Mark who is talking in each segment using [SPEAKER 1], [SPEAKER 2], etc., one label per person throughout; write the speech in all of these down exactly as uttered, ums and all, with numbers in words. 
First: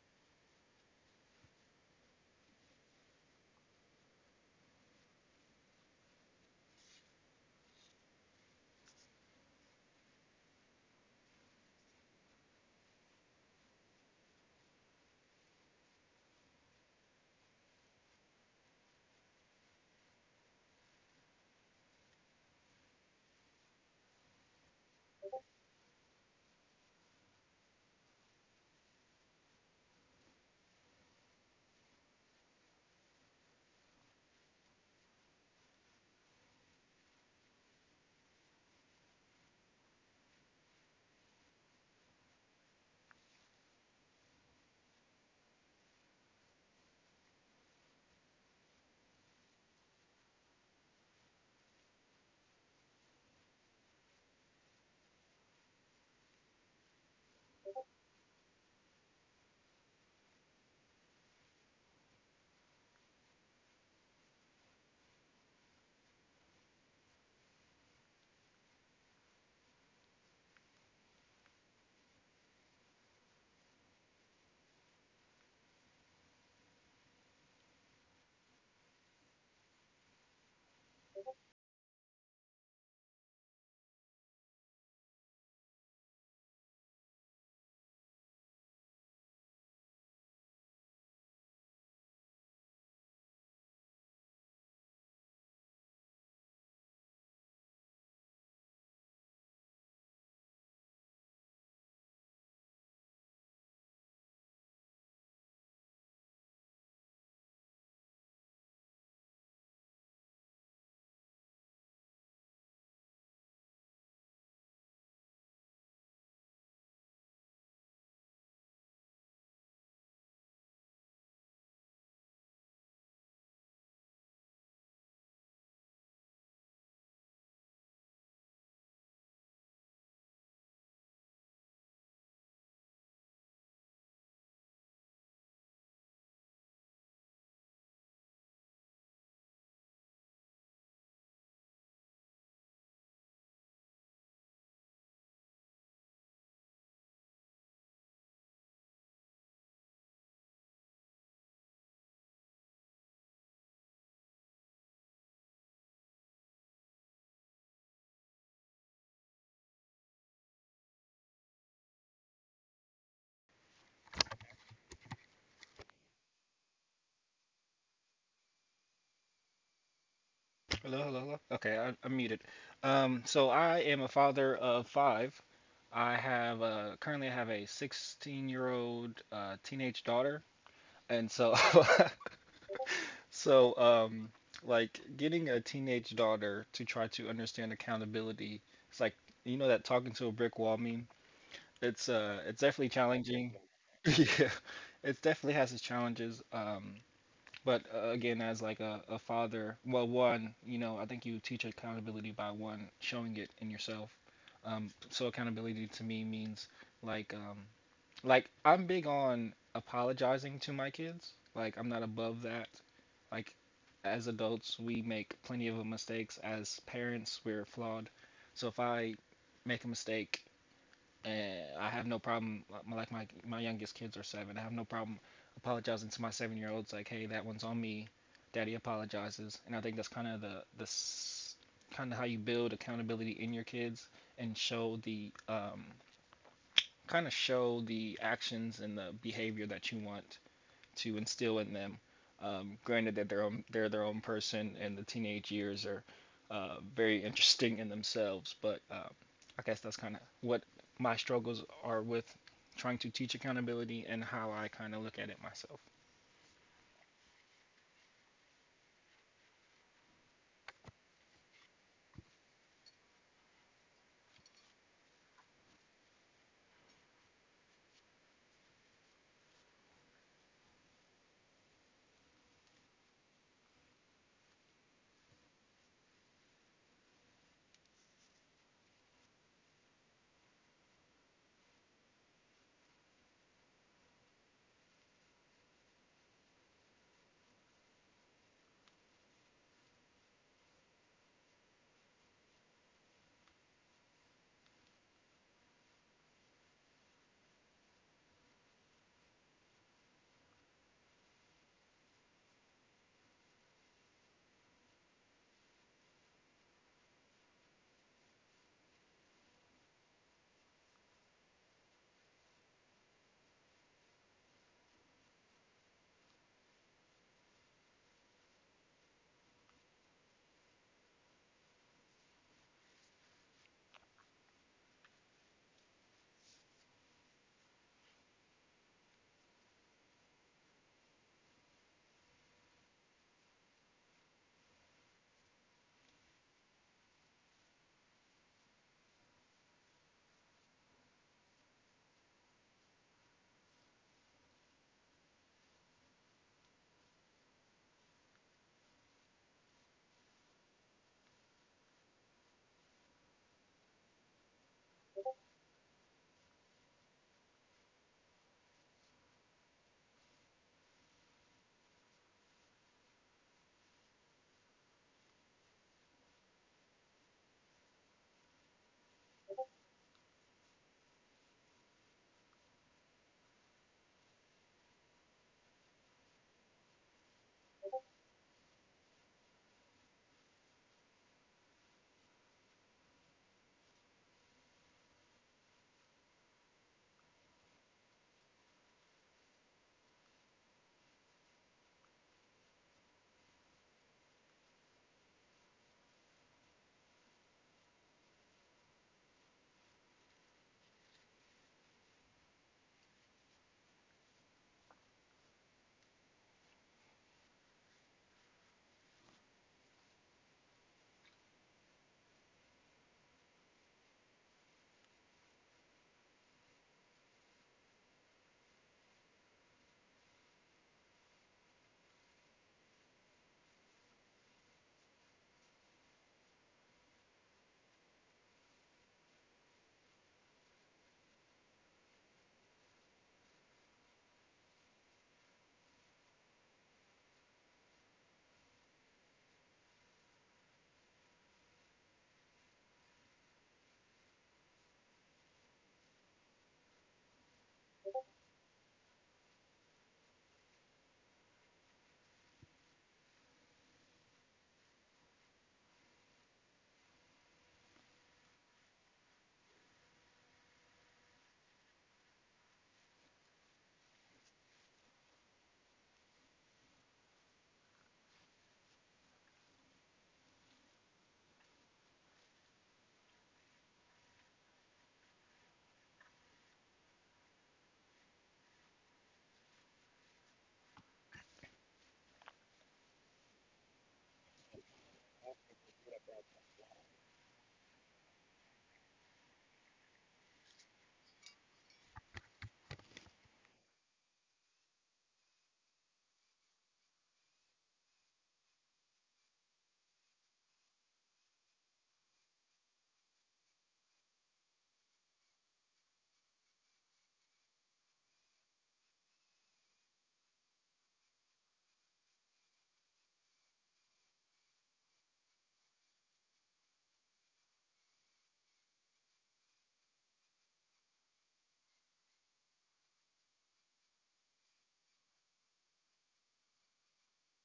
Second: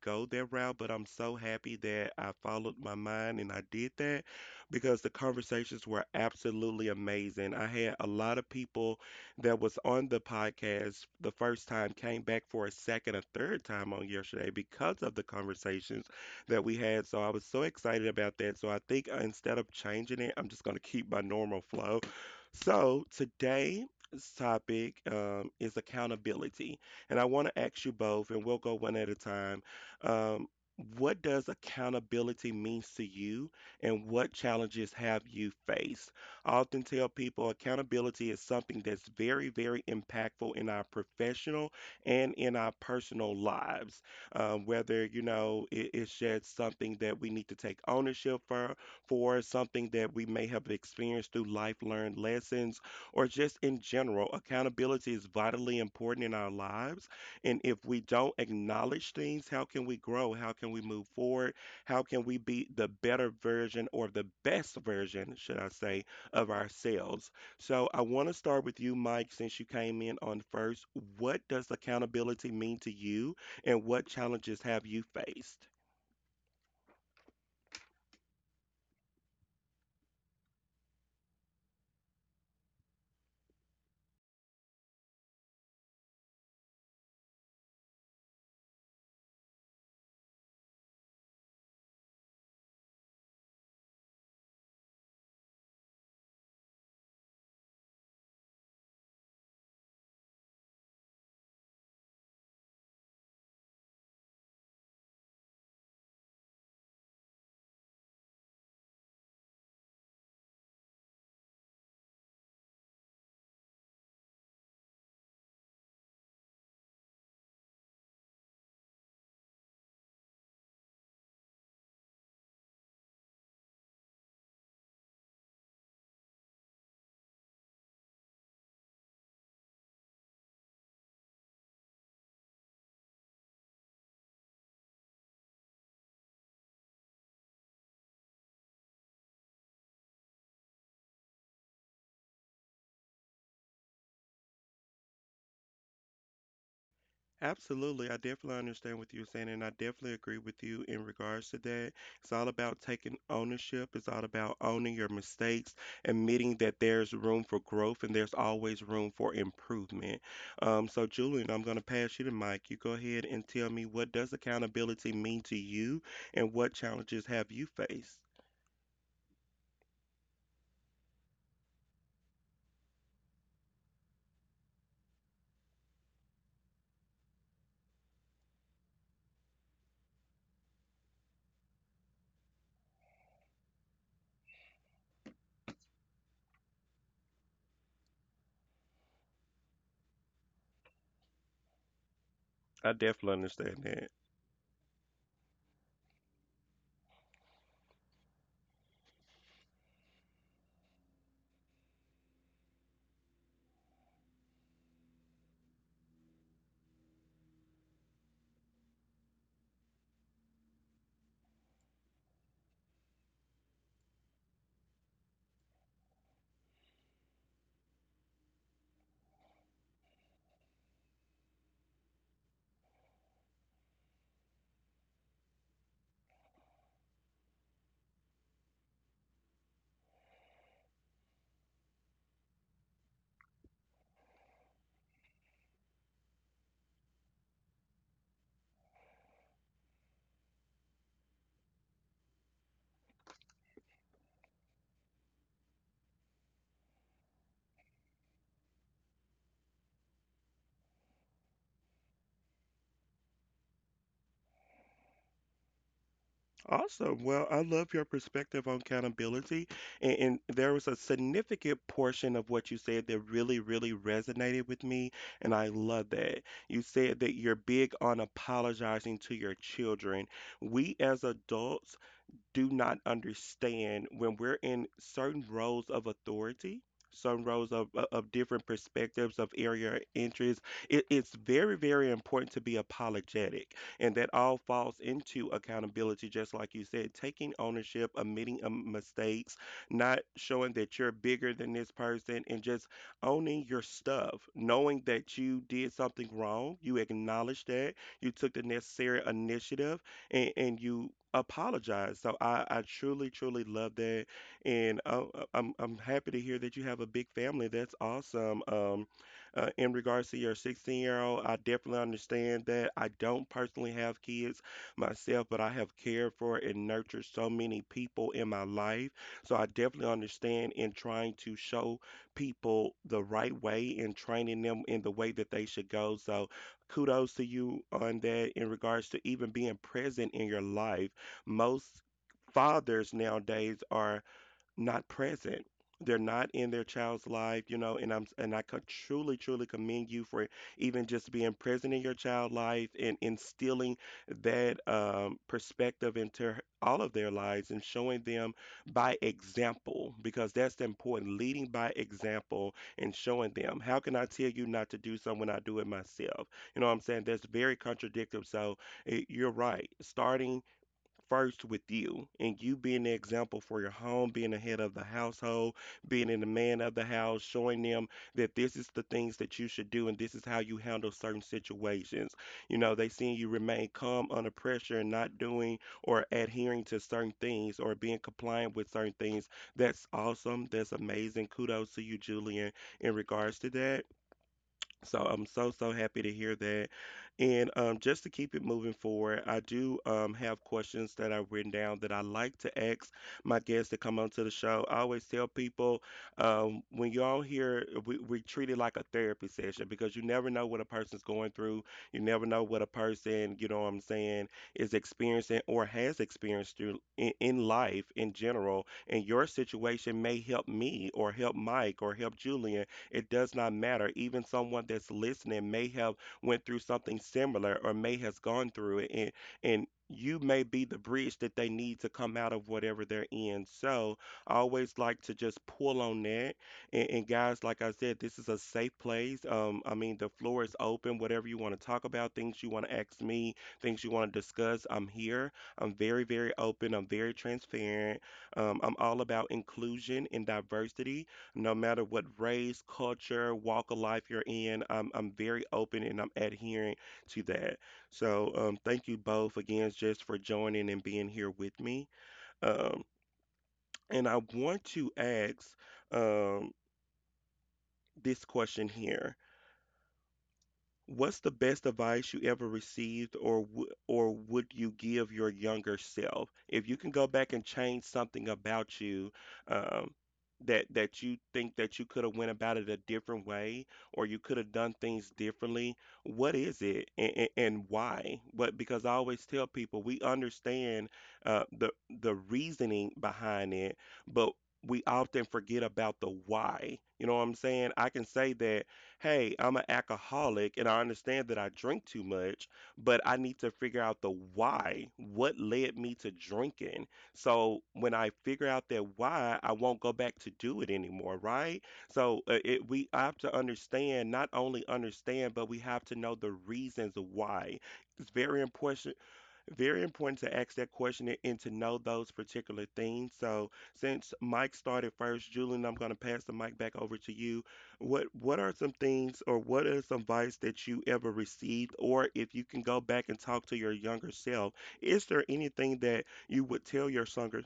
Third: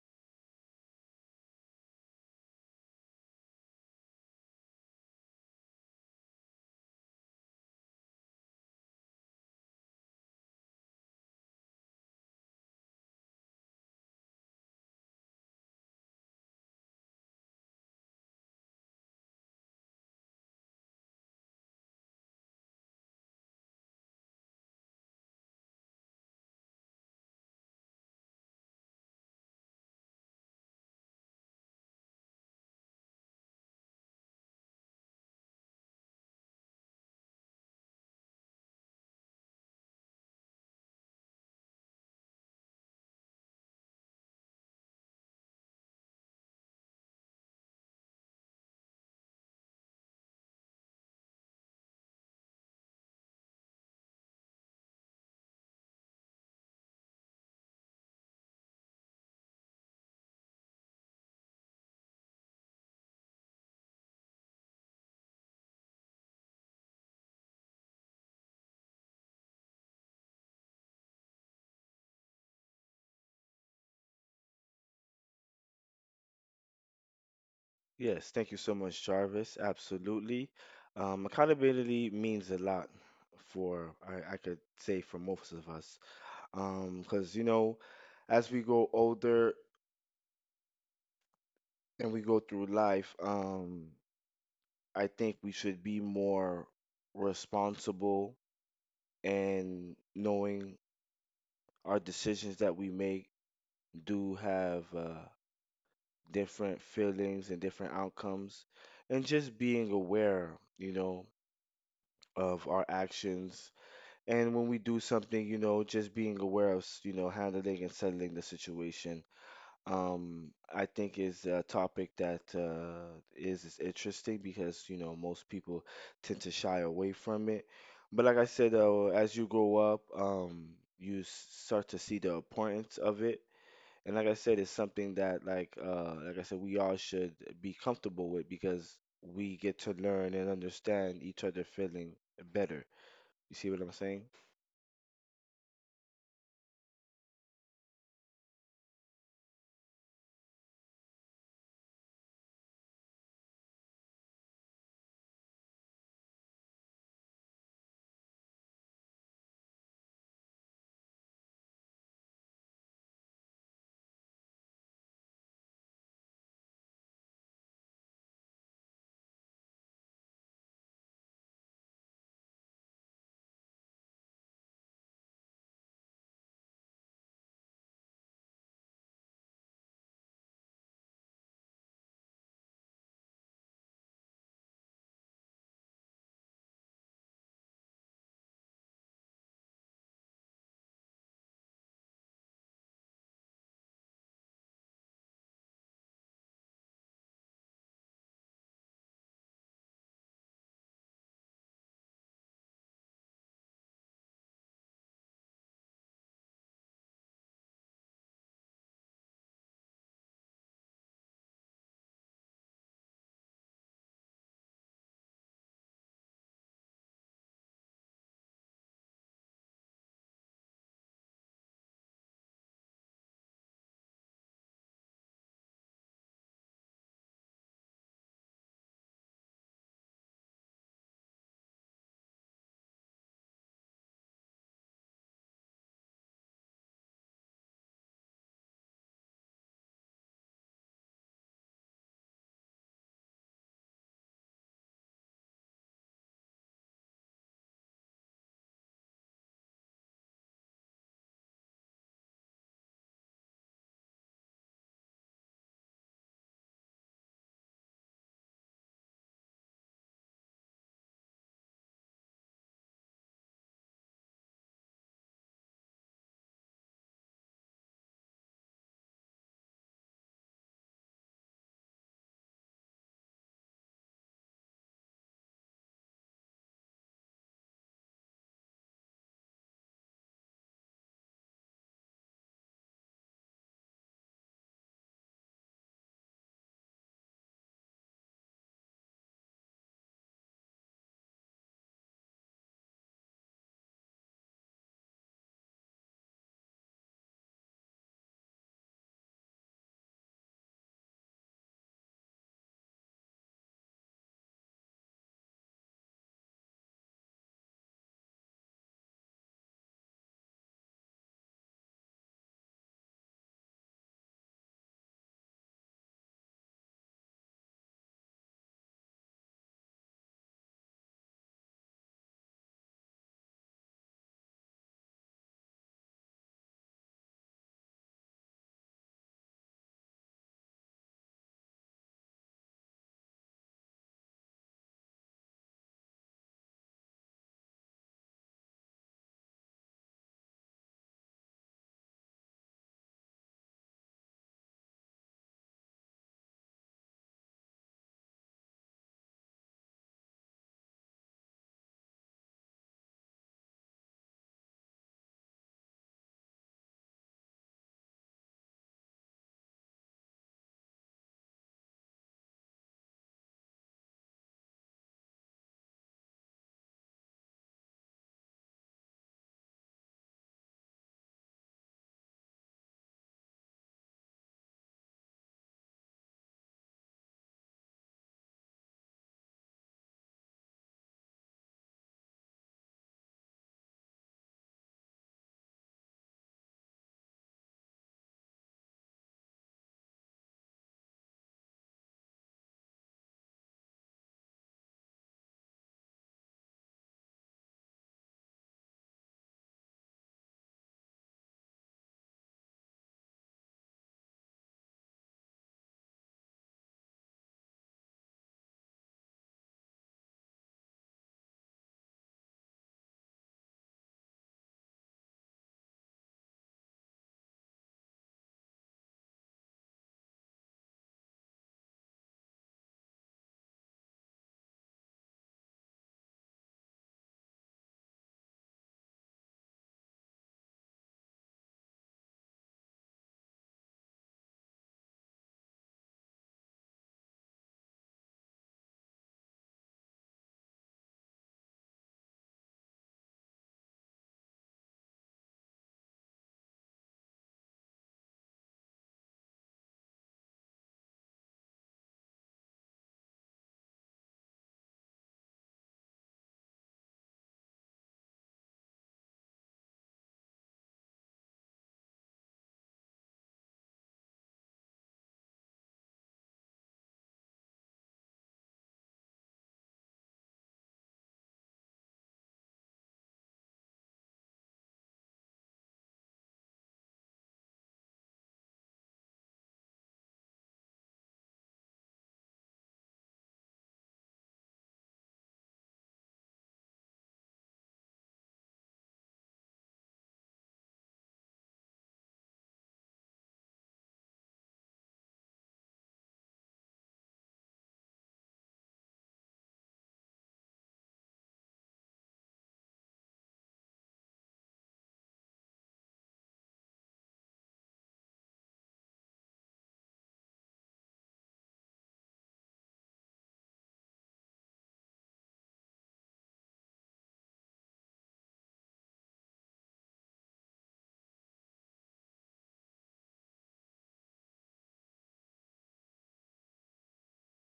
[SPEAKER 1] go that route, but I'm so happy that I followed my mind and I did that because the conversations were absolutely amazing. I had a lot of people that was on the podcast the first time came back for a second, a third time on yesterday because of the conversations that we had. So I was so excited about that. So I think uh, instead of changing it, I'm just going to keep my normal flow. So today's topic um, is accountability. And I want to ask you both, and we'll go one at a time. Um, what does accountability means to you, and what challenges have you faced? I often tell people accountability is something that's very, very impactful in our professional and in our personal lives, um, whether you know it, it's just something that we need to take ownership for, for something that we may have experienced through life learned lessons, or just in general. Accountability is vitally important in our lives, and if we don't acknowledge things, how can we grow? How can we move forward? How can we be the better version or the best version, should I say, of ourselves? So I want to start with you, Mike, since you came in on first. What does accountability mean to you? And what challenges have you faced?
[SPEAKER 2] Yes, thank you so much, Jarvis. Absolutely. Um, accountability means a lot for, I, I could say, for most of us. Um, because, you know, as we grow older and we go through life, um, I think we should be more responsible and knowing our decisions that we make do have uh, different feelings and different outcomes, and just being aware, you know, of our actions. And when we do something, you know, just being aware of, s- you know, handling and settling the situation, um, I think is a topic that uh, is, is interesting because, you know, most people tend to shy away from it. But like I said, uh, as you grow up, um, you s- start to see the importance of it. And like I said, it's something that, like, uh, like I said, we all should be comfortable with because we get to learn and understand each other feeling better. You see what I'm saying?
[SPEAKER 1] Absolutely. I definitely understand what you're saying, and I definitely agree with you in regards to that. It's all about taking ownership. It's all about owning your mistakes, admitting that there's room for growth and there's always room for improvement. Um, so, Julian, I'm going to pass you the mic. You go ahead and tell me what does accountability mean to you, and what challenges have you faced?
[SPEAKER 3] Hello, hello, hello. Okay, I, I'm muted. Um, so I am a father of five. I have uh, currently I have a sixteen year old uh, teenage daughter, and so so um, like getting a teenage daughter to try to understand accountability. It's like you know that talking to a brick wall meme. It's uh it's definitely
[SPEAKER 1] I definitely
[SPEAKER 3] challenging.
[SPEAKER 1] understand that.
[SPEAKER 3] Yeah, it definitely has its challenges. Um, But uh, again, as like a, a father, well, one, you know, I think you teach accountability by one showing it in yourself. Um, so accountability to me means like um, like I'm big on apologizing to my kids. Like I'm not above that. Like as adults, we make plenty of mistakes. As parents, we're flawed. So if I make a mistake and I have no problem. Like my like, my youngest kids are seven. I have no problem apologizing to my seven year olds. Like, hey, that one's on me. Daddy apologizes. And I think that's kind of the the kind of how you build accountability in your kids and show the um, kind of show the actions and the behavior that you want to instill in them. Um, granted that they're own, they're their own person and the teenage years are uh, very interesting in themselves, but um, I guess that's kind of what my struggles are with trying to teach accountability and how I kind of look at it myself.
[SPEAKER 1] Awesome. Well, I love your perspective on accountability. And, and there was a significant portion of what you said that really, really resonated with me. And I love that. You said that you're big on apologizing to your children. We as adults do not understand when we're in certain roles of authority, certain roles of, of of different perspectives of area of interest, it, it's very, very important to be apologetic. And that all falls into accountability, just like you said, taking ownership, admitting um, mistakes, not showing that you're bigger than this person, and just owning your stuff, knowing that you did something wrong, you acknowledge that, you took the necessary initiative and, and you apologize. So I, I truly, truly love that. And uh, uh, I'm, I'm happy to hear that you have a big family. That's awesome. Um, uh, in regards to your sixteen year old, I definitely understand that. I don't personally have kids myself, but I have cared for and nurtured so many people in my life. So I definitely understand in trying to show people the right way and training them in the way that they should go. So kudos to you on that in regards to even being present in your life. Most fathers nowadays are not present. They're not in their child's life, you know, and I'm and I could truly, truly commend you for even just being present in your child life and instilling that um, perspective into h- all of their lives and showing them by example because that's important. Leading by example and showing them. How can I tell you not to do something when I do it myself? You know what I'm saying? That's very contradictive. So eh, you're right. Starting first with you and you being the example for your home, being the head of the household, being the man of the house, showing them that this is the things that you should do and this is how you handle certain situations. You know, they seeing you remain calm under pressure and not doing or adhering to certain things or being compliant with certain things. That's awesome. That's amazing. Kudos to you, Julian, in regards to that. So I'm so, so happy to hear that. And um, just to keep it moving forward, I do um, have questions that I've written down that I like to ask my guests that come onto the show. I always tell people um, when y'all here, we, we treat it like a therapy session because you never know what a person's going through. You never know what a person, you know what I'm saying, is experiencing or has experienced through, in, in life in general. And your situation may help me or help Mike or help Julian, it does not matter. Even someone that's listening may have went through something similar or may has gone through it and and you may be the bridge that they need to come out of whatever they're in. So I always like to just pull on that. And, and Guys, like I said, this is a safe place. Um, I mean, the floor is open. Whatever you want to talk about, things you want to ask me, things you want to discuss, I'm here. I'm very, very open. I'm very transparent. Um, I'm all about inclusion and diversity no matter what race, culture, walk of life you're in. I'm I'm very open and I'm adhering to that. So um, thank you both again just for joining and being here with me. Um, and I want to ask um, this question here. What's the best advice you ever received or w- or would you give your younger self? If you can go back and change something about you, um, that that you think that you could have went about it a different way or you could have done things differently, what is it, and, and and why? What? Because I always tell people we understand uh, the the reasoning behind it, but we often forget about the why. You know what I'm saying? I can say that hey, I'm an alcoholic and I understand that I drink too much, but I need to figure out the why. What led me to drinking? So when I figure out that why, I won't go back to do it anymore, right? So uh, it, we have to understand, not only understand, but we have to know the reasons why. It's very important, very important to ask that question and to know those particular things. So, since Mike started first, Julian, I'm going to pass the mic back over to you. What What are some things, or what is some advice that you ever received, or if you can go back and talk to your younger self, is there anything that you would tell your younger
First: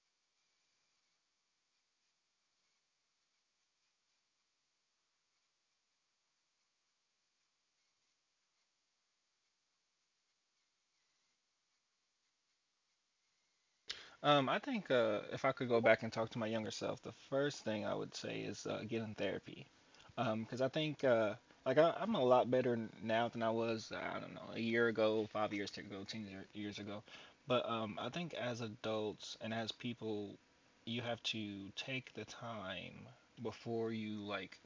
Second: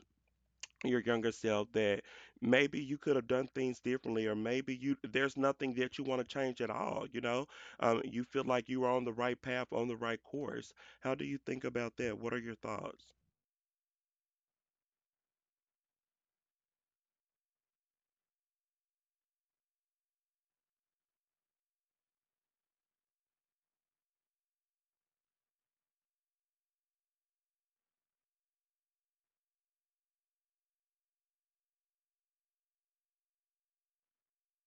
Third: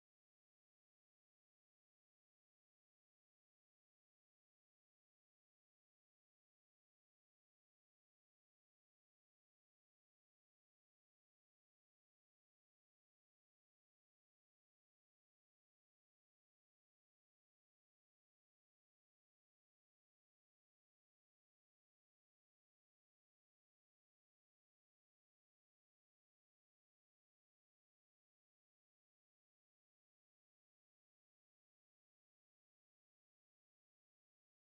[SPEAKER 1] your younger self that maybe you could have done things differently or maybe you there's nothing that you want to change at all, you know? Um, you feel like you are on the right path, on the right course. How do you think about that? What are your thoughts?
[SPEAKER 3] Um, I think uh, if I could go back and talk to my younger self, the first thing I would say is uh, get in therapy. Um, because I think uh, like I, I'm a lot better n- now than I was uh, I don't know a year ago, five years ago, ten year- years ago. But um, I think as adults and as people, you have to take the time before you like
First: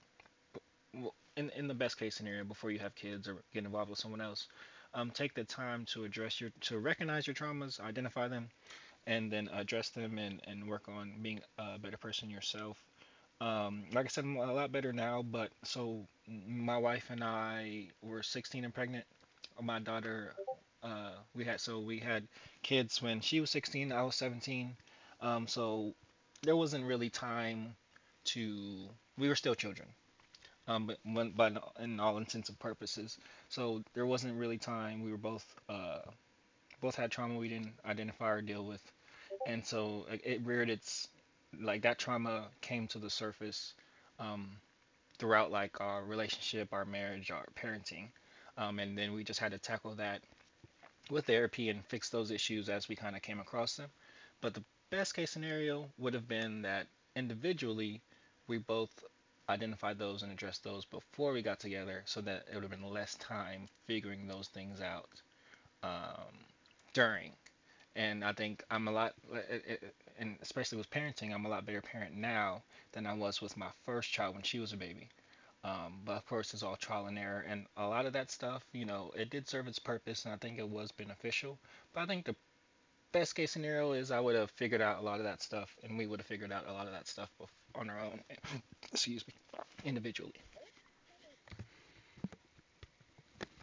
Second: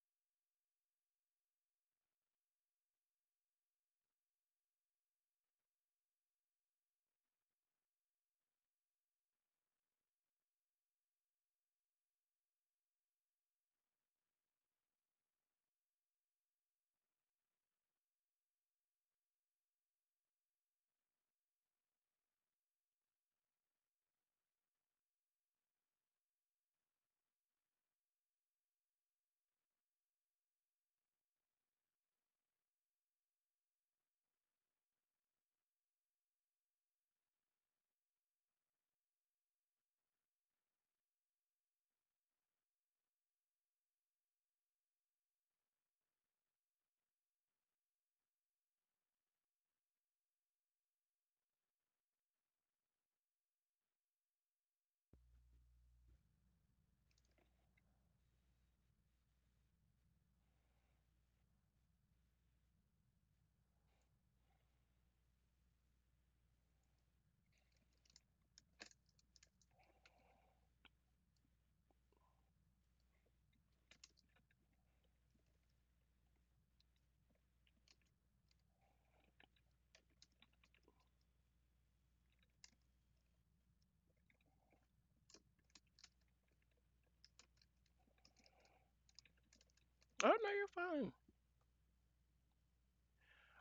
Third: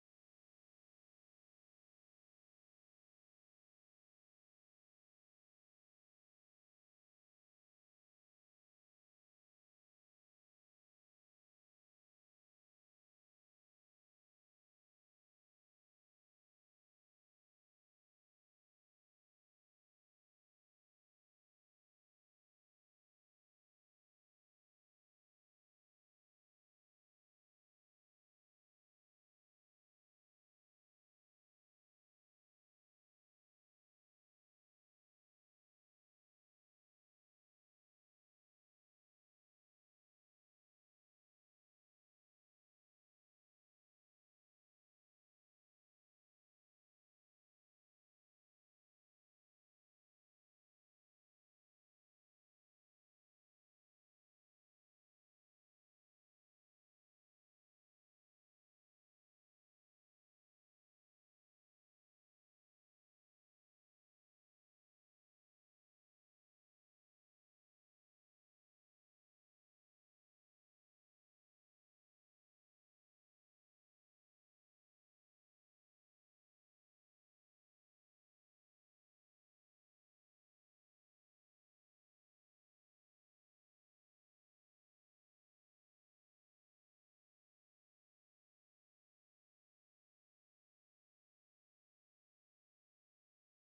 [SPEAKER 3] b- well, in in the best case scenario, before you have kids or get involved with someone else, um, take the time to address your to recognize your traumas, identify them, and then address them and, and work on being a better person yourself. Um, like I said, I'm a lot better now, but so my wife and I were sixteen and pregnant. My daughter, uh, we had so we had kids when she was sixteen, I was seventeen. Um, so there wasn't really time to. We were still children, um, but when, but in all intents and purposes. So there wasn't really time. We were both uh, both had trauma we didn't identify or deal with and so like, it reared its like that trauma came to the surface um, throughout like our relationship, our marriage, our parenting, um, and then we just had to tackle that with therapy and fix those issues as we kind of came across them. But the best case scenario would have been that individually we both identified those and addressed those before we got together so that it would have been less time figuring those things out um, during and I think I'm a lot, uh, uh, uh, and especially with parenting, I'm a lot better parent now than I was with my first child when she was a baby. Um, but of course, it's all trial and error, and a lot of that stuff, you know, it did serve its purpose, and I think it was beneficial. But I think the best case scenario is I would have figured out a lot of that stuff, and we would have figured out a lot of that stuff on our own. Excuse me,
[SPEAKER 1] Oh
[SPEAKER 3] individually.
[SPEAKER 1] no, you're fine.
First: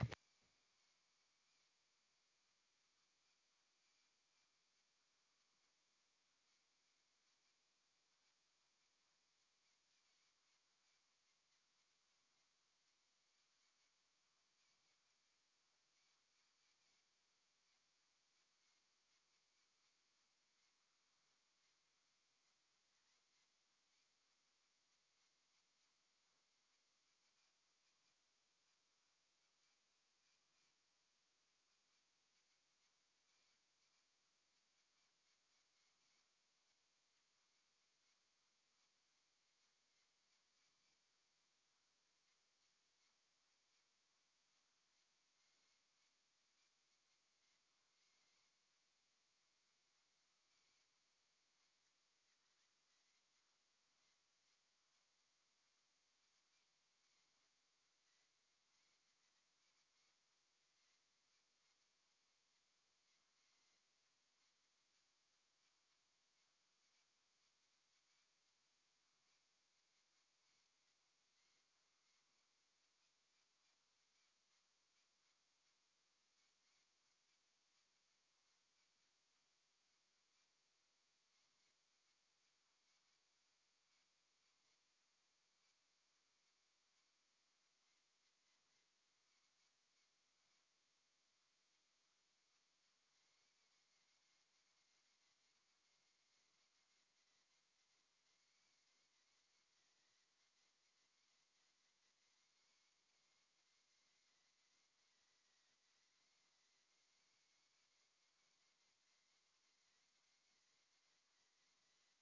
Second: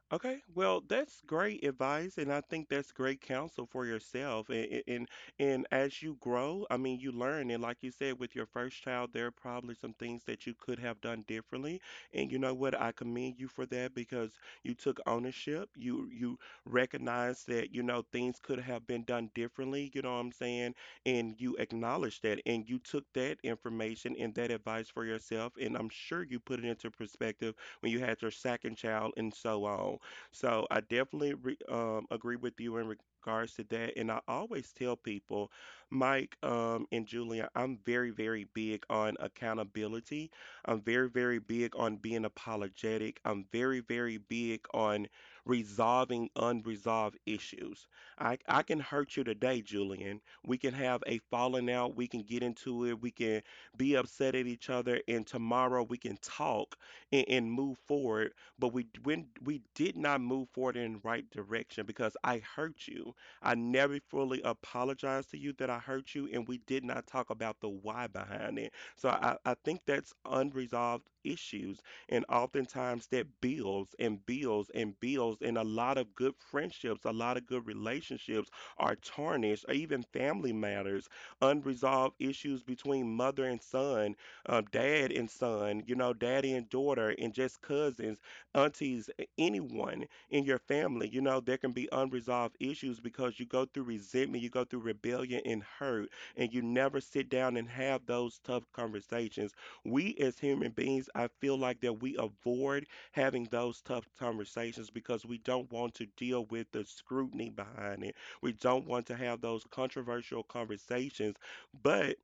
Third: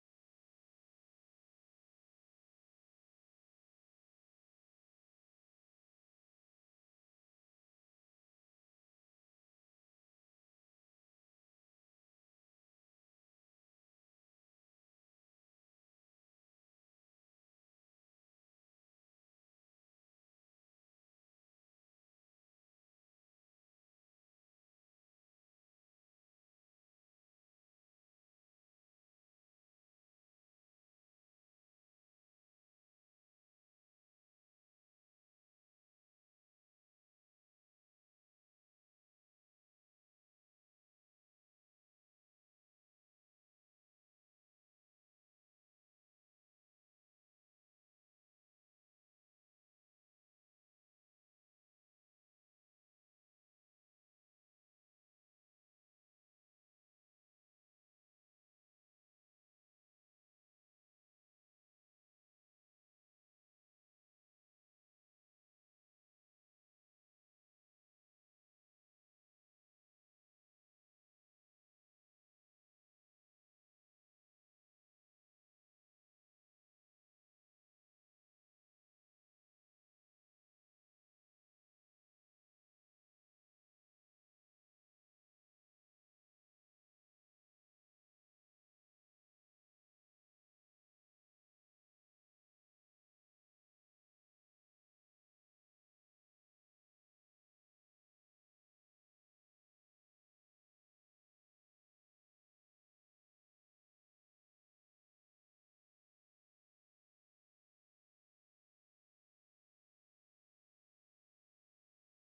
[SPEAKER 1] Okay, well, that's great advice, and I think that's great counsel for yourself. And, and and and as you grow, I mean, you learn. And like you said, with your first child, there are probably some things that you could have done differently. And you know what? I commend you for that because you took ownership. You you recognized that, you know, things could have been done differently, you know what I'm saying? And you acknowledged that and you took that information and that advice for yourself. And I'm sure you put it into perspective when you had your second child and so on. So I definitely re- um, agree with you in regards to that. And I always tell people, Mike um, and Julia, I'm very, very big on accountability. I'm very, very big on being apologetic. I'm very, very big on resolving unresolved issues. I, I can hurt you today, Julian. We can have a falling out. We can get into it. We can be upset at each other. And tomorrow we can talk and, and move forward, but we when we did not move forward in the right direction because I hurt you. I never fully apologized to you that I hurt you, and we did not talk about the why behind it. So I, I think that's unresolved issues, and oftentimes that builds and builds and builds, and a lot of good friendships, a lot of good relationships are tarnished, or even family matters, unresolved issues between mother and son, uh, dad and son, you know, daddy and daughter, and just cousins, aunties, a- anyone in your family. You know, there can be unresolved issues because you go through resentment, you go through rebellion and hurt, and you never sit down and have those tough conversations. We as human beings, I feel like that we avoid having those tough conversations because we don't want to deal with the scrutiny behind it. We don't want to have those controversial conversations. But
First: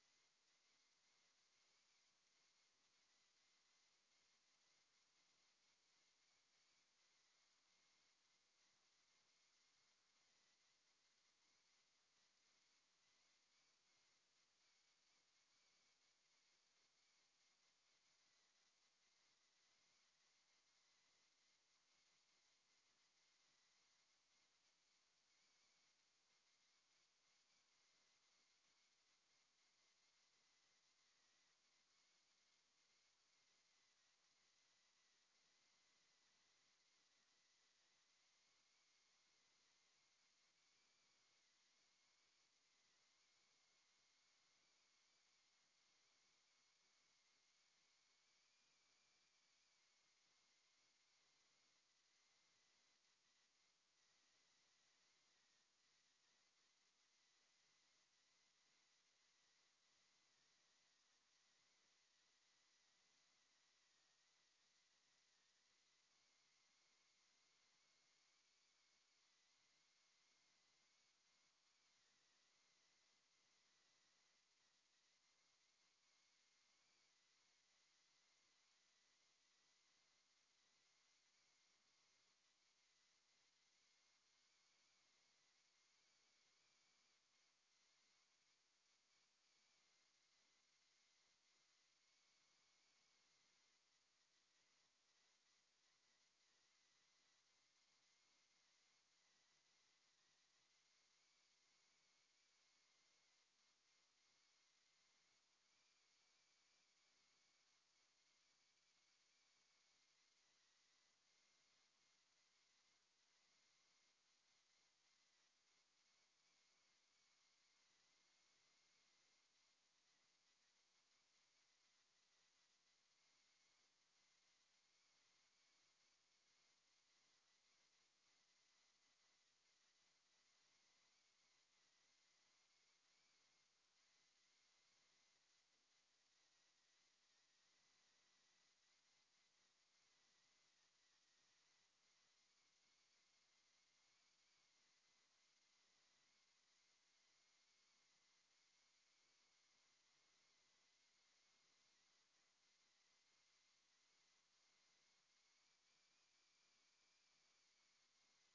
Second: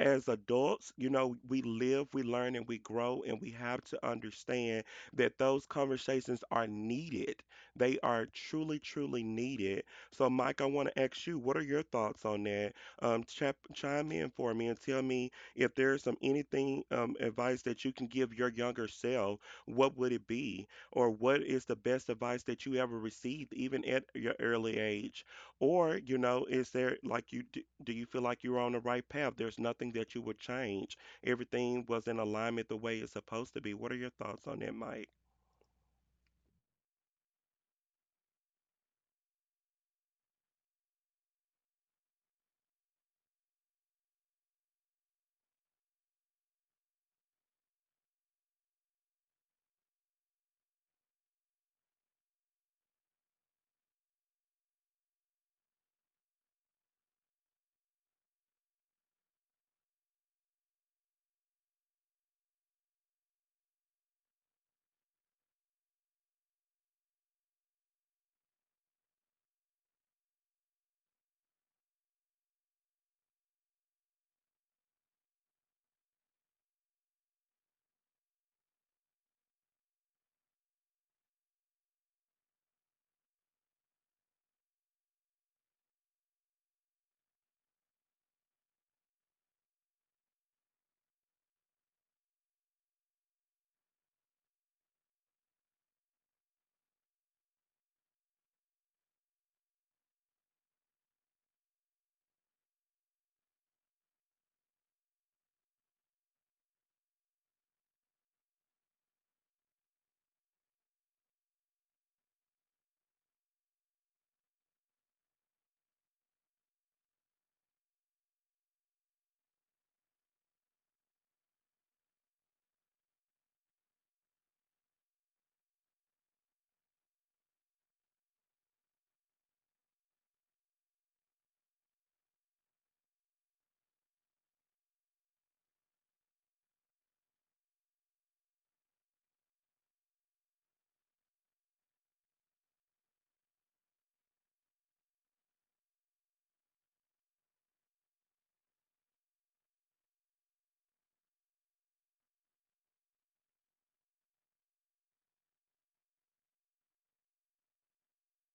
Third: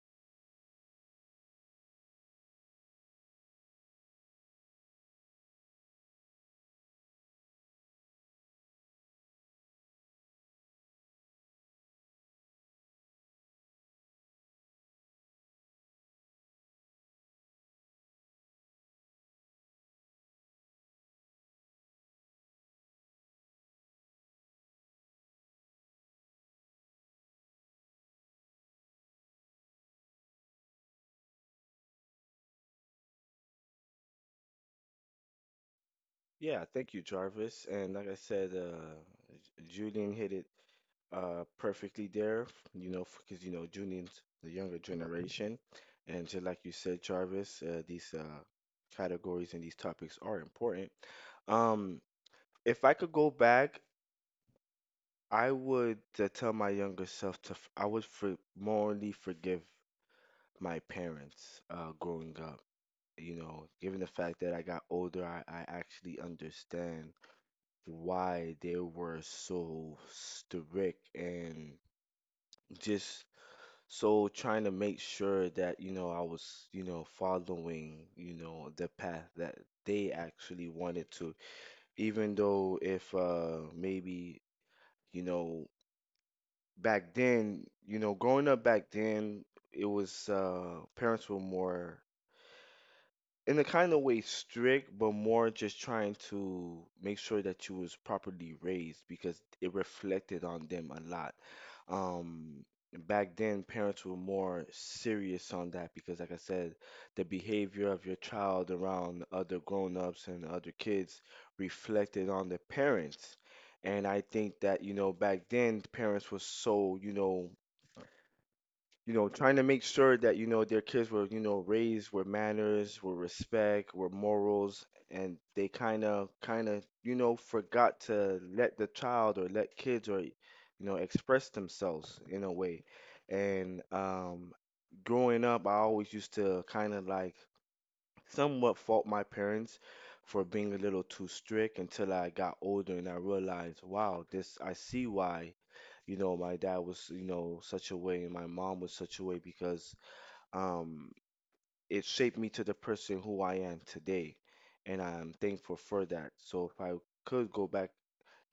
[SPEAKER 1] as adults, you know, we live, we learn, and we grow, and we have to understand that those conversations are needed. They are truly, truly needed. So, Mike, I want to ask you, what are your thoughts on that? Um, chap, chime in for me and tell me if there's some anything, um, advice that you can give your younger self. What would it be, or what is the best advice that you ever received, even at your early age? Or, you know, is there like you do, do you feel like you're on the right path? There's nothing that you would change, everything was in alignment the way it's supposed to be. What are your thoughts on that, Mike?
[SPEAKER 2] Yeah, thank you, Jarvis. And like I said, uh, Julian hit it uh, perfectly there, you know, because, you know, Julian's the younger generation. And just like you said, Jarvis, uh, these uh, categories and these topics are important. Um, if I could go back, I would uh, tell my younger self to, f- I would for morally forgive my parents uh, growing up. You know, given the fact that I got older, I, I actually understand why they were so strict and just so trying to make sure that, you know, I was, you know, following, you know, the path that they actually wanted to. Even though if uh maybe, you know, back then, you know, growing up back then, it was uh parents were more in a kind of way strict, but more just trying to make sure that you was properly raised because it reflected on them a lot. Um, Back then, parents were more serious on that because, like I said, the behavior of your child around other grown-ups and other kids reflected on the parents. And I think that, you know, back then, parents were so, you know, you know, trying to make sure that, you know, their kids were, you know, raised with manners, with respect, with morals, and they kind of, kind of, you know, forgot to let the child or let kids or, you know, express themselves in a way. And um, growing up, I always used to kind of like somewhat fault my parents for being a little too strict until I got older and I realized, wow, this I see why, you know, my dad was, you know, such a way and my mom was such a way because um it shaped me to the person who I am today. And I'm thankful for that. So if I could go back,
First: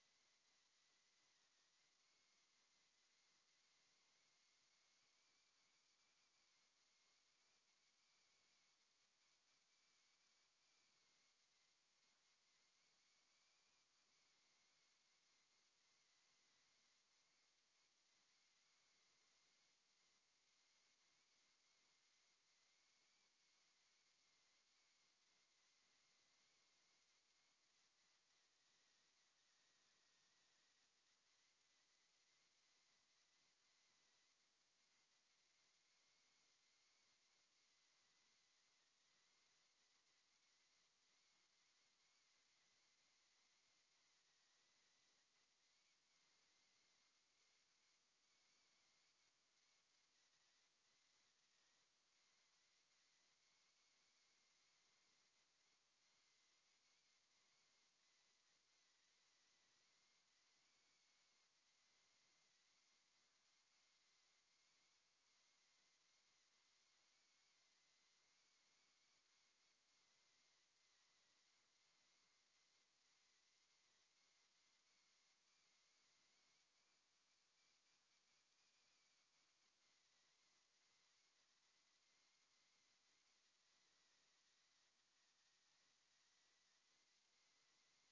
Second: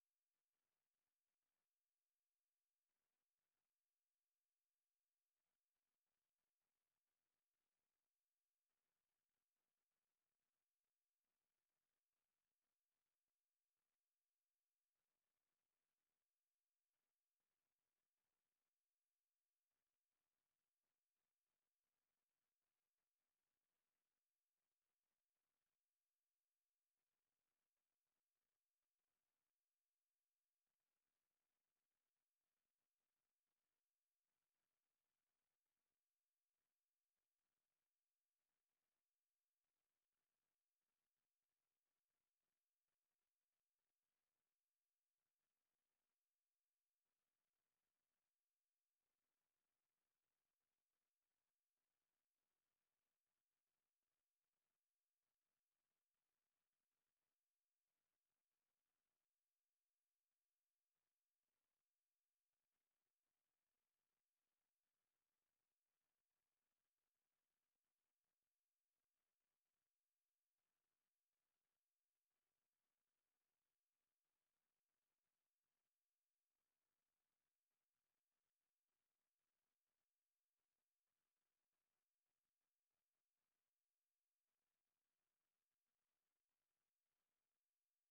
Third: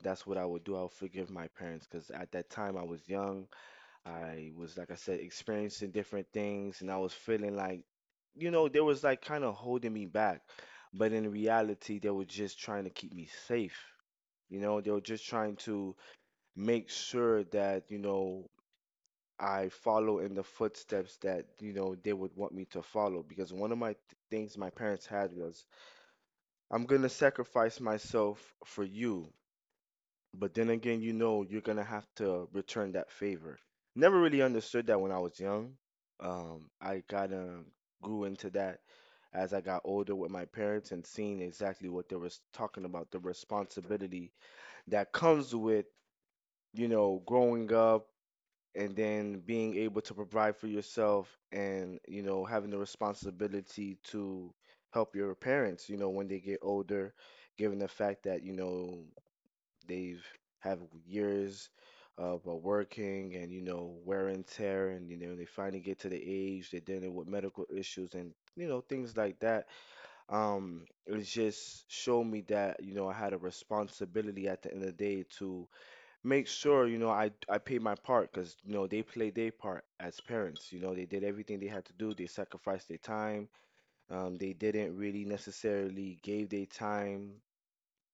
[SPEAKER 2] that's what I would do. I'll forgive my parents because at that time I was young. I was, like I said, experiencing different things, and I was feeling like, you know, they was like kind of holding me back. But in reality, they were just trying to keep me safe. You know, they were just trying to make sure that, you know, I follow in the footsteps that, you know, they would want me to follow. Because one of my th- things my parents had was, I'm going to sacrifice myself for you. But then again, you know you're gonna have to return that favor. Never really understood that when I was young. Um, I kinda grew into that as I got older with my parents and seeing exactly what they were talking about, the responsibility that comes with, you know, growing up and then being able to provide for yourself and, you know, having the responsibility to help your parents, you know, when they get older, given the fact that, you know, they've have years of uh, working and you know wear and tear, and you know they finally get to the age they're dealing with medical issues and you know things like that. Um, it just showed me that you know I had a responsibility at the end of the day to make sure you know I I paid my part because you know they played their part as parents. You know they did everything they had to do. They sacrificed their time. Um, they didn't really necessarily gave their time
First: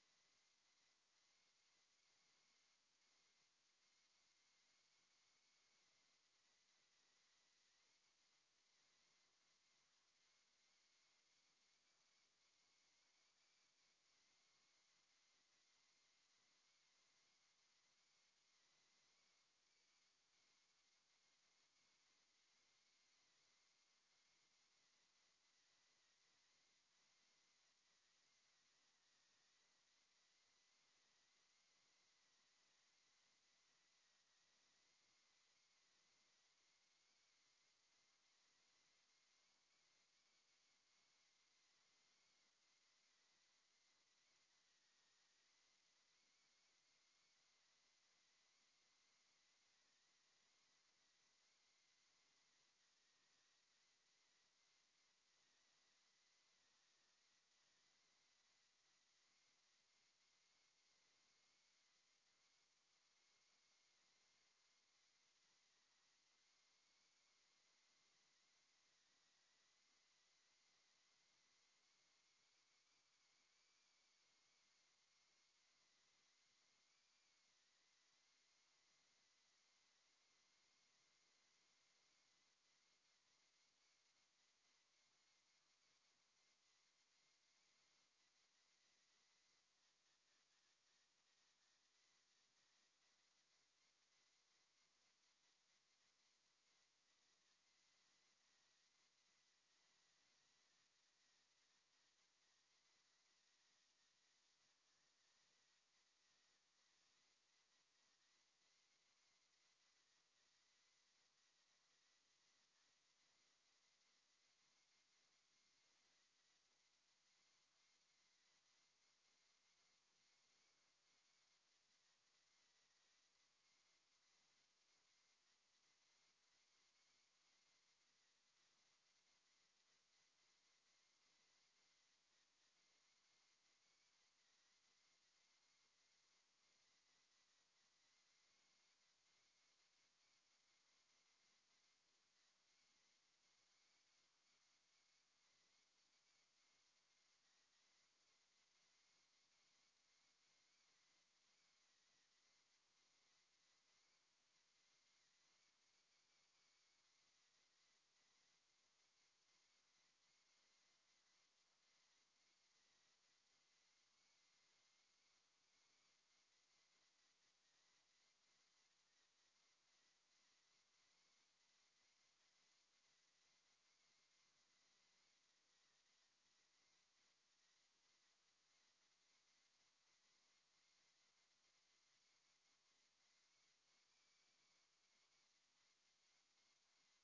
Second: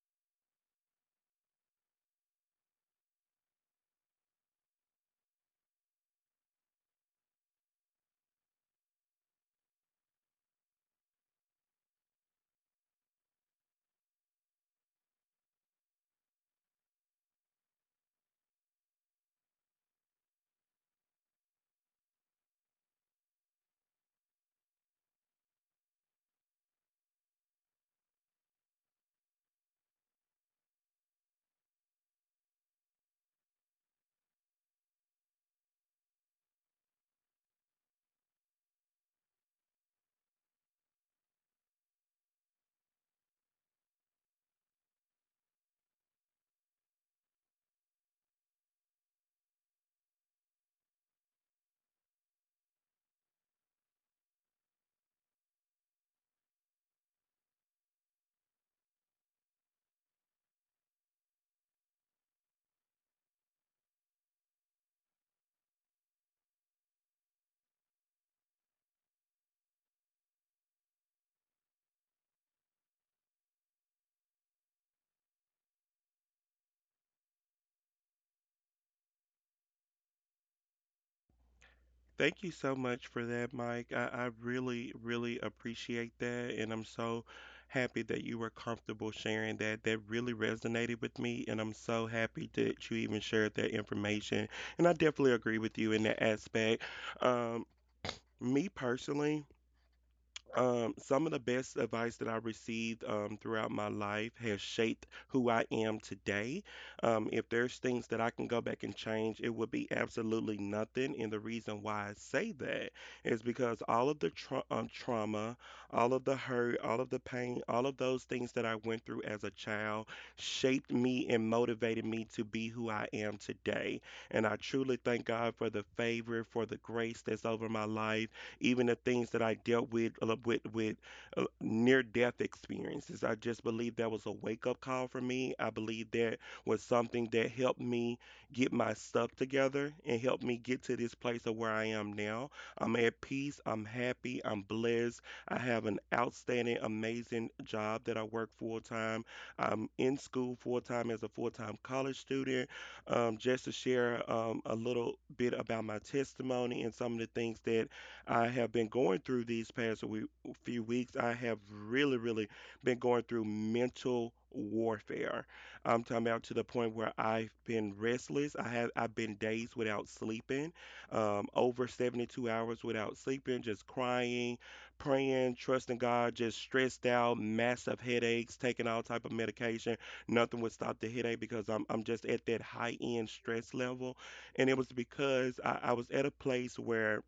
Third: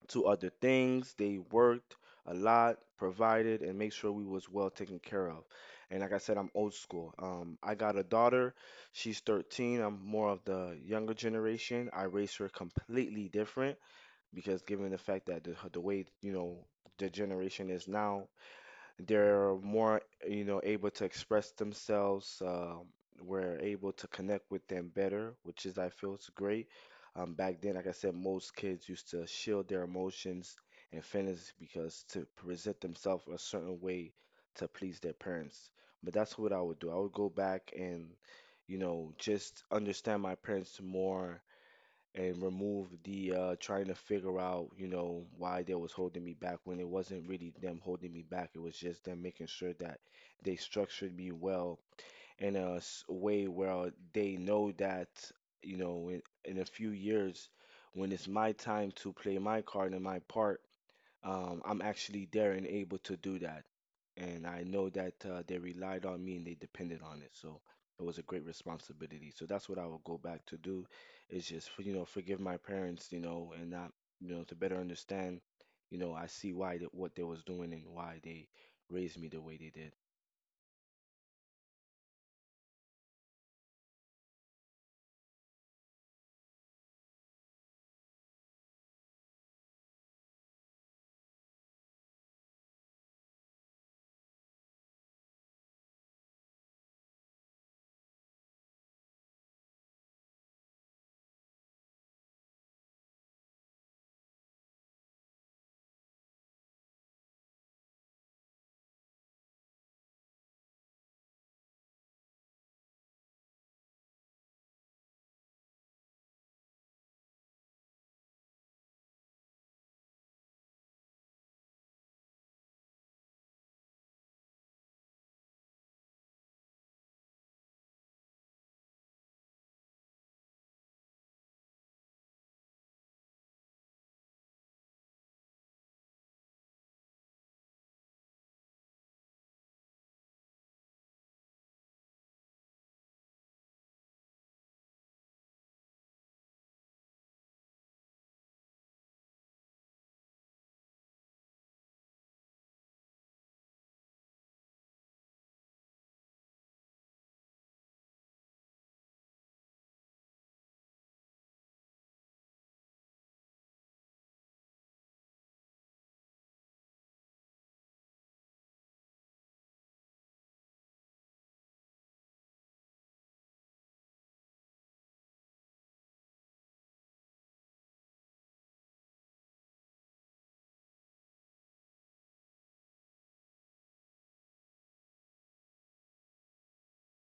[SPEAKER 2] to other things. They worked a lot, provided, and make sure we was well taken care of. And like I said, I'm old school. Um, I got a daughter. She's thirteen. I'm more of the younger generation. I raised her completely different because given the fact that the, the way, you know, the generation is now, they're more, you know, able to express themselves. Um, we're able to connect with them better, which is, I feel, is great. Um, back then, like I said, most kids used to shield their emotions and feelings because to present themselves a certain way to please their parents. But that's what I would do. I would go back and, you know, just understand my parents more and remove the uh, trying to figure out, you know, why they was holding me back when it wasn't really them holding me back. It was just them making sure that they structured me well in a s- way where they know that, you know, in, in a few years, when it's my time to play my card and my part, um, I'm actually there and able to do that. And I know that uh, they relied on me and they depended on it. So it was a great responsibility. So that's what I will go back to do is just, you know, forgive my parents, you know, and not, you know, to better understand, you know, I see why that what they was doing and why they raised me the way they did.
[SPEAKER 1] Thank you so much for that, Mike. I, I really, really appreciate that. And I'm so happy that you were comfortable sharing that. That really resonated with me. And I'm so happy that you even shared that information. And I definitely agree with you in that aspect. Um, Me personally, Um, some of the best advice that I received, um, throughout my life has shaped who I am today. Um, if there's things that I can go back and change, it would be absolutely nothing. And the reason why I say that is because all of the tra- um, trauma, all of the hurt, all of the pain, all of those things that I went through as a child shaped me and motivated me to be who I am today. And I truly thank God for the favor, for the grace that's over my life, even the things that I dealt with, uh, with with uh, near death experiences. I just believe that was a wake up call for me. I believe that was something that helped me get my stuff together and helped me get to this place of where I am now. I'm at peace. I'm happy. I'm blessed. I have an outstanding, amazing job that I work full time. I'm in school full time as a full time college student. Um, just to share, um, a little bit about my testimony and some of the things that I have been going through these past wee- few weeks. I have really, really been going through mental warfare. I'm talking about to the point where I've been restless. I have I've been days without sleeping, um, over seventy-two hours without sleeping, just crying, praying, trusting God, just stressed out, massive headaches, taking all type of medication. Nothing would stop the headache because I'm I'm just at that high end stress level. And it was because I, I was at a place where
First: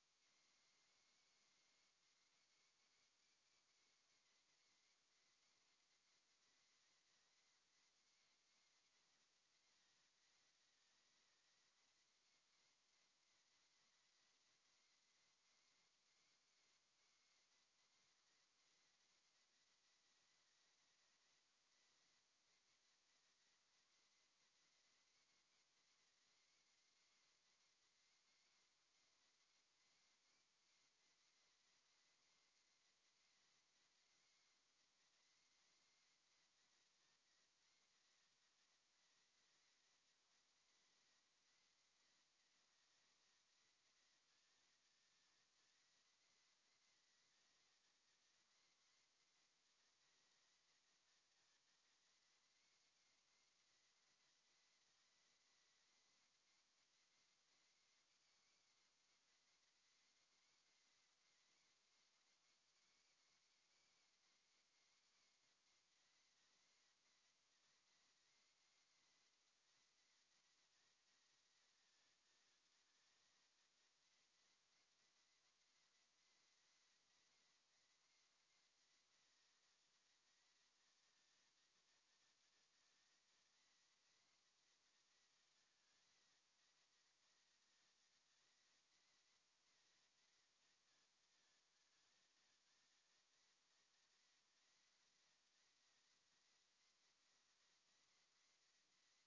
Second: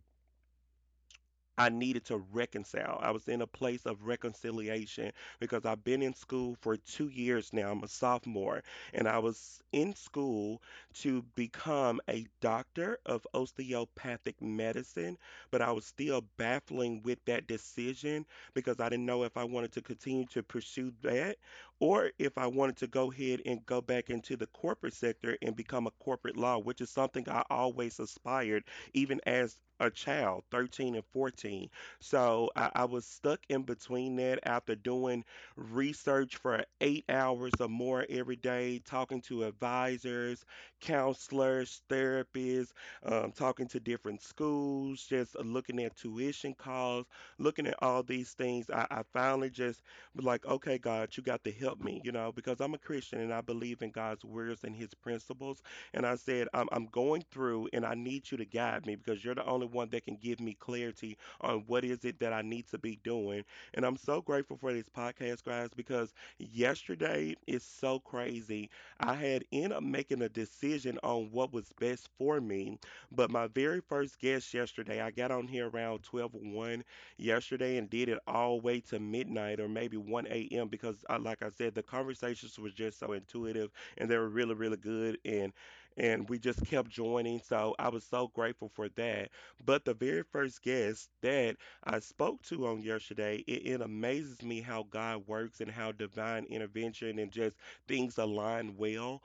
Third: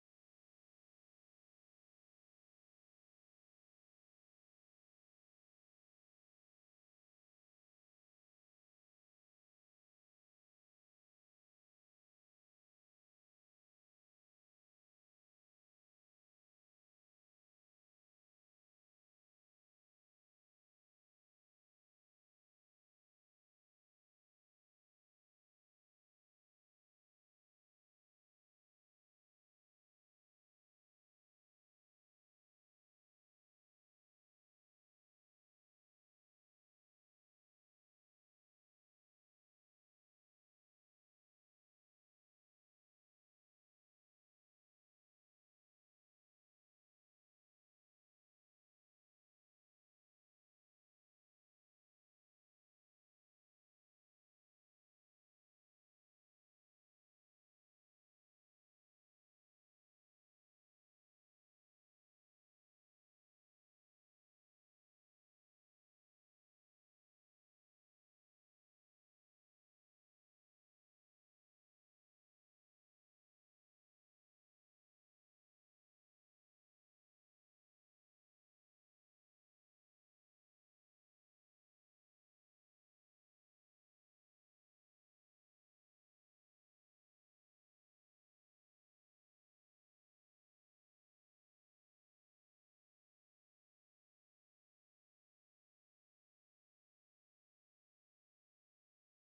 [SPEAKER 1] I needed to reconcile. I was in a place of reconciliation because I've been in school for two years now. I'm a sophomore, and I was in school to become a doctor of osteopathic medicine, but I was still baffling with that decision because I didn't know if I wanted to continue to pursue that or if I wanted to go ahead and go back into the corporate sector and become a corporate law, which is something I always aspired even as a child, thirteen and fourteen. So I, I was stuck in between that after doing research for eight hours or more every day, talking to advisors, counselors, therapists, um, talking to different schools, just looking at tuition costs, looking at all these things. I, I finally just was like, okay, God, you got to help me, you know, because I'm a Christian and I believe in God's words and his principles. And I said, I'm, I'm going through and I need you to guide me because you're the only one that can give me clarity on what is it that I need to be doing. And I'm so grateful for this podcast, guys, because yesterday is so crazy. I had ended up making a decision on what was best for me. But my very first guest yesterday, I got on here around twelve one yesterday and did it all way to midnight or maybe one a m because, I, like I said, the conversations were just so intuitive and they were really, really good. And and we just kept joining. So I was so grateful for that. But the very first guest that I spoke to on yesterday, it, it amazes me how God works and how divine intervention and just things align well.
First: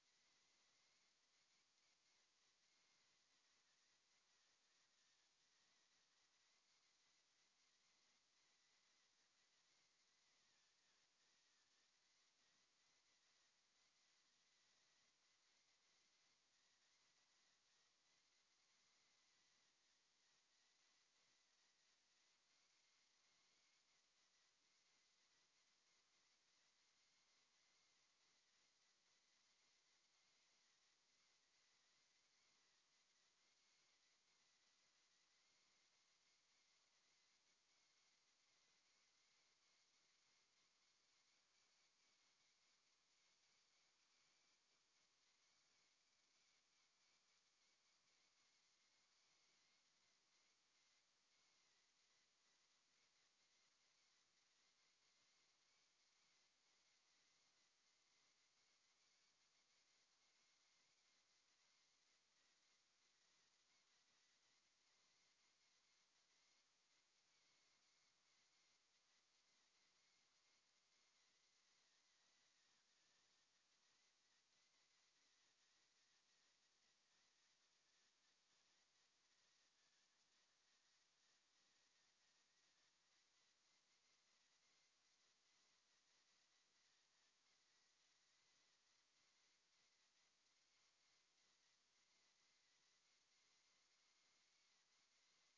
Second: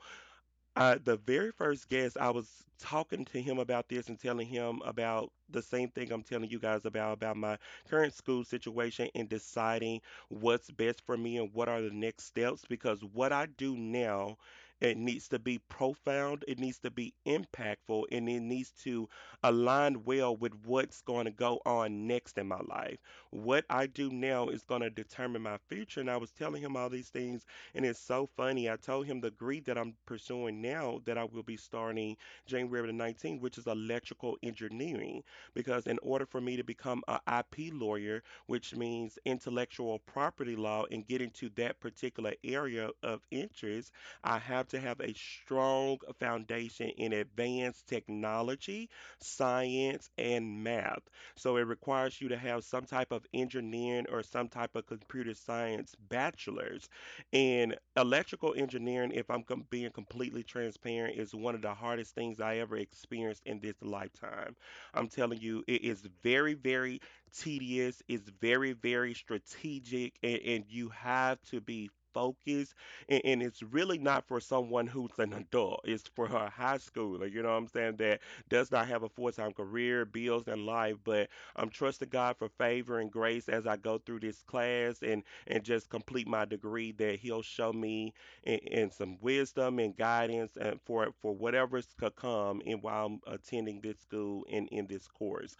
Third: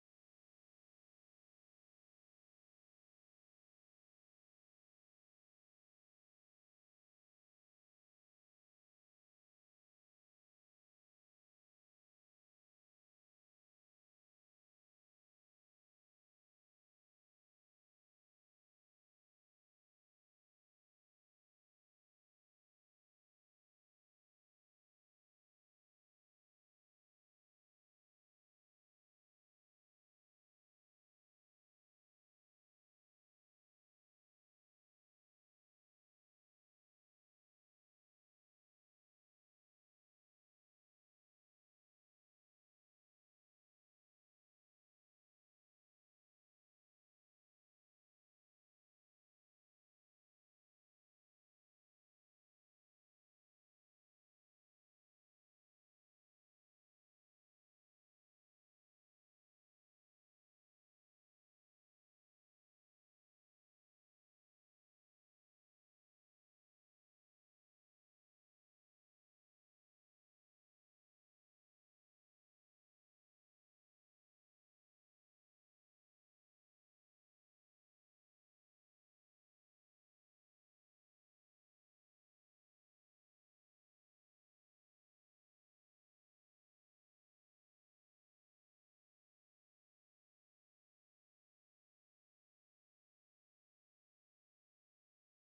[SPEAKER 1] Uh, the very first guest, I was talking to him about this and telling him about the same thing I'm telling you guys about about my current school situation and deciding what's best for me and what are the next steps, because what I do now, it needs to be profound, it needs to be impactful, and it needs to align well with what's going to go on next in my life. What I do now is going to determine my future, and I was telling him all these things and it's so funny. I told him the degree that I'm pursuing now that I will be starting January the nineteenth, which is electrical engineering, because in order for me to become a I P lawyer, which means intellectual property law, and get into that particular area of interest, I have to have a strong foundation in advanced technology, science, and math. So it requires you to have some type of engineering or some type of computer science bachelor's, and electrical engineering, if I'm com- being completely transparent, is one of the hardest things I ever experienced in this lifetime. I'm telling you, it is very, very tedious, it's very, very strategic, and, and you have to be focused. And, and it's really not for someone who's an adult, it's for a high schooler, you know what I'm saying, that does not have a full time career, bills, and life. But I'm trusting God for favor and grace as I go through this class. And and just complete my degree that he'll show me, and, and some wisdom and guidance and for for whatever's to come and while I'm attending this school and in this course.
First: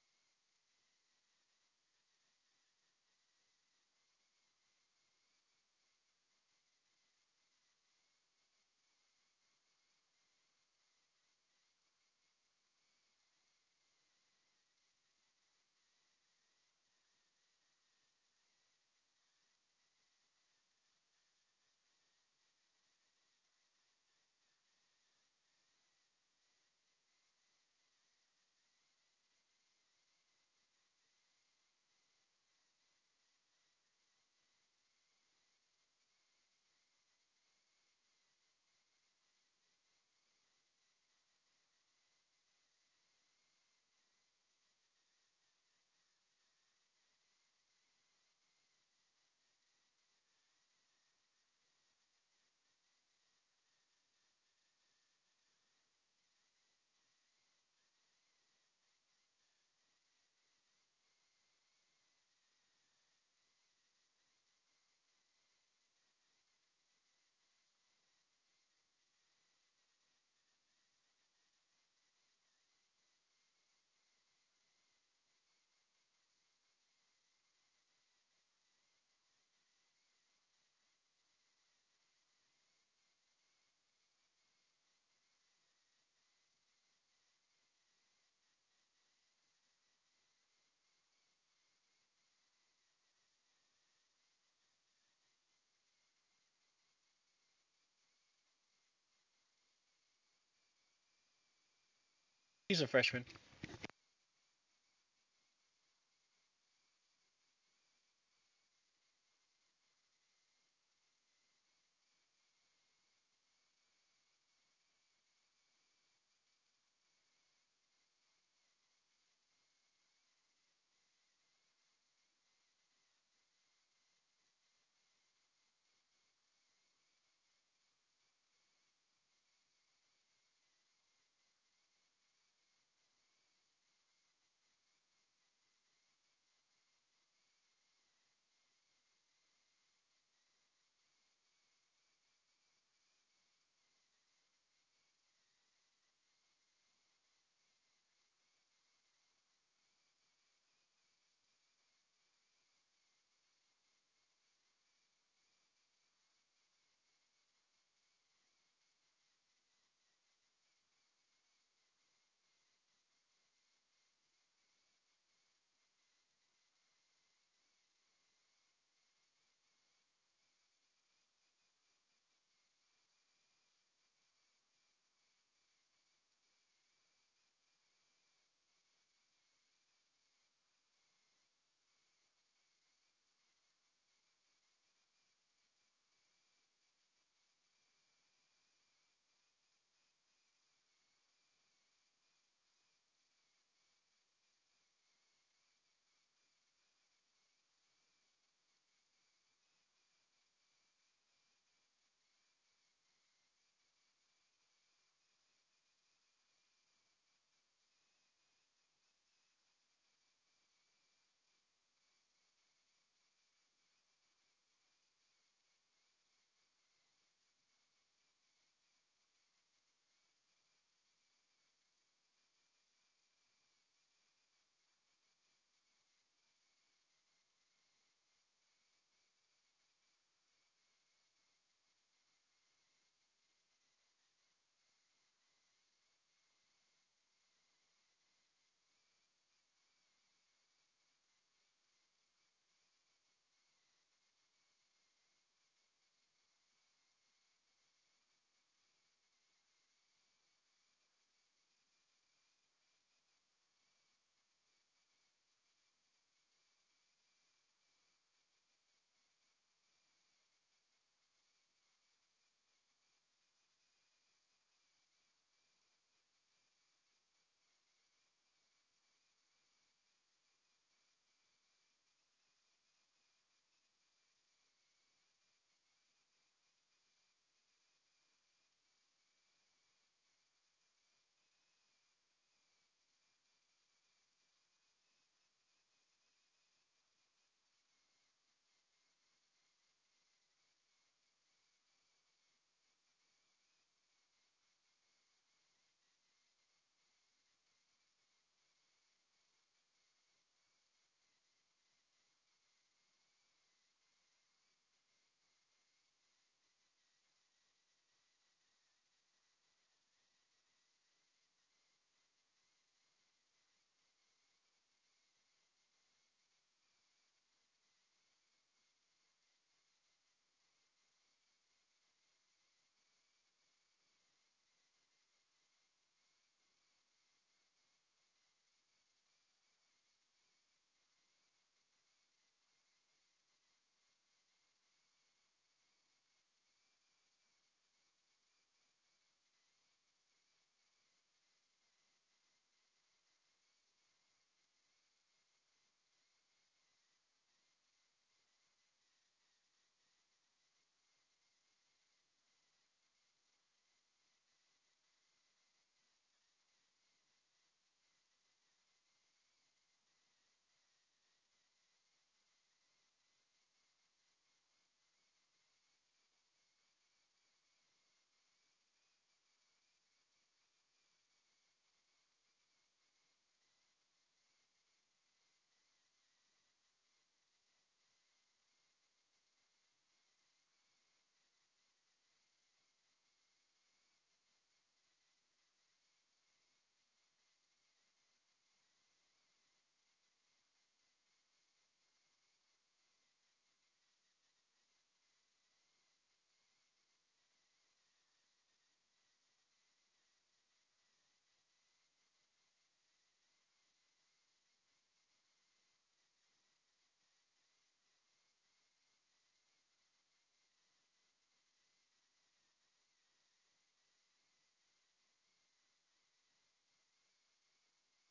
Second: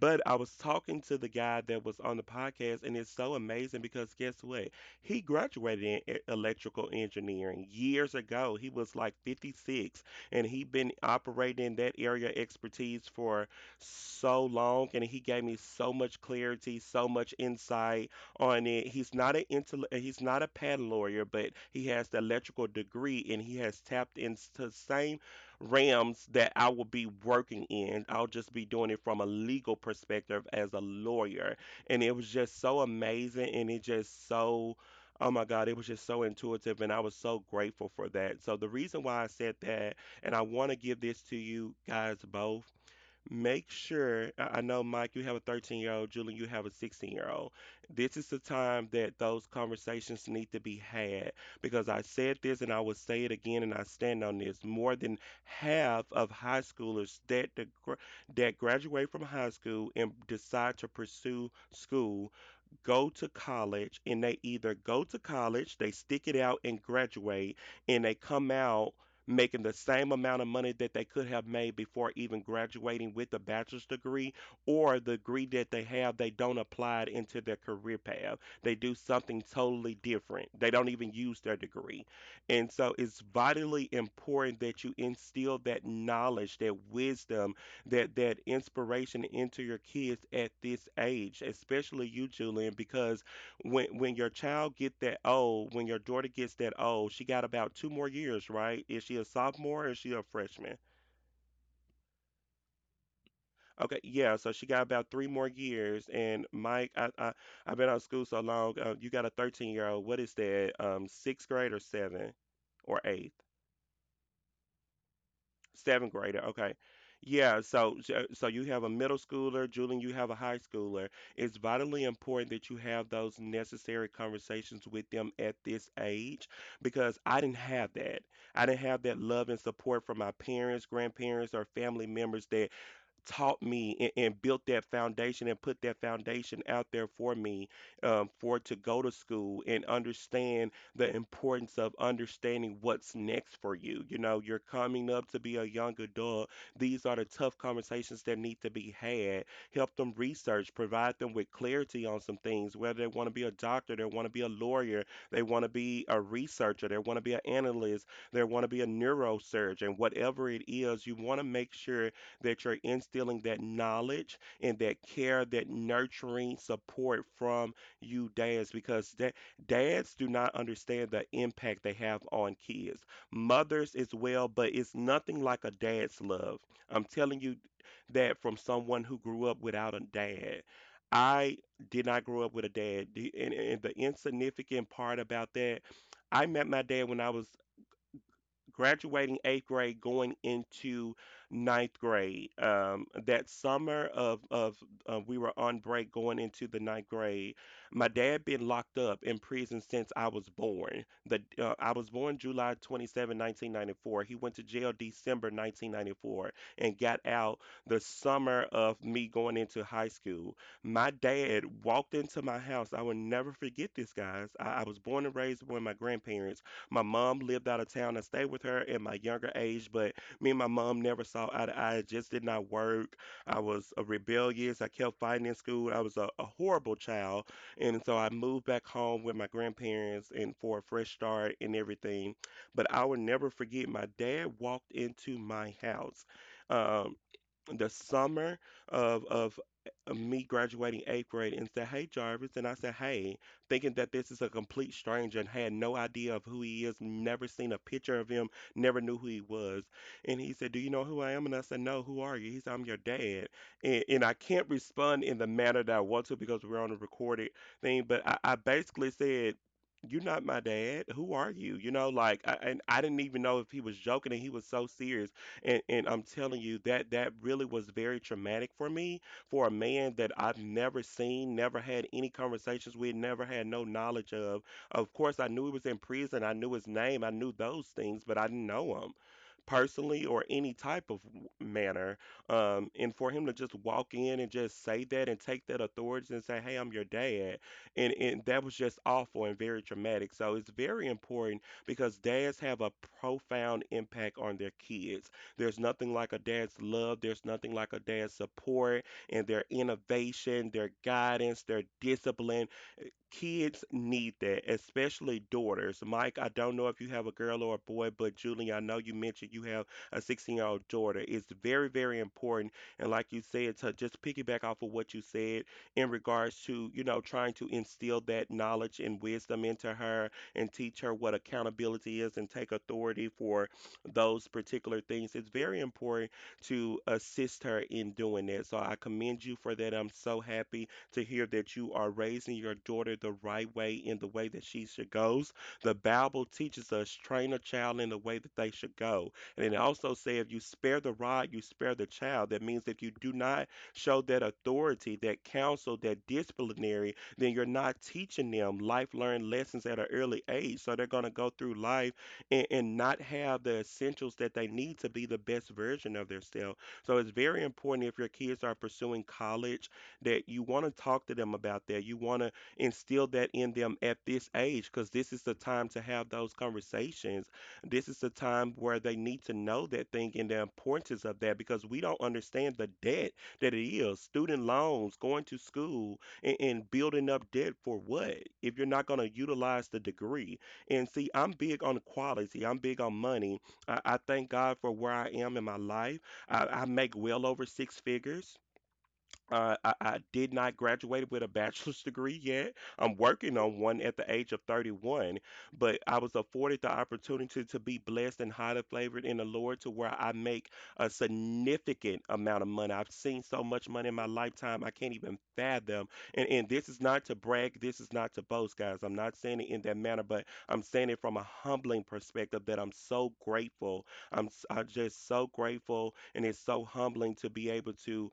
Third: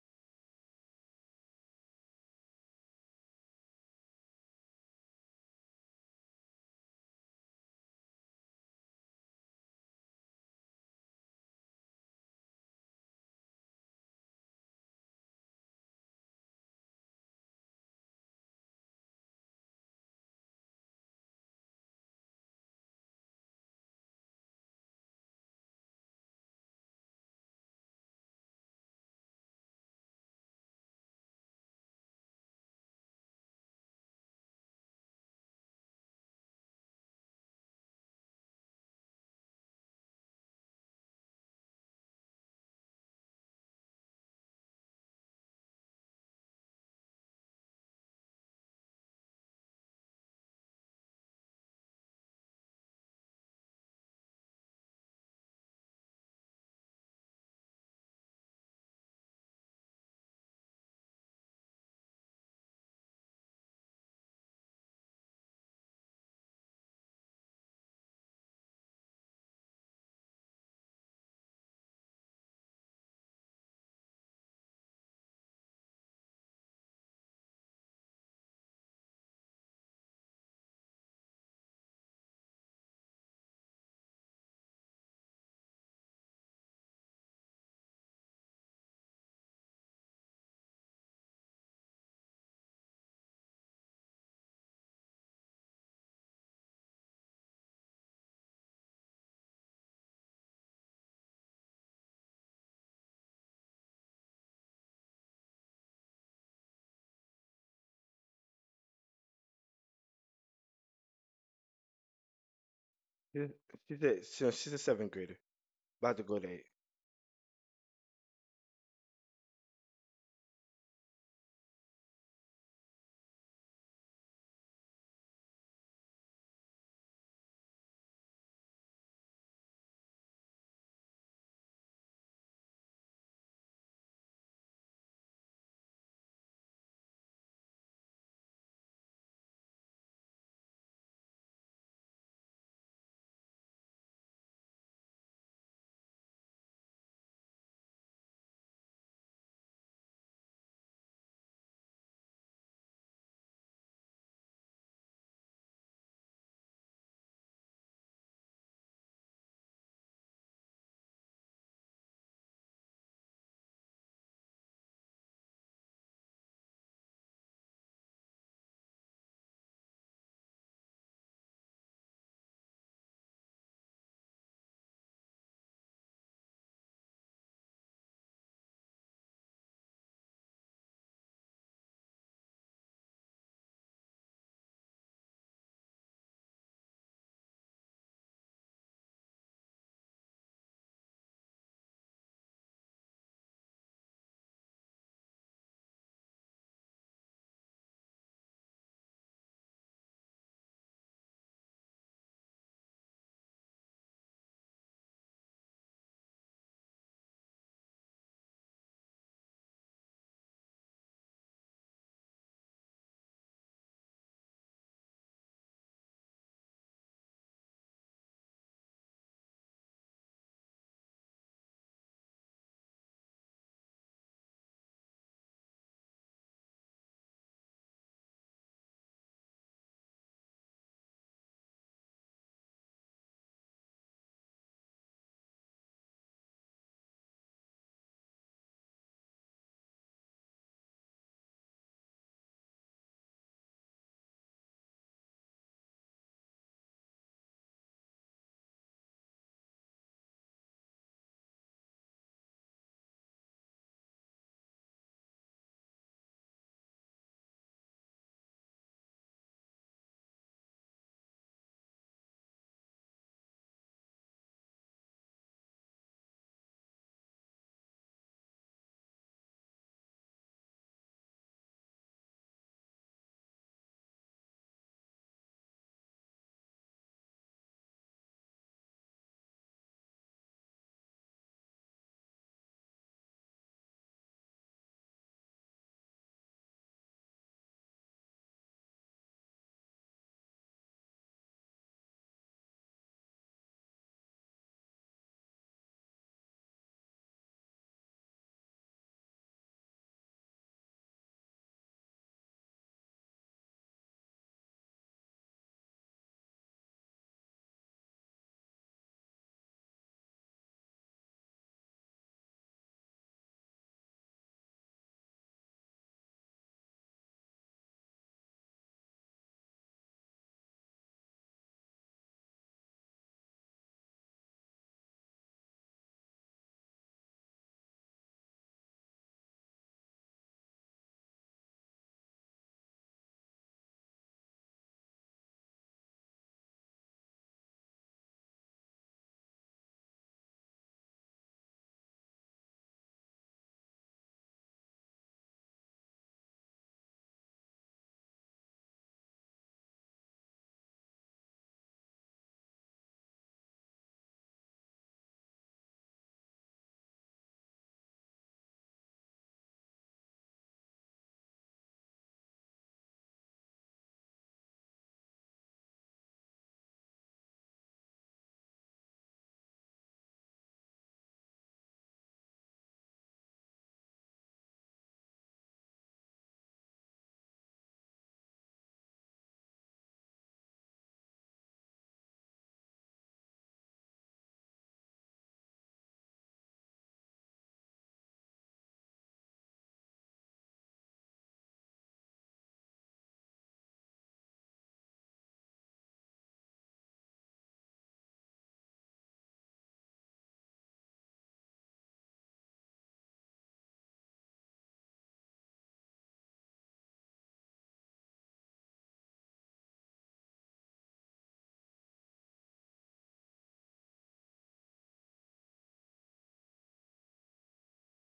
[SPEAKER 1] But I was talking to the guy that was on the podcast, and it's so amazing because guess what? He graduated in e- electrical engineering years ago. He was like fifty-six, and he had been operating in that area of expertise for so long, and he gave me so much clarity, so much insight on it. He's not an intell- uh, he's not a patent lawyer, but he has the electrical degree and he has tapped into the same realms that I will be working in. I'll just be doing it from a legal perspective as a lawyer. And it was just so amazing and it just so, oh my God, it was just so intuitive, and I was so grateful for that. So, the reason why I said that, and I want to give this to you guys both, make sure I I know Mike, you have a thirteen year old, Julie, you have a sixteen year old. This is the time that those conversations need to be had because I said this and I will say it again and I stand on this. More than half of high schoolers that deg- that graduate from high school and decide to pursue school go to college and they either go to college, they stick it out and graduate, and they come out making the same amount of money that they could have made before even graduating with a bachelor's degree, or the degree that they have, they don't apply it into their career path. They do something totally different. They don't even use their degree. And so it's vitally important that you instill that knowledge, that wisdom, that that inspiration into your kids at this age, especially you, Julian, because when when your child get that old, when your daughter gets that old, she got about two more years, right? Is she a sophomore or is she a freshman?
[SPEAKER 3] She's a freshman.
[SPEAKER 1] Okay, yeah, so she got about three more years. And Mike, I, I I've been out of school so long. Uh, you got a thirteen year old. What is that? Um, sixth grade or seven or eighth?
[SPEAKER 2] Yeah, she's a, so she's a seventh grader,
[SPEAKER 1] Seventh
[SPEAKER 2] about to go
[SPEAKER 1] grader,
[SPEAKER 2] to eight.
[SPEAKER 1] okay. Yeah, so so so you have a middle schooler. Julian, you have a high schooler. It's vitally important that you have those necessary conversations with them at this age because I didn't have that. I didn't have that love and support from my parents, grandparents, or family members taught me and, and built that foundation and put that foundation out there for me um, for to go to school and understand the importance of understanding what's next for you. You know, you're coming up to be a young adult. These are the tough conversations that need to be had. Help them research, provide them with clarity on some things, whether they want to be a doctor, they want to be a lawyer, they want to be a researcher, they want to be an analyst, they want to be a neurosurgeon, whatever it is, you want to make sure that you're instilling that knowledge and that care, that nurturing support from you dads because that dads do not understand the impact they have on kids. Mothers as well, but it's nothing like a dad's love. I'm telling you that from someone who grew up without a dad. I did not grow up with a dad. The- And, and the insignificant part about that, I met my dad when I was graduating eighth grade, going into ninth grade. Um, that summer of of uh, we were on break going into the ninth grade. My dad been locked up in prison since I was born. The uh, I was born July twenty-seventh, nineteen ninety-four. He went to jail December nineteen ninety-four and got out the summer of me going into high school. My dad walked into my house. I will never forget this, guys. I, I was born and raised with my grandparents. My mom lived out of town. I stayed with her in my younger age, but me and my mom never saw eye to eye. It just did not work. I was a rebellious. I kept fighting in school. I was a, a horrible child. And so I moved back home with my grandparents and for a fresh start and everything. But I will never forget my dad walked into my house. Um, the summer of of uh, me graduating eighth grade and said, "Hey Jarvis," and I said, "Hey," thinking that this is a complete stranger and had no idea of who he is, never seen a picture of him, never knew who he was. And he said, "Do you know who I am?" And I said, "No, who are you?" He said, "I'm your dad," and, and I can't respond in the manner that I want to because we're on a recorded thing, but I, I basically said, you're not my dad. Who are you? You know, like, I, and I didn't even know if he was joking and he was so serious. And and I'm telling you that that really was very traumatic for me, for a man that I've never seen, never had any conversations with, never had no knowledge of. Of course, I knew he was in prison. I knew his name. I knew those things, but I didn't know him personally or any type of w- manner. Um, and for him to just walk in and just say that and take that authority and say, "Hey, I'm your dad," and and that was just awful and very traumatic. So it's very important because dads have a profound impact on their kids. There's nothing like a dad's love. There's nothing like a dad's support and their innovation, their guidance, their discipline. Kids need that, especially daughters. Mike, I don't know if you have a girl or a boy, but Julie, I know you mentioned you have a sixteen-year-old daughter. It's very, very important. And like you said, to just piggyback off of what you said in regards to, you know, trying to instill that knowledge and wisdom into her and teach her what accountability is and take authority for those particular things. It's very important to assist her in doing that. So I commend you for that. I'm so happy to hear that you are raising your daughter the right way in the way that she should go. The Bible teaches us train a child in the way that they should go. And it also says if you spare the rod, you spare the child. That means if you do not show that authority, that counsel, that disciplinary, then you're not teaching them life learned lessons at an early age. So they're going to go through life and, and not have the essentials that they need to be the best version of themselves. So it's very important if your kids are pursuing college that you want to talk to them about that. You want to instill that in them at this age because this is the time to have those conversations. This is the time where they need to know that thing and the importance of that because we don't understand the debt that it is. Student loans, going to school, and, and building up debt for what if you're not going to utilize the degree? And see, I'm big on quality, I'm big on money. I, I thank God for where I am in my life. I, I make well over six figures. Uh, I, I did not graduate with a bachelor's degree yet. I'm working on one at the age of thirty-one, but I was afforded the opportunity to be blessed and highly flavored in the Lord to where I make a significant amount of money. I've seen so much money in my lifetime, I can't even fathom. And, and this is not to brag, this is not to boast, guys. I'm not saying it in that manner, but I'm saying it from a humbling perspective that I'm so grateful. I'm, s- I'm just so grateful, and it's so humbling to be able to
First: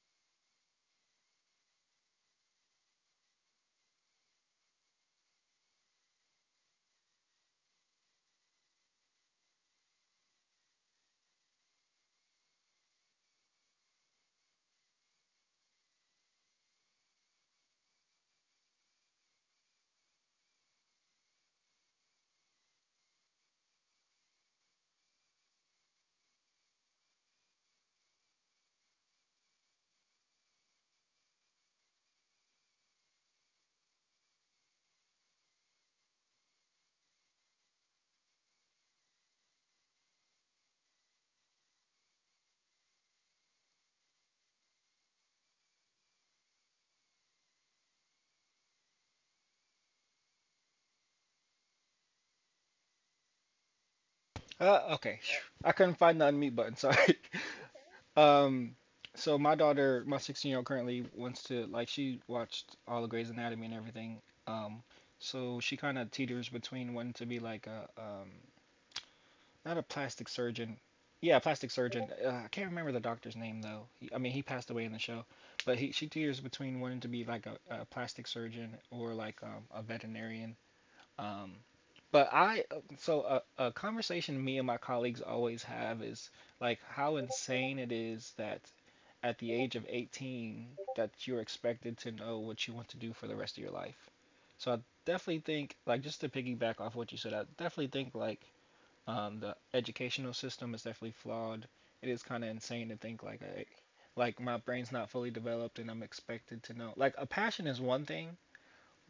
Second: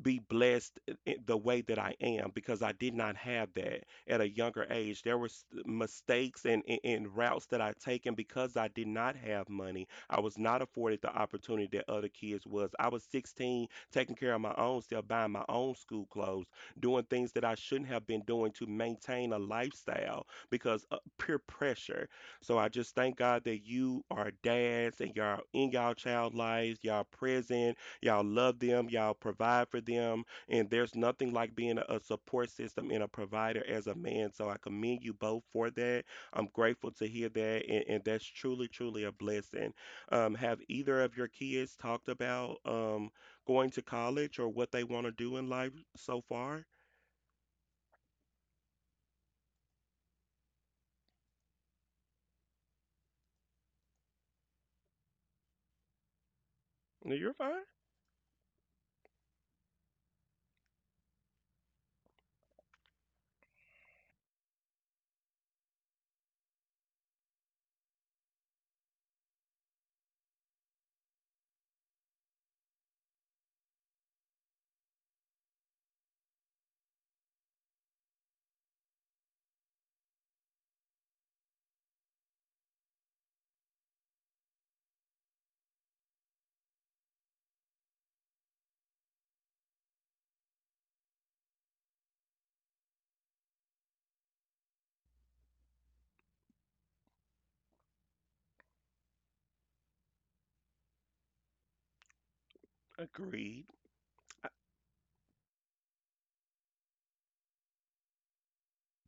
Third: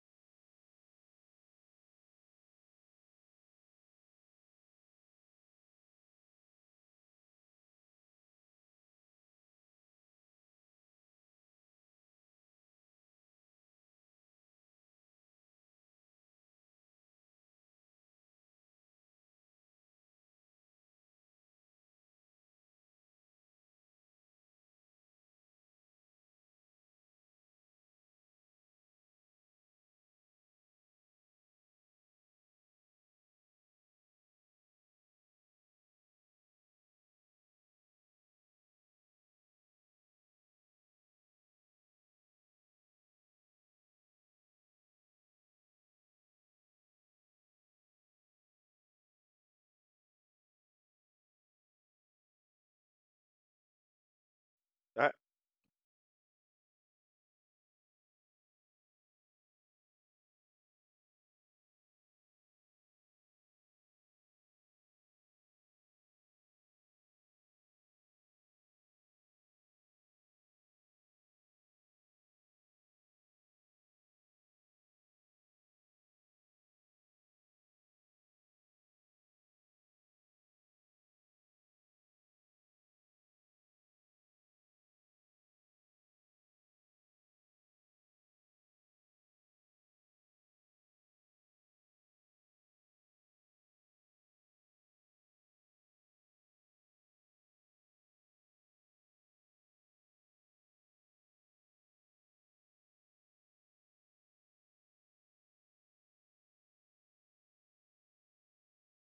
[SPEAKER 1] be blessed the way that I am because I did not have that at a younger age. There was uh, mistakes and, and, and routes that I taken because I did not have money. I was not afforded the opportunity that other kids was. I was sixteen, taking care of my own self, buying my own school clothes, doing things that I shouldn't have been doing to maintain a lifestyle because of peer pressure. So I just thank God that you are dads and y'all in y'all child lives, y'all present. Y'all love them, y'all provide for them, and there's nothing like being a support system and a provider as a man. So I commend you both for that. I'm grateful to hear that, and, and that's truly, truly a blessing. Um, have either of your kids talked about um, going to college or what they want to do in life so far?
[SPEAKER 3] Uh,
[SPEAKER 2] I,
[SPEAKER 3] okay. I couldn't find the unmute button.
[SPEAKER 1] No,
[SPEAKER 3] Sorry.
[SPEAKER 1] you're fine.
[SPEAKER 3] Um, so my daughter, my sixteen year old, currently wants to like she watched all the Grey's Anatomy and everything. Um, so she kind of teeters between wanting to be like a um, not a plastic surgeon. Yeah, plastic surgeon. Uh, I can't remember the doctor's name though. He, I mean, he passed away in the show, but he she teeters between wanting to be like a, a plastic surgeon or like um, a veterinarian um, but I so a, a conversation me and my colleagues always have is like how insane it is that at the age of eighteen that you're expected to know what you want to do for the rest of your life. So I definitely think like just to piggyback off what you said, I definitely think like um, the educational system is definitely flawed. It is kind of insane to think like I,
[SPEAKER 1] Agreed.
[SPEAKER 3] like my brain's not fully developed and I'm expected to know. Like a passion is one thing,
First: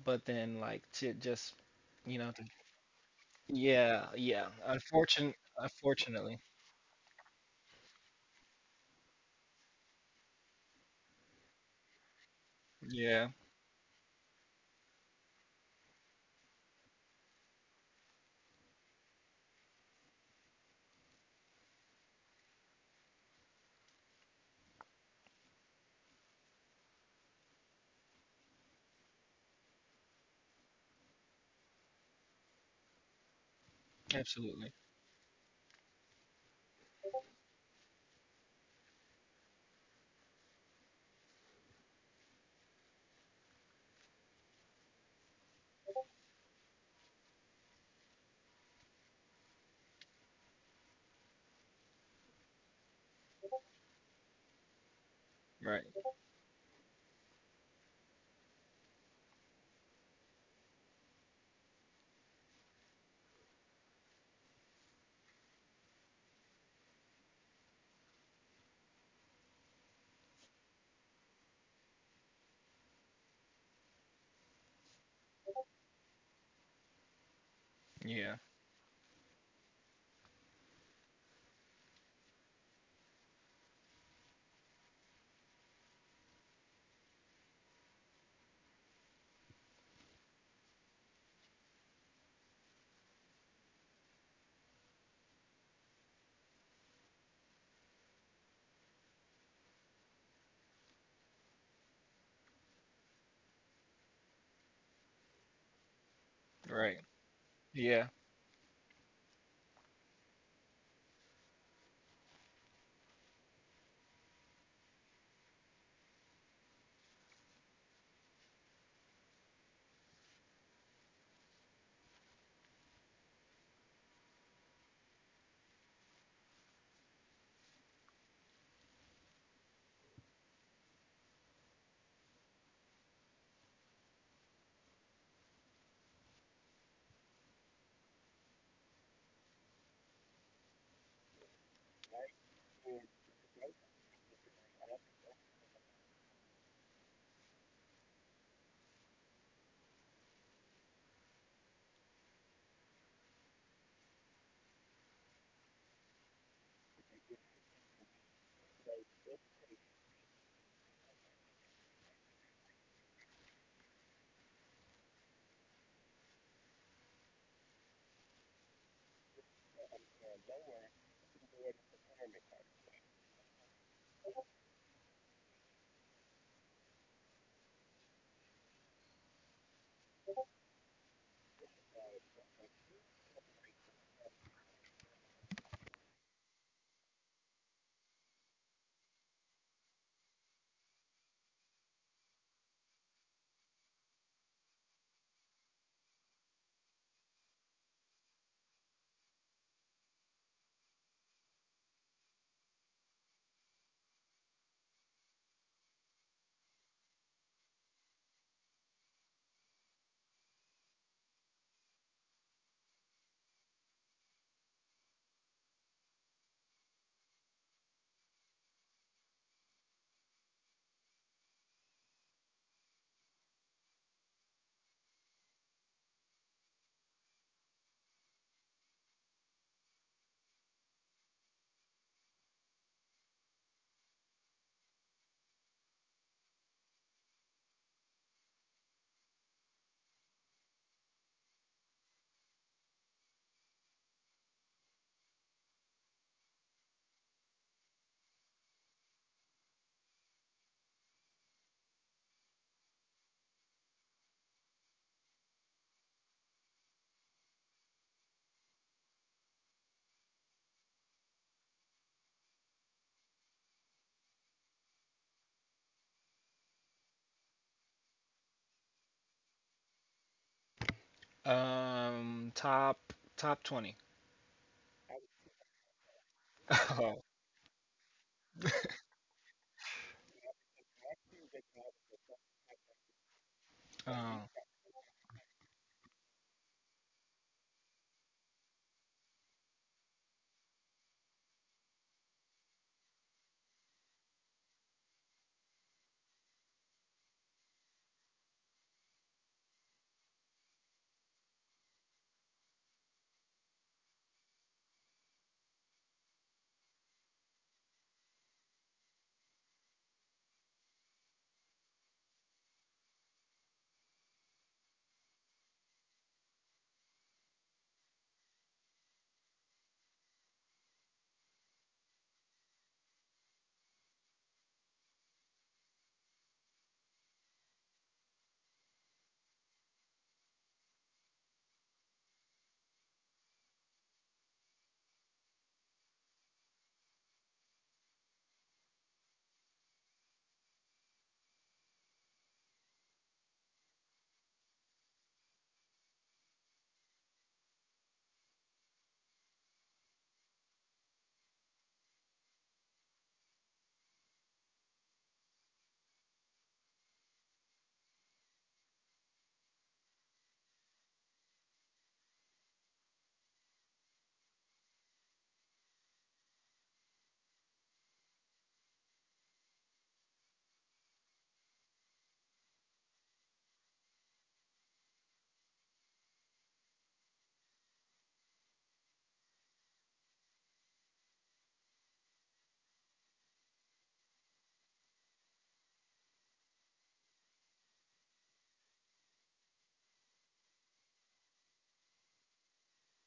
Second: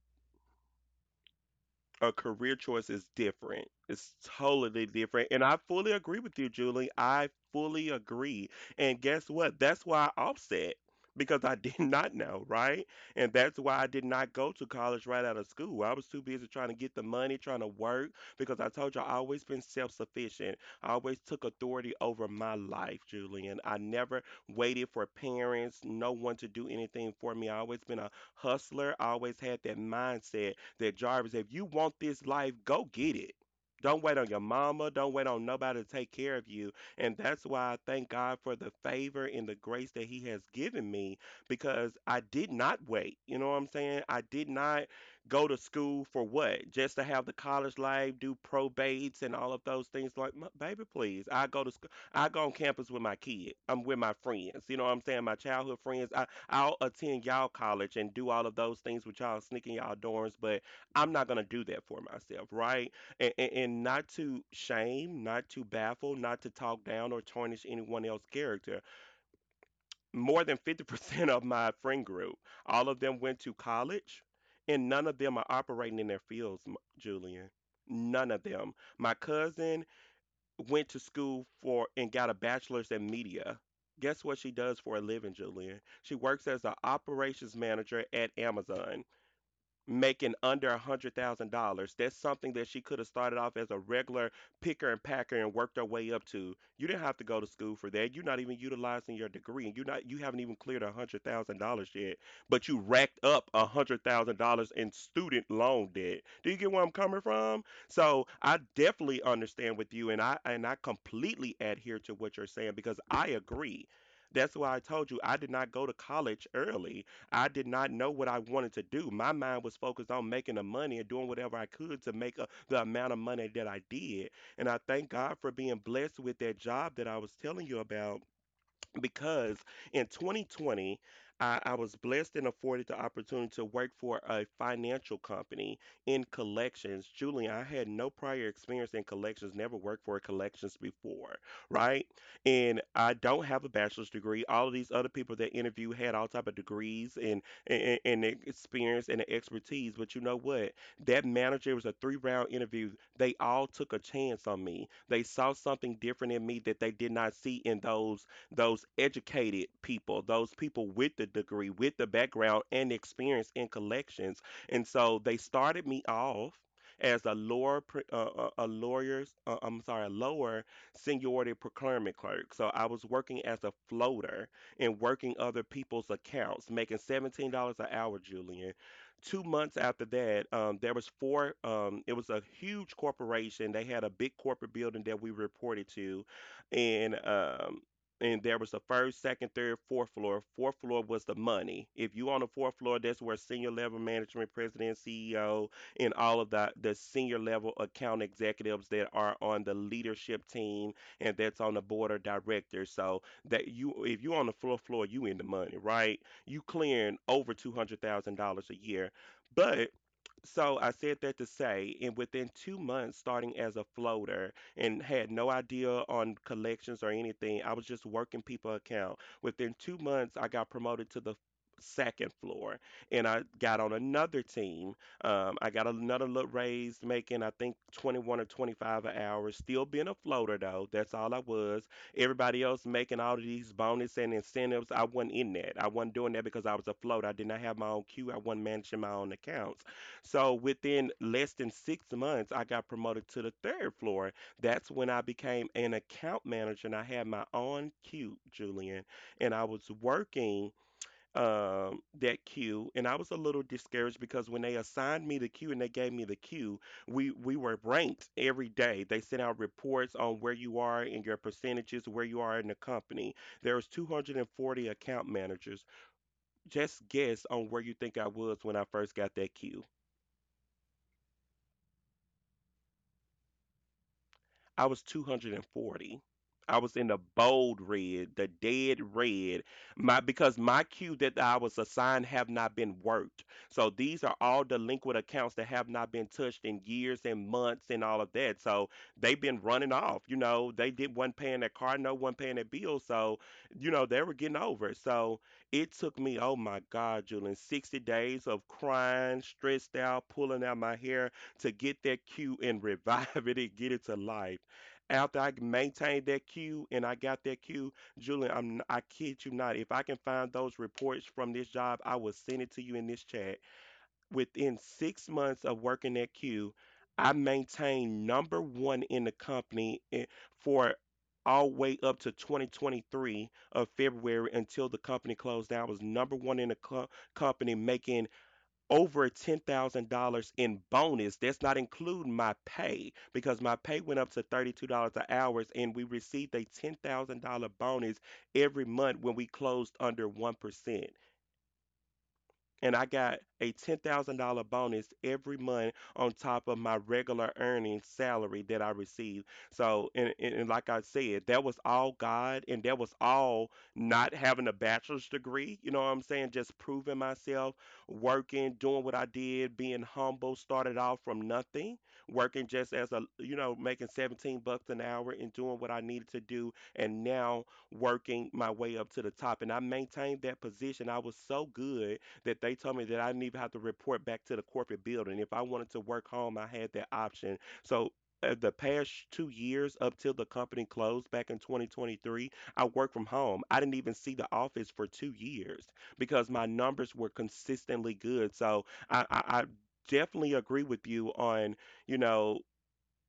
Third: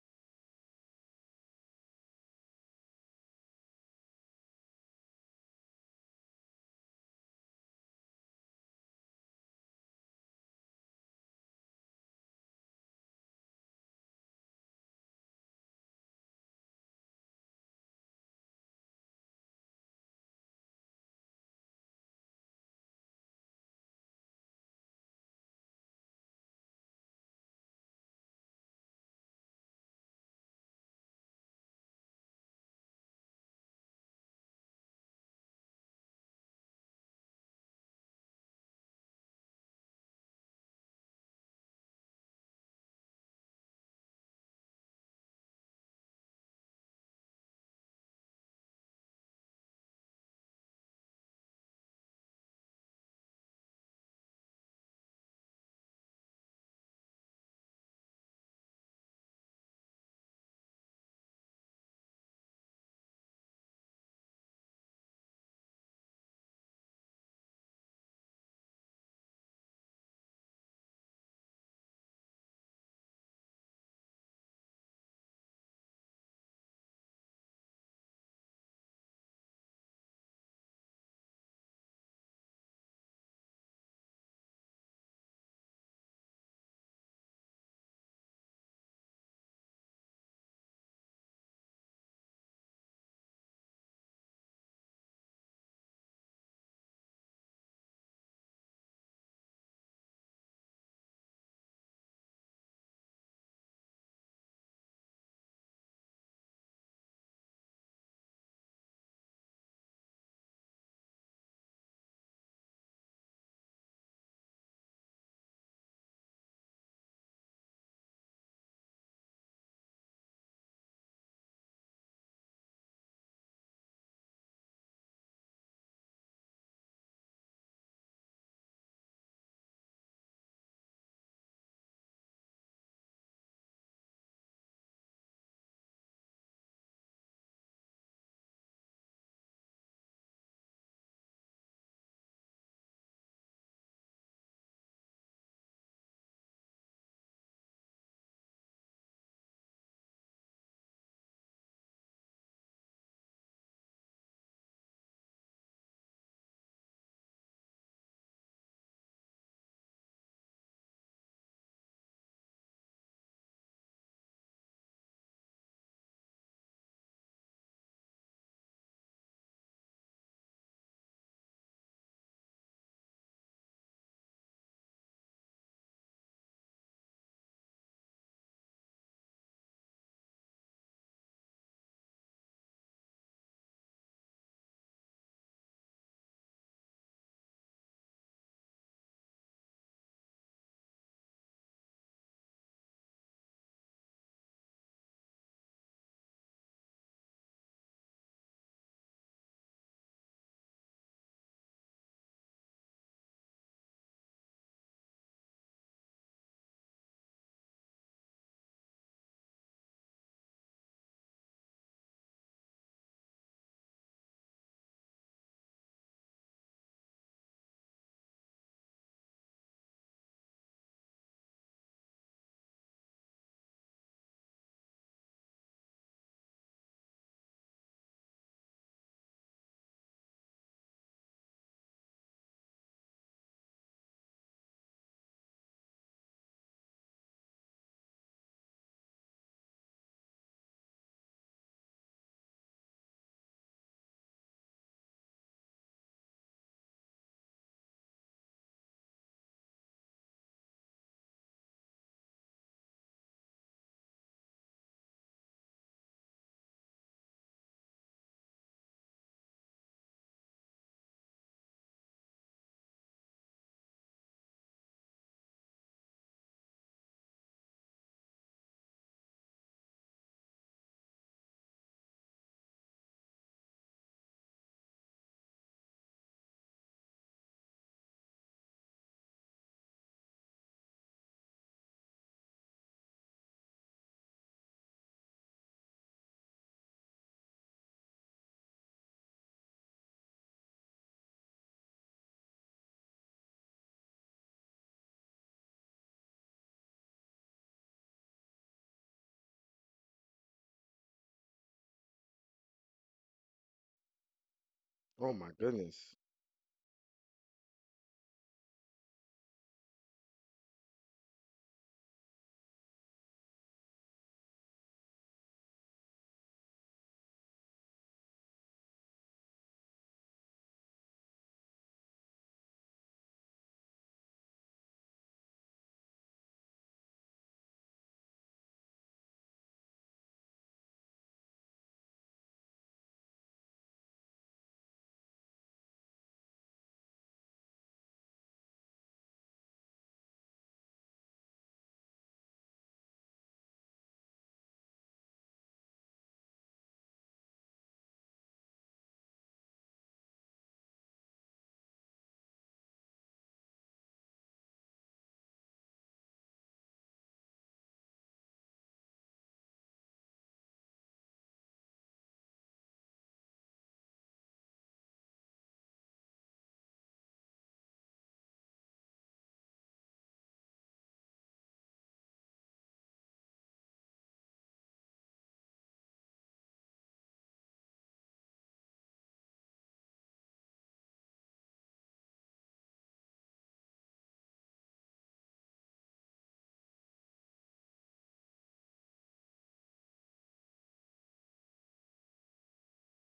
[SPEAKER 3] but then like to just
[SPEAKER 1] A
[SPEAKER 3] you know to
[SPEAKER 1] career choice is different.
[SPEAKER 3] yeah,
[SPEAKER 1] It's
[SPEAKER 3] yeah.
[SPEAKER 1] totally different.
[SPEAKER 3] Unfortunate,
[SPEAKER 1] And I fully agree with
[SPEAKER 3] unfortunately.
[SPEAKER 1] you, Julie. I fully agree. And guess what? That's why I offset because I did not know, right?
[SPEAKER 3] Yeah,
[SPEAKER 1] And that's why I did not go to college right out of school. I was too busy trying to get the money, trying to work because I told you I always been self-sufficient. I always took authority over my life, Julian. I never waited for parents, no one to do anything for me. I always been a hustler. I always had that mindset that Jarvis, if you want this life, go get it. Don't wait on your
[SPEAKER 3] absolutely.
[SPEAKER 1] mama. Don't wait on nobody to take care of you. And that's why I thank God for the favor and the grace that He has given me because I did not wait. You know what I'm saying? I did not go to school for what? Just to have the college life, do probates and all of those things. Like, "M- baby, please. I go to school. I go on campus with my kid. I'm with my friends. You know what I'm saying? My childhood
[SPEAKER 3] Right.
[SPEAKER 1] friends. I, I'll attend y'all college and do all of those things with y'all sneaking y'all dorms, but I'm not gonna do that for myself, right? And, and, and not to shame, not to baffle, not to talk down or tarnish anyone else's character. More than fifty percent of my friend group, all of them went to college, and none of them are operating in their fields, M- Julian. None
[SPEAKER 3] Yeah.
[SPEAKER 1] of them. My cousin went to school for and got a bachelor's in media. Guess what she does for a living, Julian? She works as an operations manager at Amazon making under a hundred thousand dollars. That's something that she could have started off as a regular picker and packer and worked her way up to. You didn't have to go to school for that. You're not even utilizing your degree, and you're not you haven't even cleared a hundred thousand dollars yet. But you racked up a hundred thousand dollars in student loan debt. Do you get where I'm
[SPEAKER 3] Right.
[SPEAKER 1] coming from?
[SPEAKER 3] Yeah.
[SPEAKER 1] So I definitely understand with you, and I and I completely adhere to what you're saying because I agree. That's why I told you I did not go to college early. I did not know what I wanted to do. My mind was focused on making the money and doing whatever I could to make a, the amount of money that I did. And I thank God for being blessed with that job that I was telling you about because in twenty twenty, I, I was blessed and afforded the opportunity to work for a financial company in collections. Julie, I had no prior experience in collections, never worked for collections before, right? And I don't have a bachelor's degree. All of these other people that interview had all type of degrees and, and, and experience and expertise. But you know what? That manager, it was a three round interview. They all took a chance on me. They saw something different in me that they did not see in those those educated people, those people with the degree, with the background and experience in collections. And so they started me off as a lower, pr- uh, uh, a lawyer's, uh, I'm sorry, a lower seniority procurement clerk. So I was working as a floater and working other people's accounts, making seventeen dollars an hour, Julian. Two months after that, um, there was four. Um, it was a huge corporation. They had a big corporate building that we reported to, and um, and there was the first, second, third, fourth floor. Fourth floor was the money. If you on the fourth floor, that's where senior level management, president, C E O, and all of the the senior level account executives that are on the leadership team and that's on the board of directors. So that you, if you on the fourth floor, you in the money, right? You clearing over two hundred thousand dollars a year, but so I said that to say, and within two months, starting as a floater and had no idea on collections or anything, I was just working people account. Within two months, I got promoted to the second floor and I got on another team. Um, I got another little raise, making I think twenty-one or twenty-five an hour, still being a floater though. That's all I was. Everybody else making all of these bonus and incentives. I wasn't in that. I wasn't doing that because I was a floater. I did not have my own queue. I wasn't managing my own accounts. So within less than six months, I got promoted to the third floor. That's when I became an account manager and I had my own queue, Julian. And I was working um, that queue and I was a little discouraged because when they assigned me the queue and they gave me the queue, we, we were ranked every day. They sent out reports on where you are and your percentages, where you are in the company. There was two hundred forty account managers. Just guess on where you think I was when I first got that queue.
[SPEAKER 3] Um, top top twenty.
[SPEAKER 1] I was two hundred forty. I was in the
[SPEAKER 3] Oh.
[SPEAKER 1] bold red, the dead red. My Because my queue that I was assigned have not been worked. So these are
[SPEAKER 3] Um,
[SPEAKER 1] all delinquent accounts that have not been touched in years and months and all of that. So they've been running off. You know, they did one paying their car, no one paying their bill. So, you know, they were getting over. It. So it took me, oh my God, Julian, sixty days of crying, stressed out, pulling out my hair to get that cue and revive it and get it to life.
[SPEAKER 2] oh
[SPEAKER 1] After
[SPEAKER 2] my
[SPEAKER 1] I
[SPEAKER 2] goodness.
[SPEAKER 1] maintained that queue and I got that queue, Julian, I'm n- i am I kid you not. If I can find those reports from this job, I will send it to you in this chat. Within six months of working that queue, I maintained number one in the company eh, for all way up to twenty twenty-three of February until the company closed down. I was number one in the co- company making over ten thousand dollars in bonus. That's not including my pay because my pay went up to thirty-two dollars an hour and we received a ten thousand dollars bonus every month when we closed under one percent and I got a ten thousand dollars bonus every month on top of my regular earnings salary that I received. So, and, and, and like I said, that was all God, and that was all not having a bachelor's degree. You know what I'm saying? Just proving myself, working, doing what I did, being humble, started off from nothing, working just as a, you know, making seventeen bucks an hour and doing what I needed to do. And now working my way up to the top. And I maintained that position. I was so good that they told me that I didn't even have to report back to the corporate building. If I wanted to work home, I had that option. So uh, the past two years up till the company closed back in twenty twenty-three, I worked from home. I didn't even see the office for two years because my numbers were consistently good. So I, I, I definitely agree with you on, you know,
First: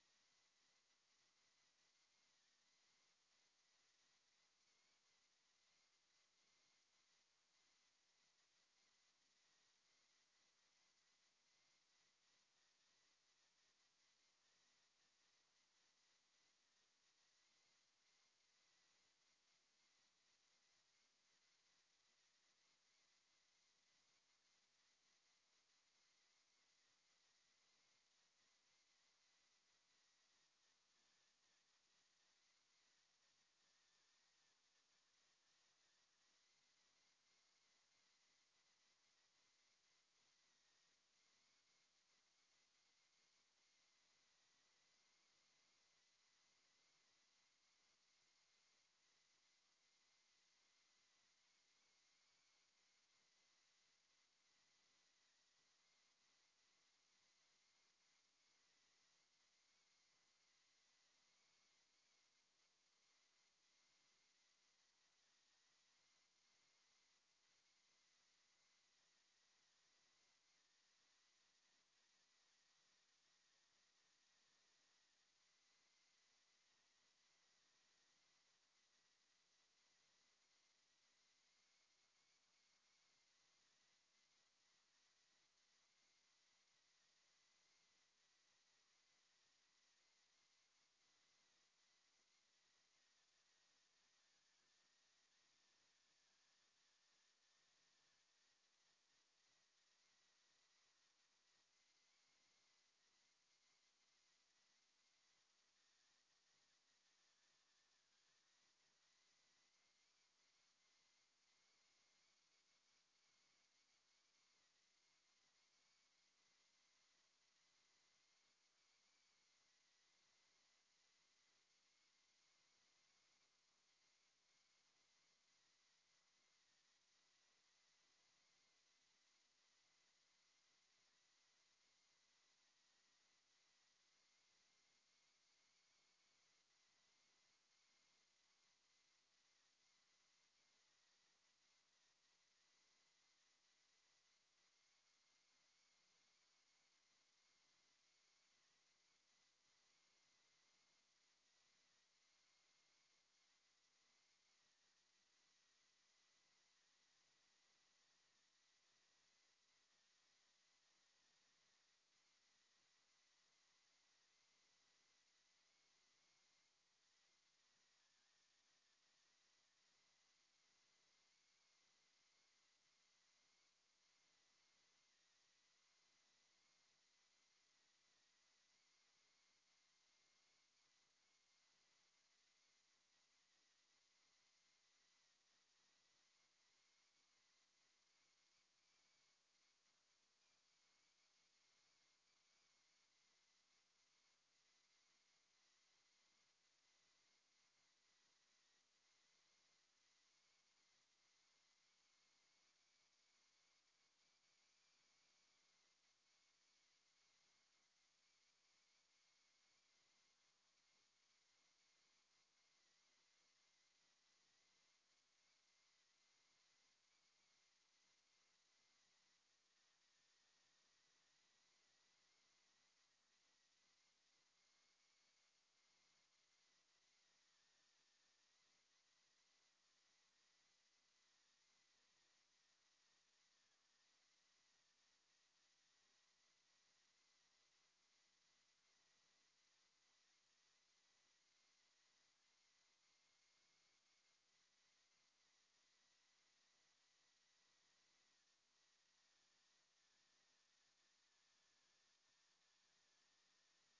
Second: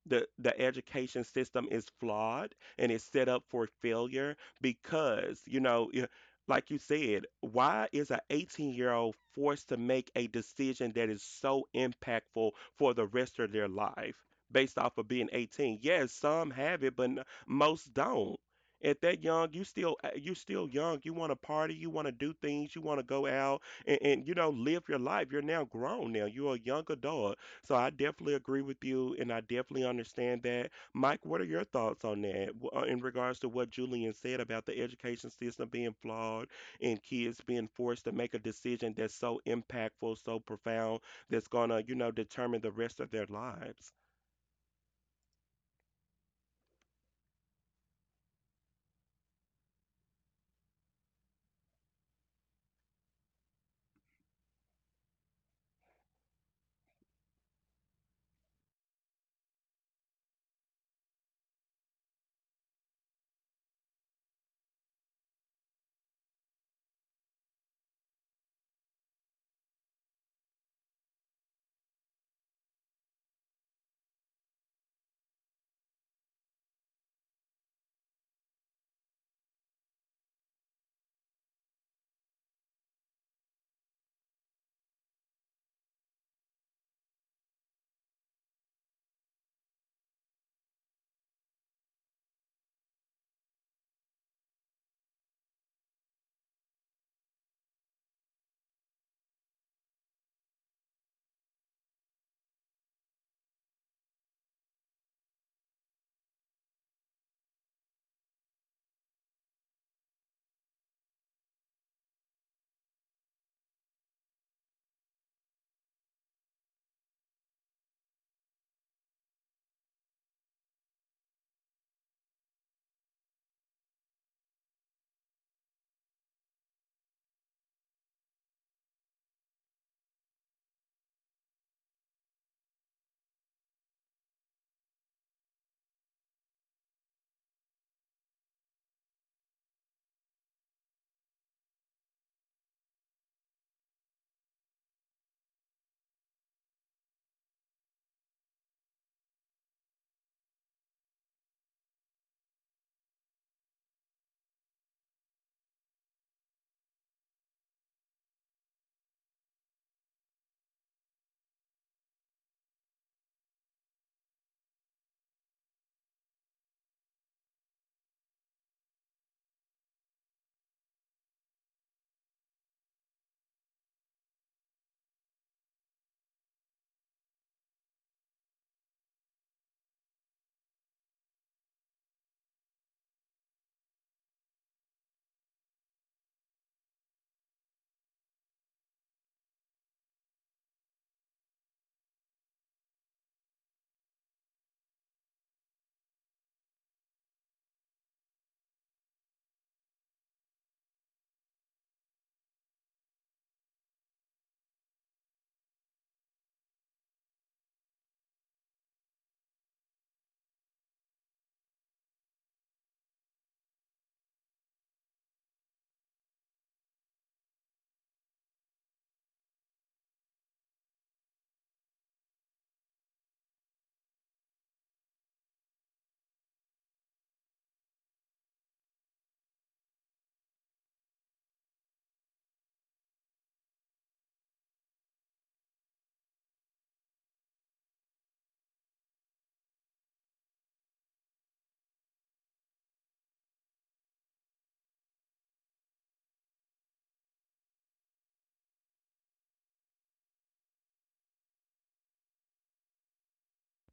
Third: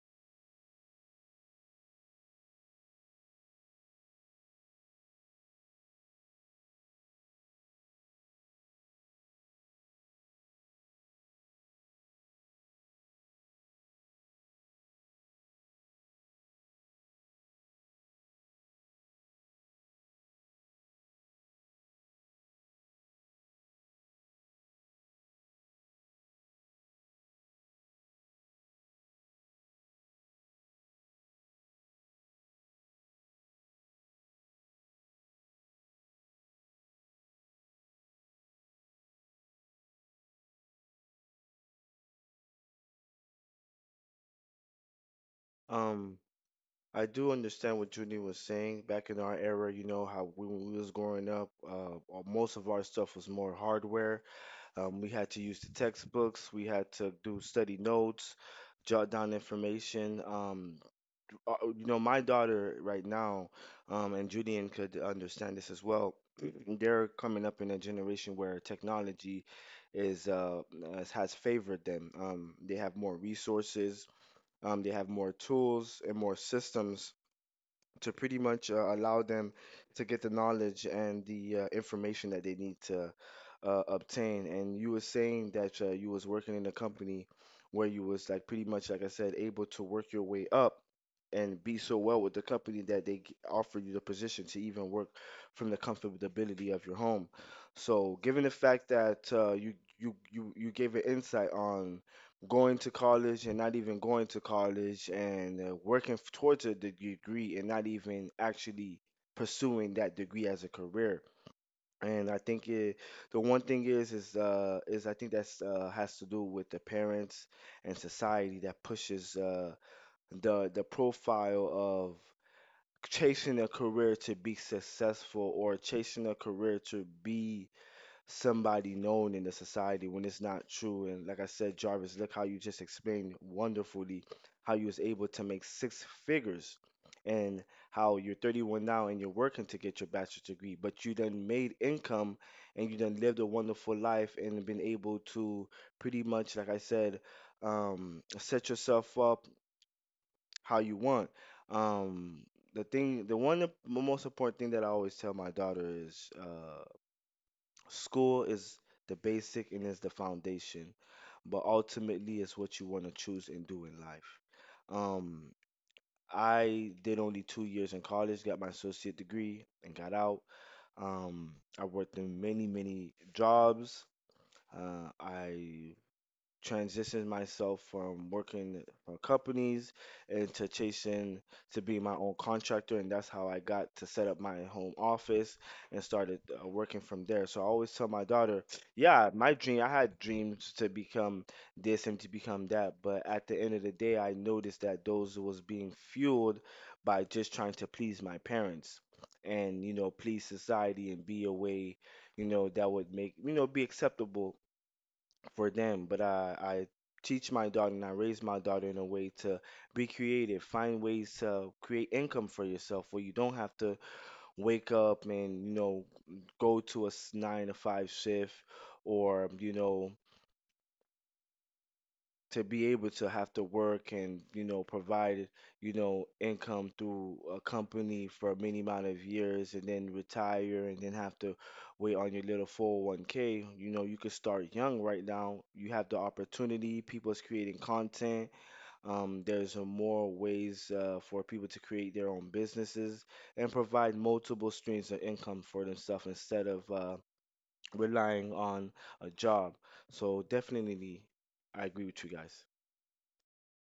[SPEAKER 1] the the education system is flawed and it's set up for failure because, you know, y- like you said, why is an eighteen year old forced to make a decision that is so impactful for the rest of their life based off of being eighteen? Yes, some have it, but n- most don't. At that young, you still uh, you still young, you want to party, you want to do things, you want to go out, and, and you know, live your life. You're now grown, now you're a young adult. So I definitely agree with you, and I definitely understand that. Mike, what are your thoughts on that, w- uh, in regards to what Julian said about the education system being flawed and kids being forced to make a decision that's so impactful, so profound, that's gonna, you know, determine the rest of their lives?
[SPEAKER 2] Um, I do understand what Judy was saying. Back in our era, you know how we, when we was growing up, uh, uh, most of our stuff was more hardware. Um, we had to use the textbooks. We had to do study notes, jot down information. Um, uh, you know, my daughter right now, um, and Julian could understand this as well. They're coming up in a generation where technology is uh, has has favored them. Um, they have more resources. Um, they have more tools and more systems to pretty much uh, allow them to get the knowledge and the uh, information that they need to uh, obtain. And you were saying that uh, you was working in a company where you was like pretty much, like I said, able to work your way up and be so well with the company that they g- offer you the position to even work from the comfortability of your home. So, given the fact that uh, you you you you gave an insight on going to college and not even going to college and uh, working f- towards a de- degree and not even actually pursuing that degree as a career. And I think it, the one thing is is uh, is I think that's uh, has to do with the parents and society that pushes uh, the the profile of chasing a career to be successful or chasing a career to be somebody known in the society when it's not true. And like I said, Jarvis, look how you just explained wonderfully how you was able to make six figures and how you're thirty-one now and you're working to get your bachelor's degree, but you done made income and you done lived a wonderful life and been able to pretty much, like I said, um, set yourself up how you want. Um, the thing, the one, the most important thing that I always tell my daughter is, uh, school is the basic and is the foundation, but ultimately it's what you want to choose and do in life. Um, I did only two years in college, got my associate degree, and got out. Um, I worked in many, many jobs. Uh, I transitioned myself from working for companies into chasing to be my own contractor, and that's how I got to set up my home office and started uh, working from there. So I always tell my daughter, yeah, my dream, I had dreams to become this and to become that, but at the end of the day I noticed that those was being fueled by just trying to please my parents and you know please society and be a way you know that would make you know be acceptable for them. But I, I teach my daughter and I raise my daughter in a way to be creative, find ways to create income for yourself where you don't have to wake up and, you know, go to a s- nine to five shift or, you know, to be able to have to work and you know provide you know income through a company for a many amount of years and then retire and then have to wait on your little four oh one k. You know, you could start young. Right now you have the opportunity. People's creating content. Um, there's uh, more ways uh, for people to create their own businesses and provide multiple streams of income for themselves instead of uh, relying on a job. So definitely I agree with you guys.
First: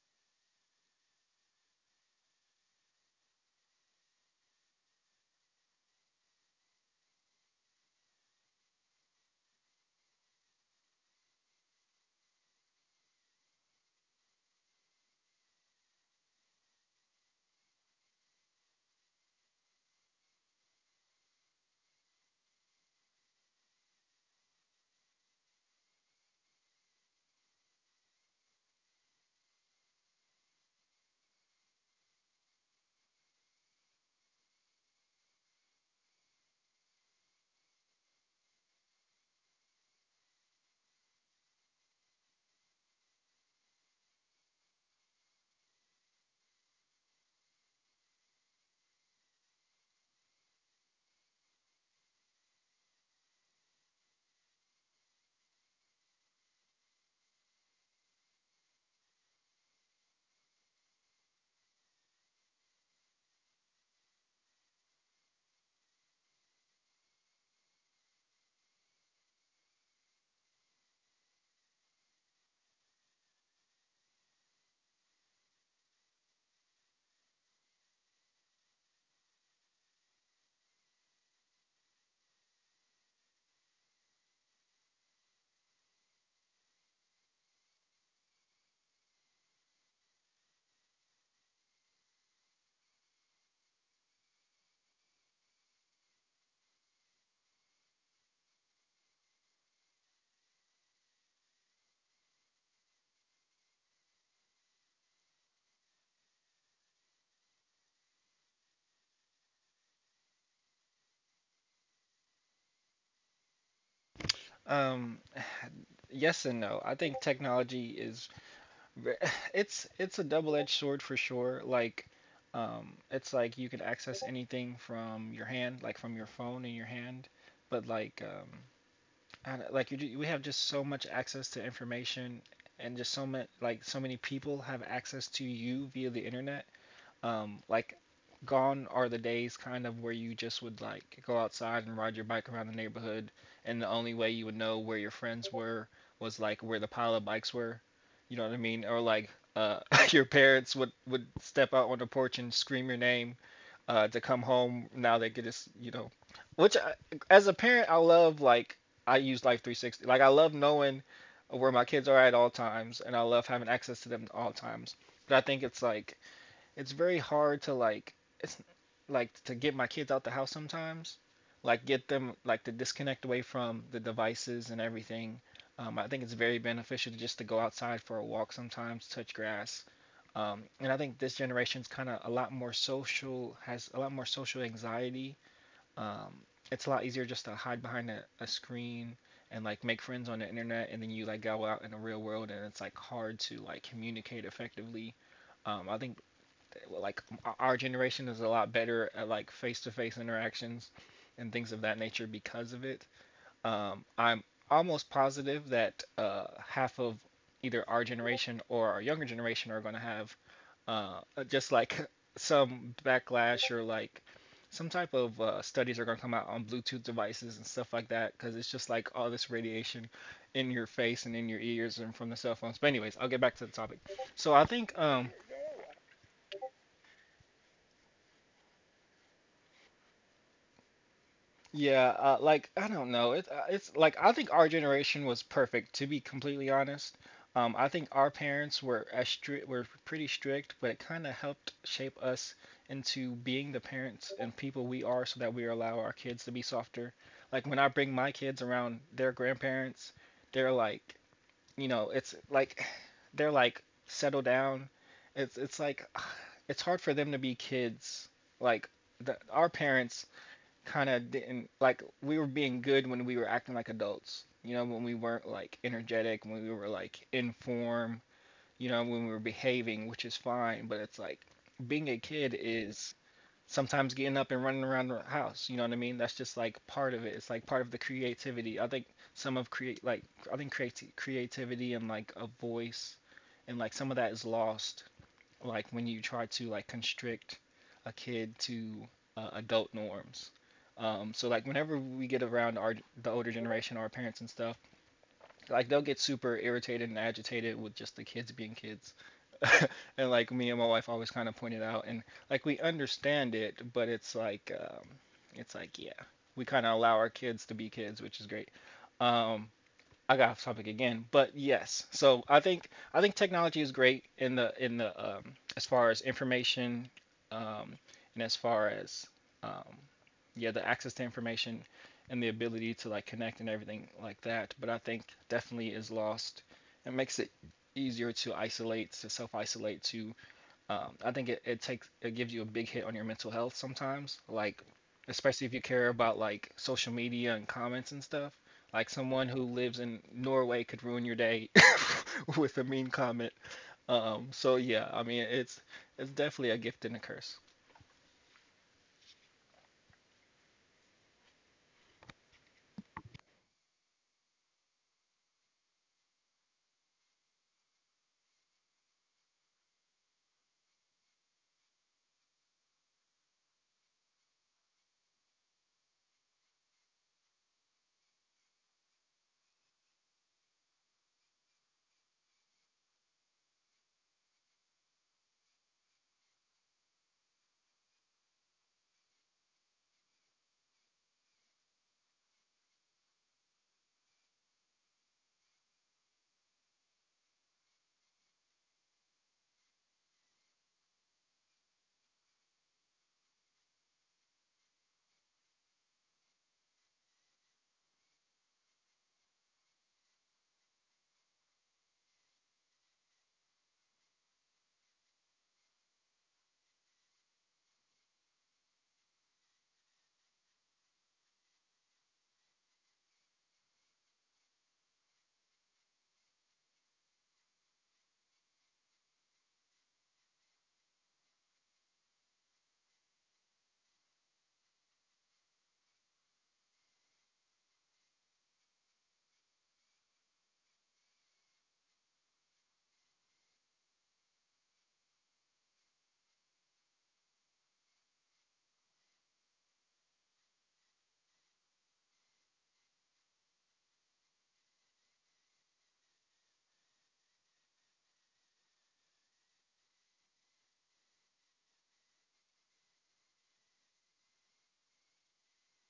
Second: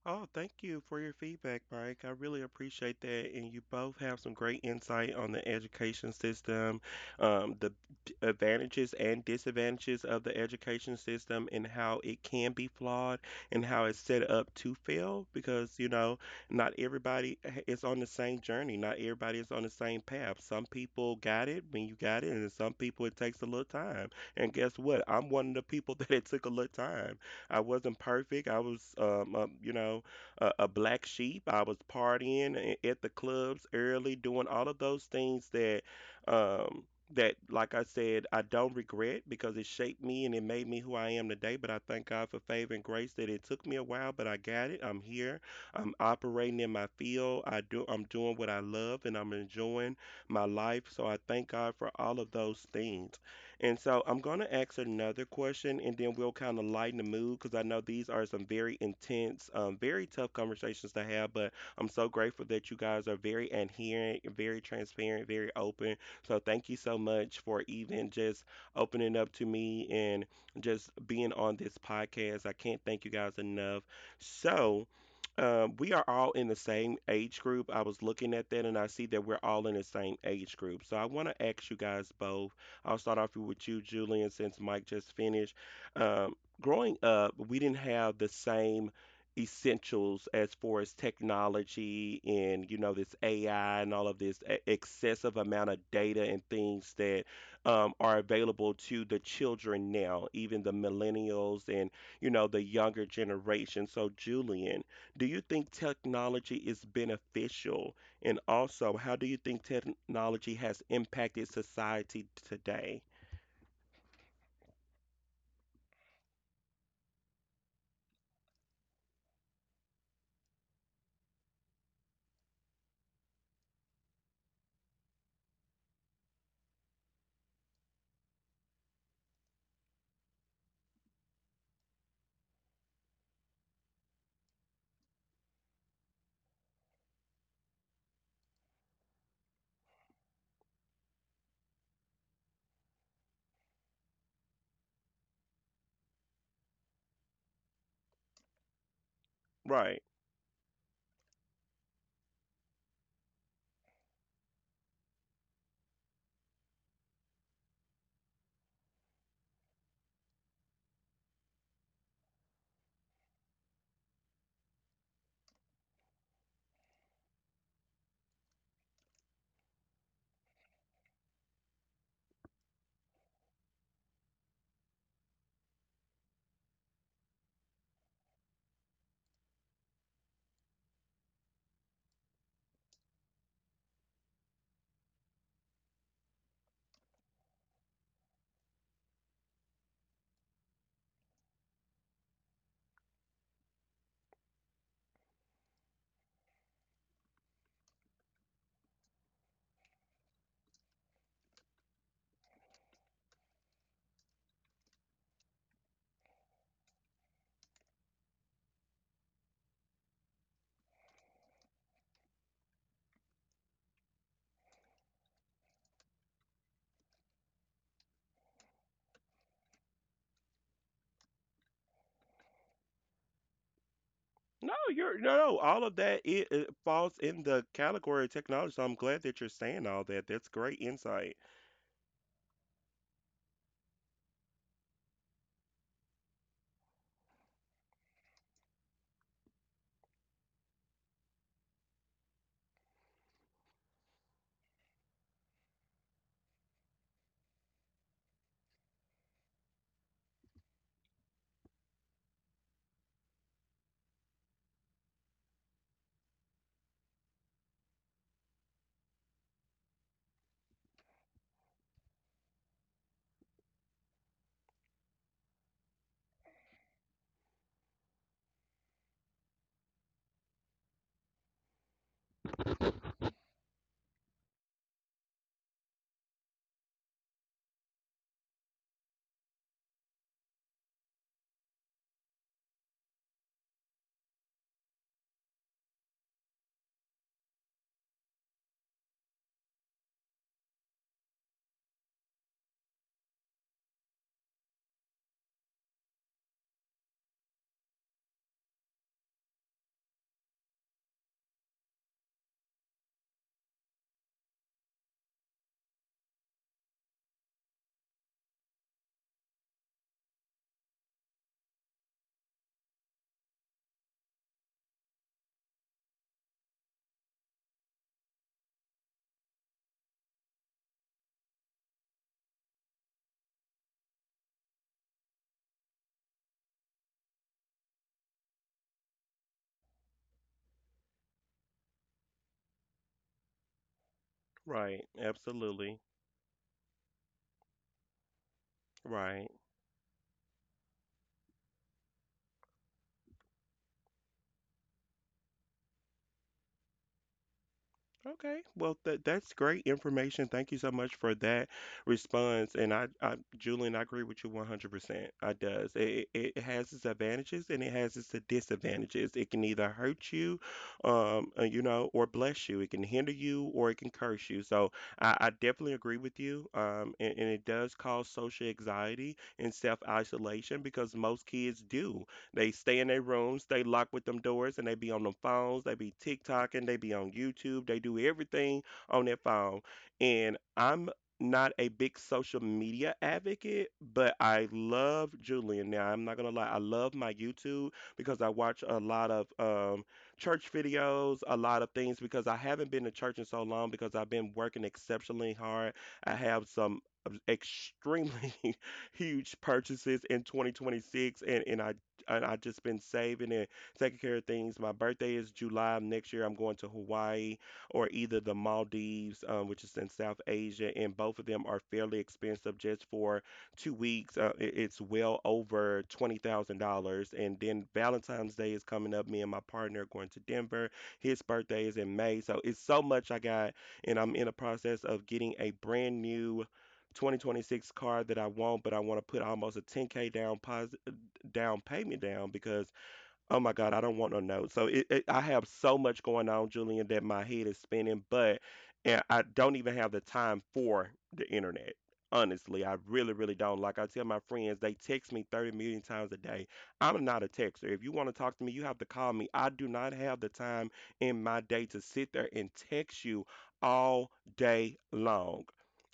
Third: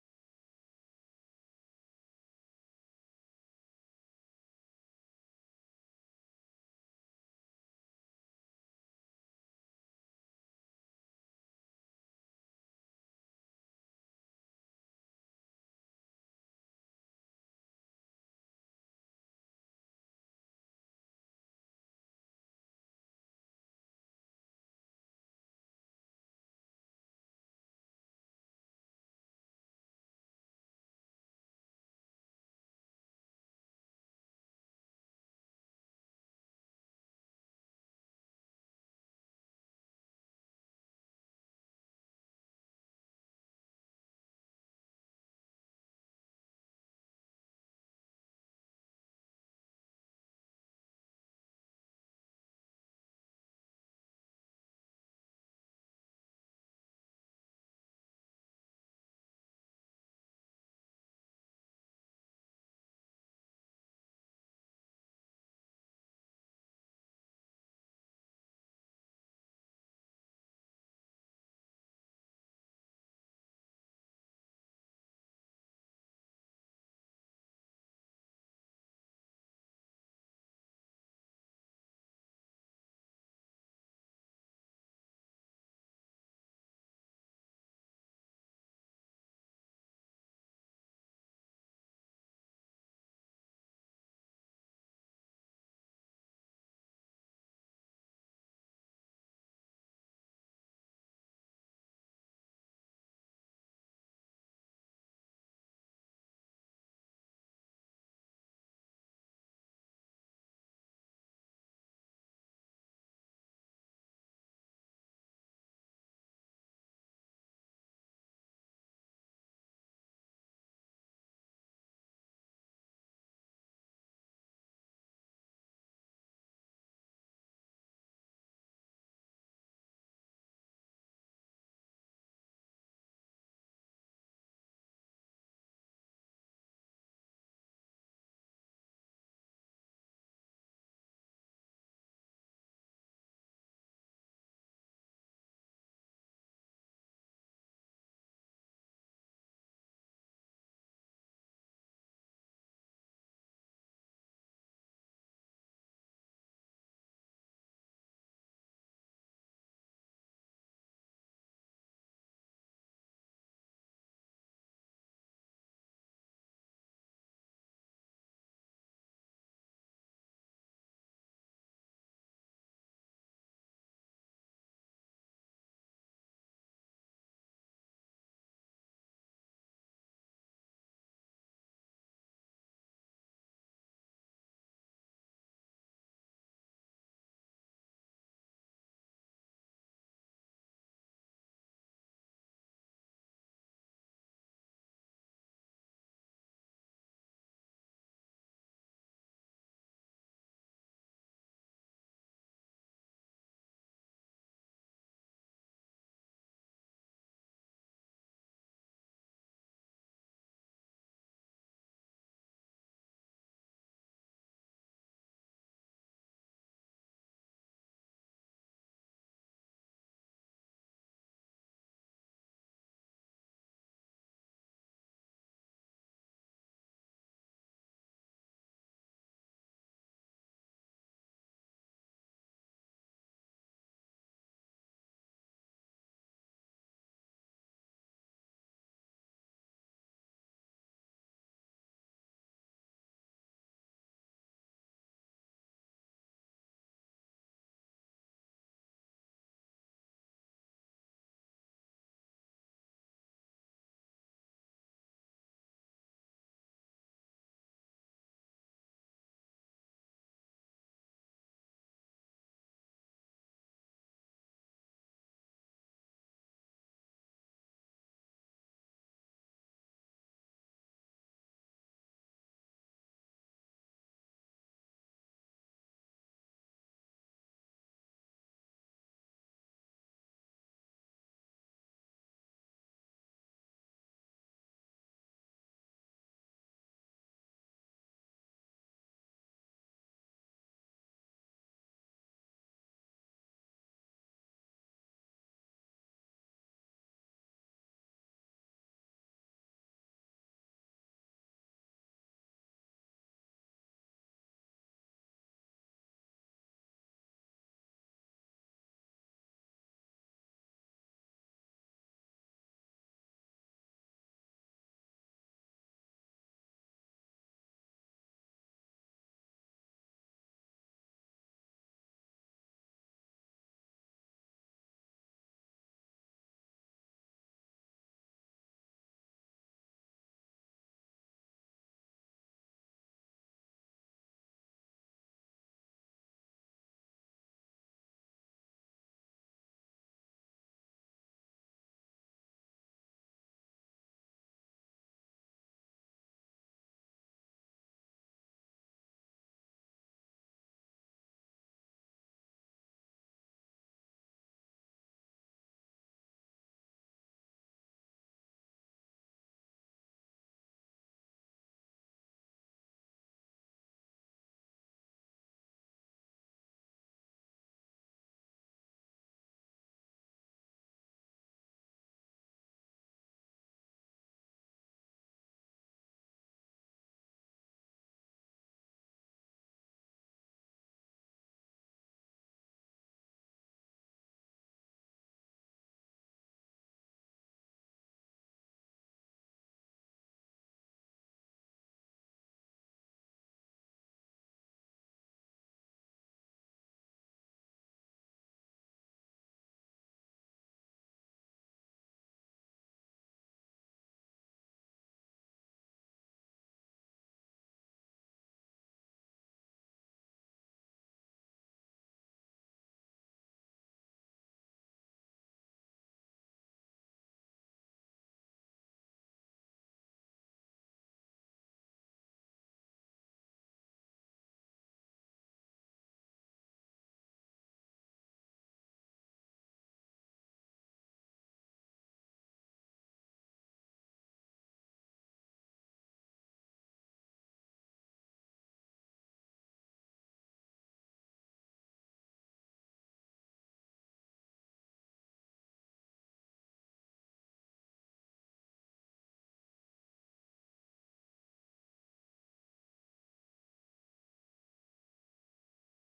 [SPEAKER 1] Oh, thank you for your feedback, Mike. I really appreciate that. And you both have some great insight on the education system, um, the d- advantages and disadvantages of the education system, and how it can be flawed and how it's set up to fail. Because, you know, not everybody h- is on the same journey, not everybody is on the same path. Some people got it when you got it, and some people it takes a little time. And guess what? I'm one of the people that it took a little time. I wasn't perfect. I was, um, a, you know, a, a black sheep. I was partying a- at the clubs early, doing all of those things that, um, that like I said, I don't regret because it shaped me and it made me who I am today. But I thank God for favor and grace that it took me a while, but I got it. I'm here. I'm operating in my field. I do. I'm doing what I love and I'm enjoying my life. So I thank God for all of those things. And so I'm going to ask another question and then we'll kind of lighten the mood because I know these are some very intense, um, very tough conversations to have. But I'm so grateful that you guys are very adherent, very transparent, very open. So thank you so much for even just opening up to me and just being on this podcast. I can't thank you guys enough. So, um, we are all in the same age group. I was looking at that and I see that we're all in the same age group. So I want to ask you guys both, I'll start off with you, Julian, since Mike just finished. Um, Growing up, we didn't have the same essentials as far as technology and, you know, this A I and all of this e- excessive amount of data and things that um, are available to the children now, even the millennials and, you know, the younger generation. So, Julian, do you think technology is beneficial and also, how do you think technology has impacted society today?
[SPEAKER 3] um, yes and no. I think technology is ve- it's it's a double-edged sword for sure. Like um, it's like you can access anything from your hand, like from your phone in your hand, but like um I like you, we have just so much access to information, and just so much like so many people have access to you via the internet. Um, like gone are the days kind of where you just would like go outside and ride your bike around the neighborhood, and the only way you would know where your friends were was like where the pile of bikes were. You know what I mean? Or like uh,
[SPEAKER 1] Right.
[SPEAKER 3] your parents would would step out on the porch and scream your name uh, to come home. Now they could just, you know, which I, as a parent, I love. Like I use Life three sixty. Like I love knowing where my kids are at all times, and I love having access to them at all times. But I think it's like it's very hard to like it's like to get my kids out the house sometimes like get them like to disconnect away from the devices and everything um, I think it's very beneficial to just to go outside for a walk sometimes touch grass um, and I think this generation's kind of a lot more social has a lot more social anxiety um, it's a lot easier just to hide behind a, a screen and like make friends on the internet and then you like go out in the real world and it's like hard to like communicate effectively um, I think like our generation is a lot better at like face-to-face interactions and things of that nature because of it. Um, I'm almost positive that uh, half of either our generation or our younger generation are going to have uh, just like some backlash or like some type of uh, studies are going to come out on Bluetooth devices and stuff like that because it's just like all this radiation in your face and in your ears and from the cell phones. But anyways, I'll get back to the topic. So I
[SPEAKER 1] No,
[SPEAKER 3] think
[SPEAKER 1] you're
[SPEAKER 3] um,
[SPEAKER 1] no, no, all of that, it, it falls in the category of technology. So I'm glad that you're saying all that. That's great insight.
[SPEAKER 3] Yeah, uh, like I don't know. It, uh, it's like I think our generation was perfect. To be completely honest, um, I think our parents were as stri- were pretty strict, but it kind of helped shape us into being the parents and people we are, so that we allow our kids to be softer. Like when I bring my kids around their grandparents, they're like, you know, it's like they're like settle down. It's it's like it's hard for them to be kids. Like the, our parents kind of didn't like we were being good when we were acting like adults. You know, when we weren't like energetic, when we were like in form, you know, when we were behaving, which is fine, but it's like being a kid is sometimes getting up and running around the house, you know what I mean? That's just like part of it. It's like part of the creativity. I think some of create like I think creati- creativity and like a voice and like some of that is lost like when you try to like constrict a kid to uh, adult norms. Um, so like whenever we get around our the older generation, our parents and stuff, like they'll get super irritated and agitated with just the kids being kids. And like me and my wife always kind of pointed out, and like we understand it, but it's like um, it's like yeah, we kind of allow our kids to be kids, which is great. Um, I got off topic again, but yes. So I think I think technology is great in the in the um, as far as information, um, and as far as um, yeah the access to information and the ability to like connect and everything like that. But I think definitely is lost. It makes it easier to isolate, to self isolate to um, I think it, it takes it gives you a big hit on your mental health sometimes, like
[SPEAKER 1] Right.
[SPEAKER 3] especially if you
[SPEAKER 1] Absolutely.
[SPEAKER 3] care about like social media and comments and stuff. Like someone
[SPEAKER 1] Right.
[SPEAKER 3] who lives in Norway could ruin your day with a mean comment. Um, so yeah, I mean it's it's definitely a gift and a curse.
[SPEAKER 1] Okay, well, that that's great information. Thank you so much for that response. And I, I, Julian, I agree with you one hundred percent. I does. It, it it has its advantages and it has its disadvantages. It can either hurt you, um, uh, you know, or bless you. It can hinder you or it can curse you. So I, I definitely agree with you. Um, and, and it does cause social anxiety and self-isolation because most kids do. They stay in their rooms, they lock with them doors, and they be on them phones. They be TikToking, they be on YouTube. They do everything on their phone. And I'm not a big social media advocate, but I love Julian. Now, I'm not gonna lie, I love my YouTube because I watch a lot of um, church videos, a lot of things because I haven't been to church in so long because I've been working exceptionally hard. I have some um, extremely huge purchases in twenty twenty-six, and, and I and I just been saving and taking care of things. My birthday is July of next year. I'm going to Hawaii or either the Maldives, um, which is in South Asia, and both of them are fairly expensive just for two weeks. Uh, it- it's well over twenty thousand dollars. And then Valentine's Day is coming up. Me and my partner are going to Denver. His birthday is in May, so it's so much I got, and I'm in a process of getting a brand new twenty twenty-six car that I want, but I want to put almost a ten k down pos- down payment down because oh my god, I don't want no note. So it, it, I have so much going on, Julian, that my head is spinning, but and I don't even have the time for the internet. Honestly, I really, really don't. Like I tell my friends, they text me thirty million times a day. I'm not a texter. If you want to talk to me, you have to call me. I do not have the time in my day to sit there and text you all day long.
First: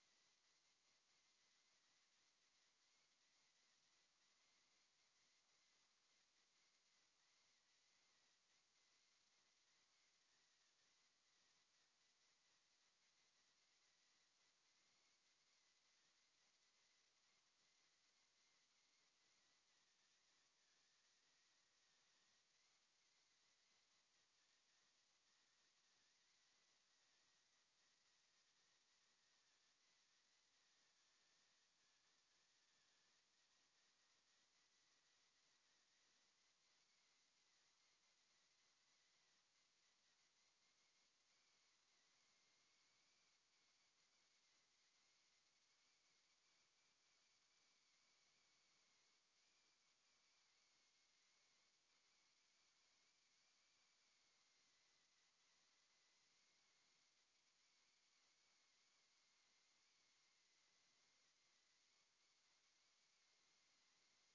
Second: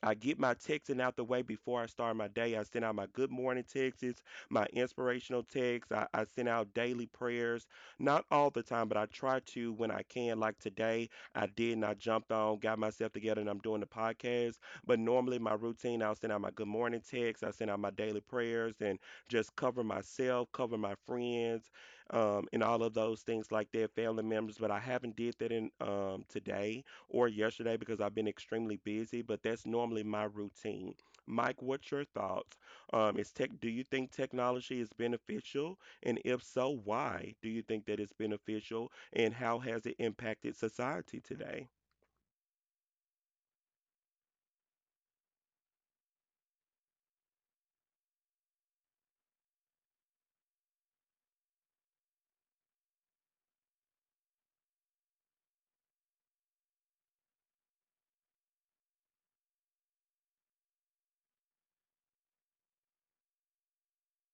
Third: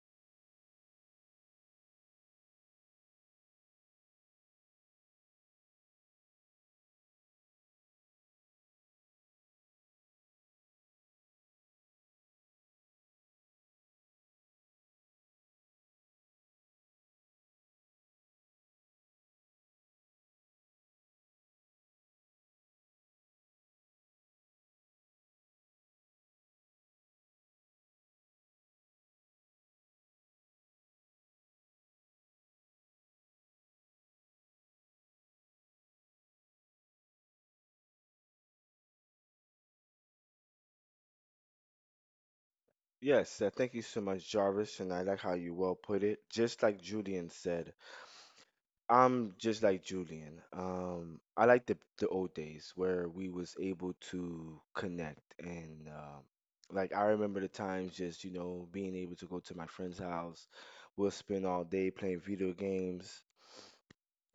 [SPEAKER 1] I get my texting out the way before I start my day. I send out my good morning texts, my inspirational texts. I, I send out daily prayers, not all the time, but I try to when I can. Like today, I did and I jumped on, got myself together, and I'm doing the podcast. But normally, my routine, I'll send out my good morning text, I send out my daily prayers, and just cover myself, cover my friends, um, and all of those things like that, family members. But I haven't did that in um, today or yesterday because I've been extremely busy. But that's normally my routine. Mike, what's your thoughts? Um, is tech, do you think technology is beneficial? And if so, why do you think that it's beneficial? And how has it impacted society today?
[SPEAKER 2] Yes, uh, thank you so much, Jarvis, and I like how you well put it. Just like Julian said, I'm just like Julian. Um, I like the the old days where we was able to connect, and um like I remember the times just, you know, being able to go to my friend's house. We'll spend all day playing video games,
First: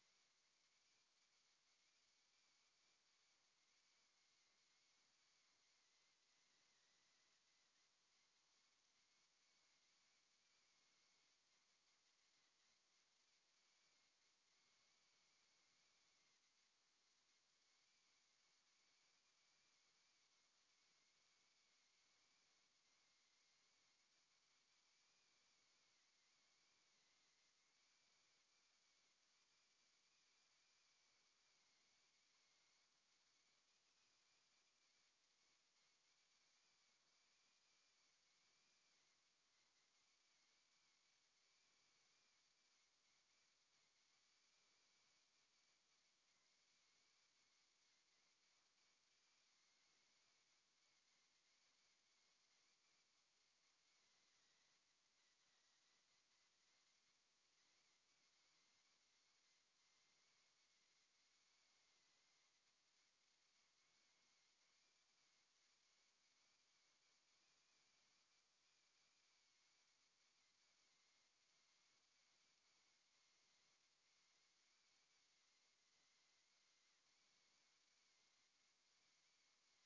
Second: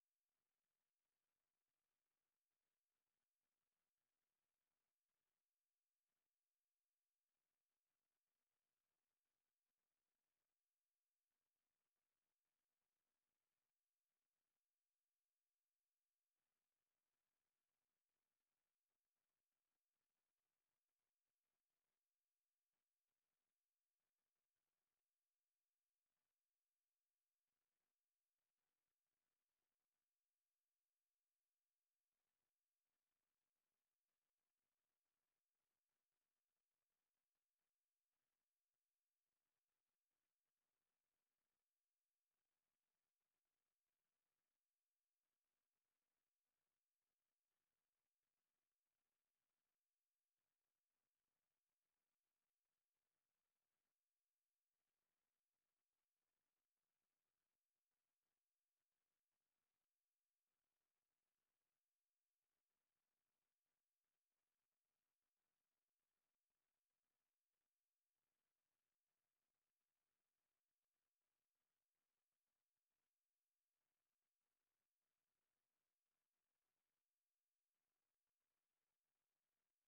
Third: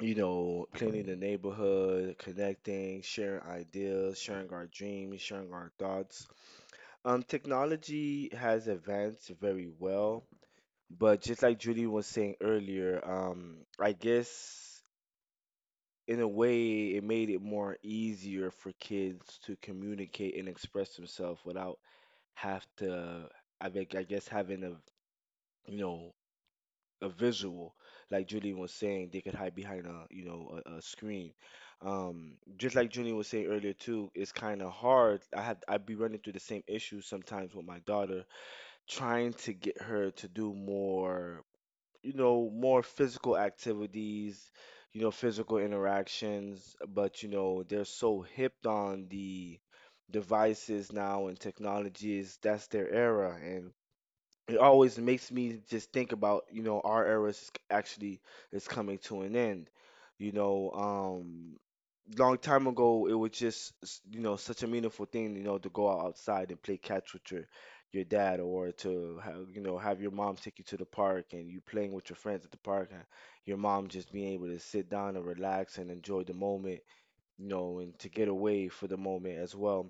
[SPEAKER 2] you know, cleaning the neighborhood, connecting, sharing ideas, sharing our dreams, sharing our thoughts. Um, technology has advanced very well, but just like Judy was saying earlier, um, I guess in a way it made it more easier for kids to communicate and express themselves without have to, I think, I guess having a, you know, a visual. Like Judy was saying, they could hide behind a, you know, a, a screen. Um, just like Judy was saying earlier too, it's kind of hard. I had I'd be running through the same issues sometimes with my daughter, trying to get her to do more, you know, more physical activities, you know, physical interactions. But you know, they're so hipped on the devices now and technologies. That's their era, and it always makes me just think about, you know, our era is actually is coming to an end. You know, um, long time ago it was just s- you know such a meaningful thing, you know, to go out outside and play catch with your your dad, or to have, you know, have your mom take you to the park and you playing with your friends at the park, and your mom just being able to sit down and relax and enjoy the moment, you know, and to get away for the moment as well.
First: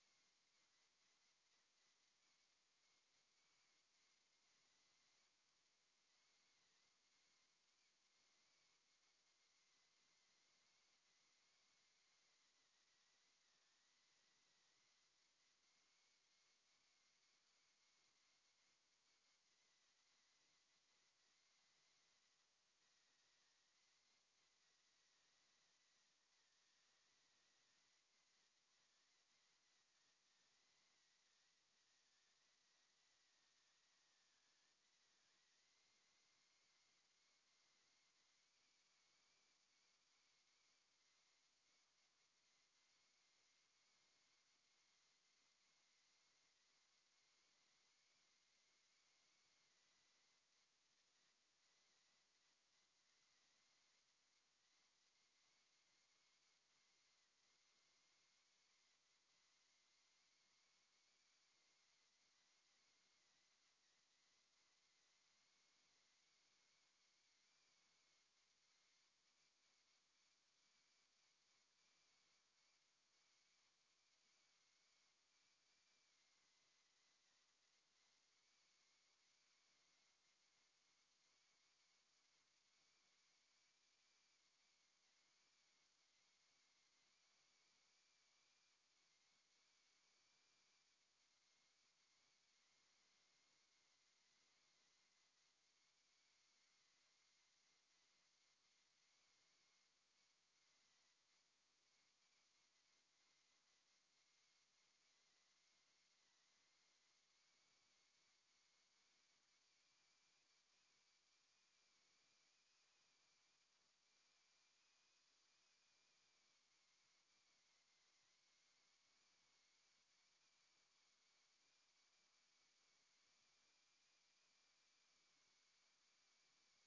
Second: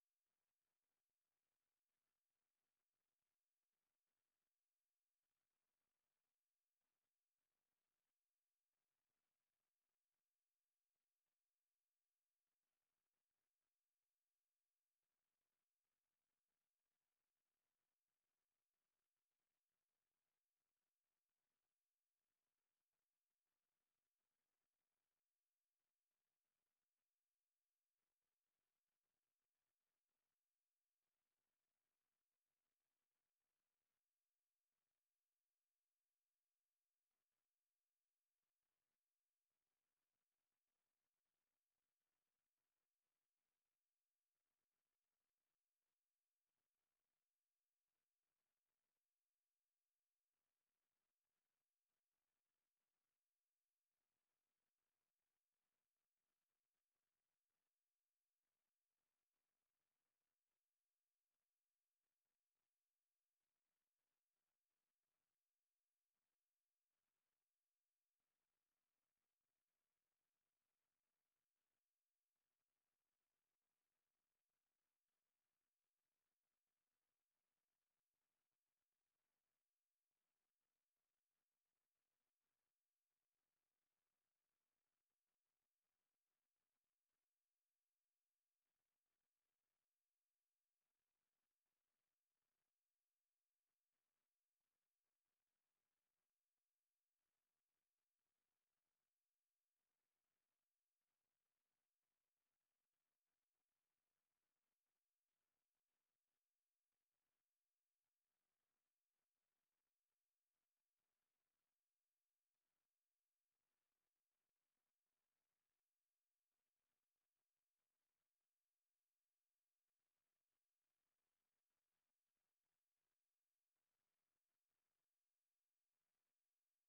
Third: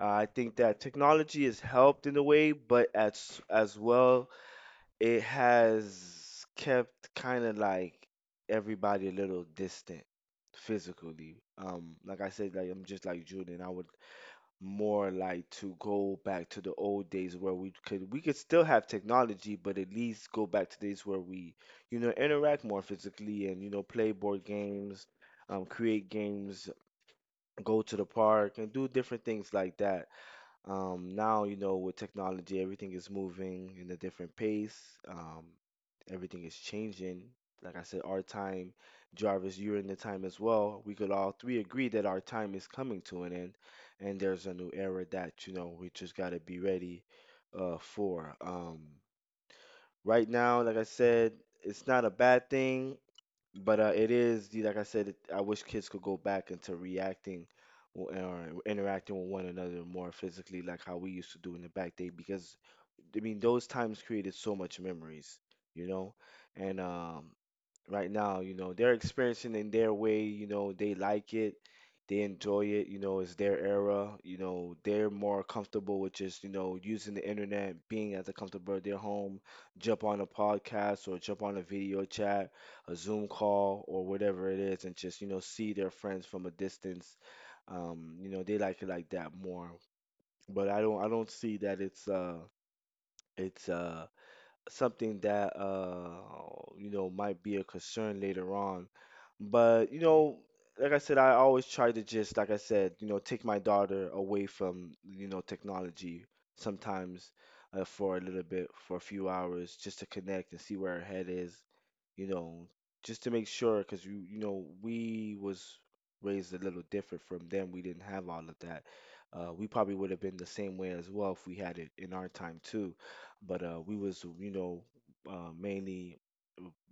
[SPEAKER 2] Uh, I think that technology has helped in a way, but as as well it has kept kind of like everybody a little distant physically. Um, like I said, like I'm just like Jordan. I would more like to go back to the old days where we could we could still have technology, but at least go back to days where we, you know, interact more physically and you know play board games, um, create games, go to the park and do different things like that. Um, now, you know, with technology, everything is moving in a different pace. Um, everything is changing. Like I said, our time, Jarvis, you're in the time as well. We could all three agree that our time is coming to an end, and there's a new era that, you know, we just gotta be ready uh for. Um, right now, like I said, it's not a bad thing. But uh, it is, the- like I said, it- I wish kids could go back into reacting w- or interacting with one another more physically, like how we used to do in the back day, because I mean, those times created so much memories, you know? And um, right now, you know, they're experiencing in their way. You know, they like it, they enjoy it. You know, it's their era. You know, they're more comfortable with just you know using the internet, being at the comfortable of their home. Jump on a podcast or jump on a video chat, a Zoom call or whatever it is, and just you know see their friends from a distance. Um, you know, they like it like that more. But I don't, I don't see that it's uh, it's uh something that uh you know might be a concern later on. But you know, like I said, I always try to just like I said, you know, take my daughter away from you know technology sometimes, uh, for a little bit, for a few hours, just to connect and see where her head is, you know, just to make sure. Because you you know we was raised a little different from them. We didn't have all of that. Uh, we probably would have been the same way as well if we had it in our time too, but uh, we was you know uh, mainly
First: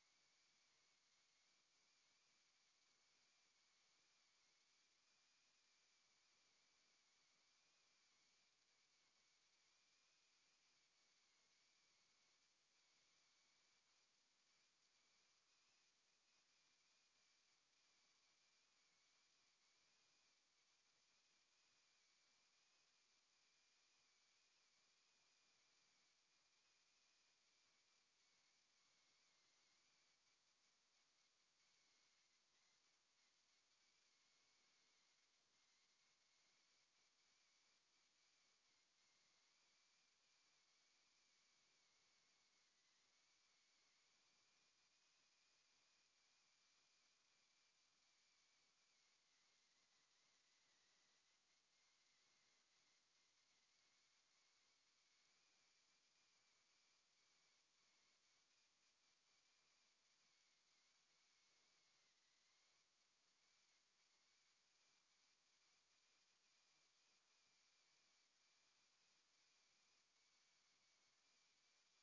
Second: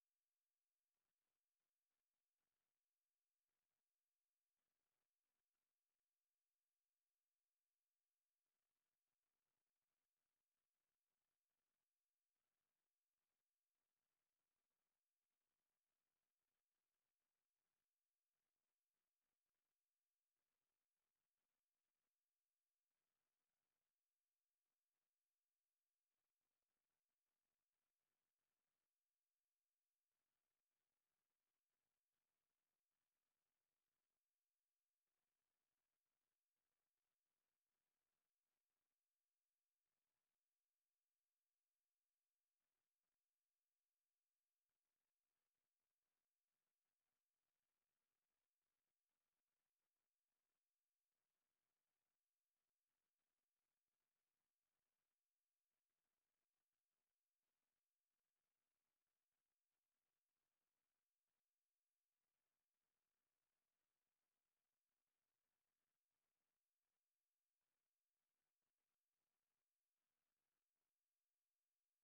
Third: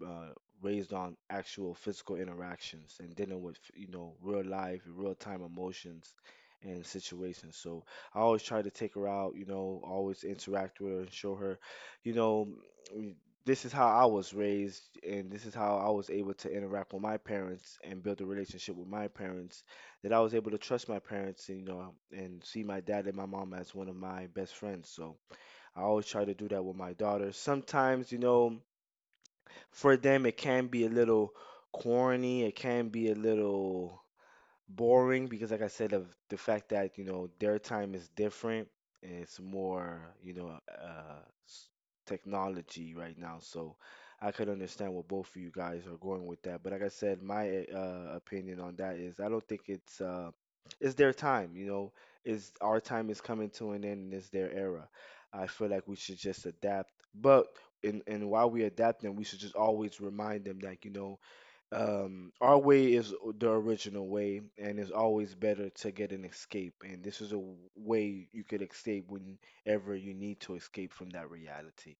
[SPEAKER 2] uh, raised on actual physical interactions and dealing with you know real life, real time emotions and situations. So I always try to take her out, you know, always interact with her and show her, you know. mm, This is how I was raised, and this is how I was able to interact with my parents and build a relationship with my parents. That I was able to trust my parents, and, you know, and see my dad and my mom as one of my best friends. So, I always try to do that with my daughters. Sometimes, you know, for them it can be a little corny, it can be a little boring, because like I said of the fact that you know their time is different and it's more you know uh s- technology right now. So I could understand what both of you guys are going with that. But like I said, my uh opinion on that is I don't think it's uh it's their time, you know, is our time is coming to an end and it's their era. I feel like we should just adapt. But and and while we adapt them, we should just always remind them that, you know, um, our way is the original way, and it's always better to get an escape. And this is a w- way you could escape whenever you need to escape from that reality.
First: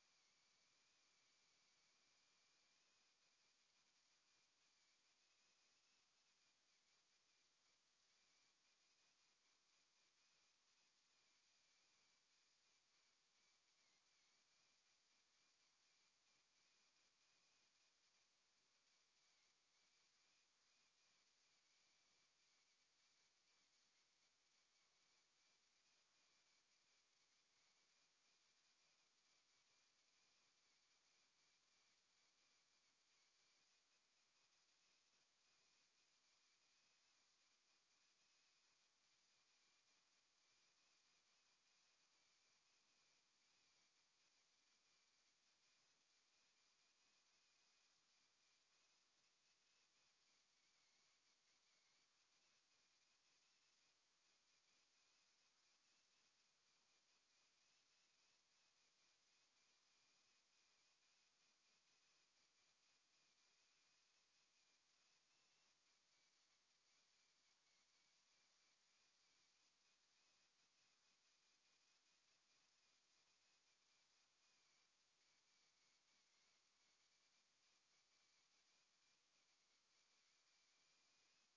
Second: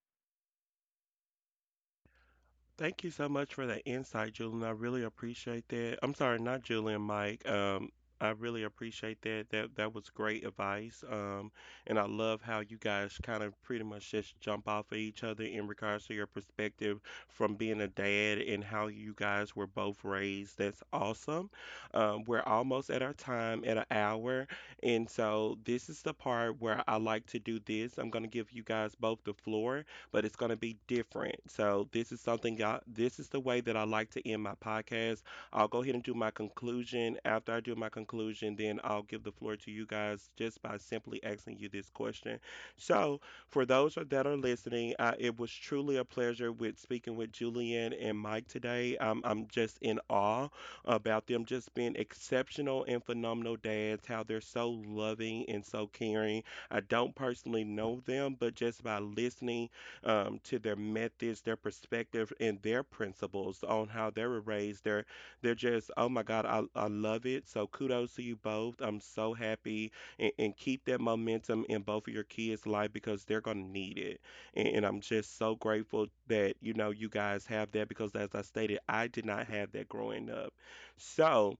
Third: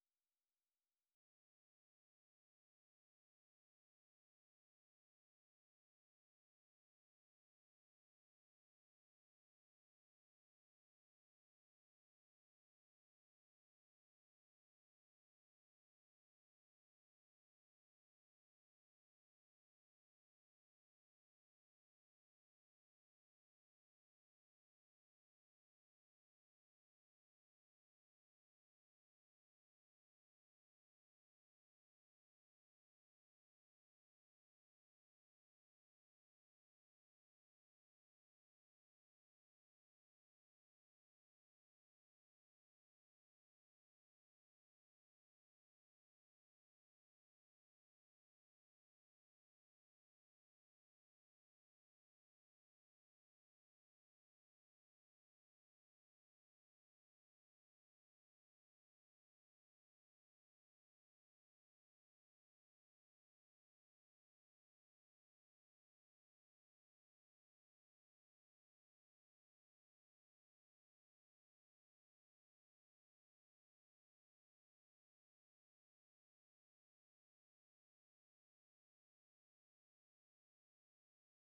[SPEAKER 1] Thank you so much for that insight, Julian. I really appreciate that. I'm sorry, not Julian, Mike. Um, I really appreciate that. That that was great advice. Um, and I love how you guys kind of pretty much just jump off of each other in regards to your perspective from being a dad and how you guys were both raised. That's awesome. Um, we're almost at our time at an hour, and so this is the part where I like to do this. I'm gonna give you guys both the floor, but it's going to be different. So this is something y'all, this is the way that I like to end my podcast. I'll go ahead and do my conclusion. After I do my conclusion, then I'll give the floor to you guys just by simply asking you this question. So for those that are listening, uh, it was truly a pleasure with speaking with Julian and Mike today. Um, I'm just in awe about them just being exceptional and phenomenal dads, how they're so loving and so caring. I don't personally know them, but just by listening um, to their methods, their perspective, and their principles on how they were raised. They're they're just oh my god, I I love it. So kudos to you both. I'm so happy and, and keep that momentum in both of your kids' life because they're gonna need it. And, and I'm just so grateful that you know you guys have that because as I stated, I did not have that growing up. So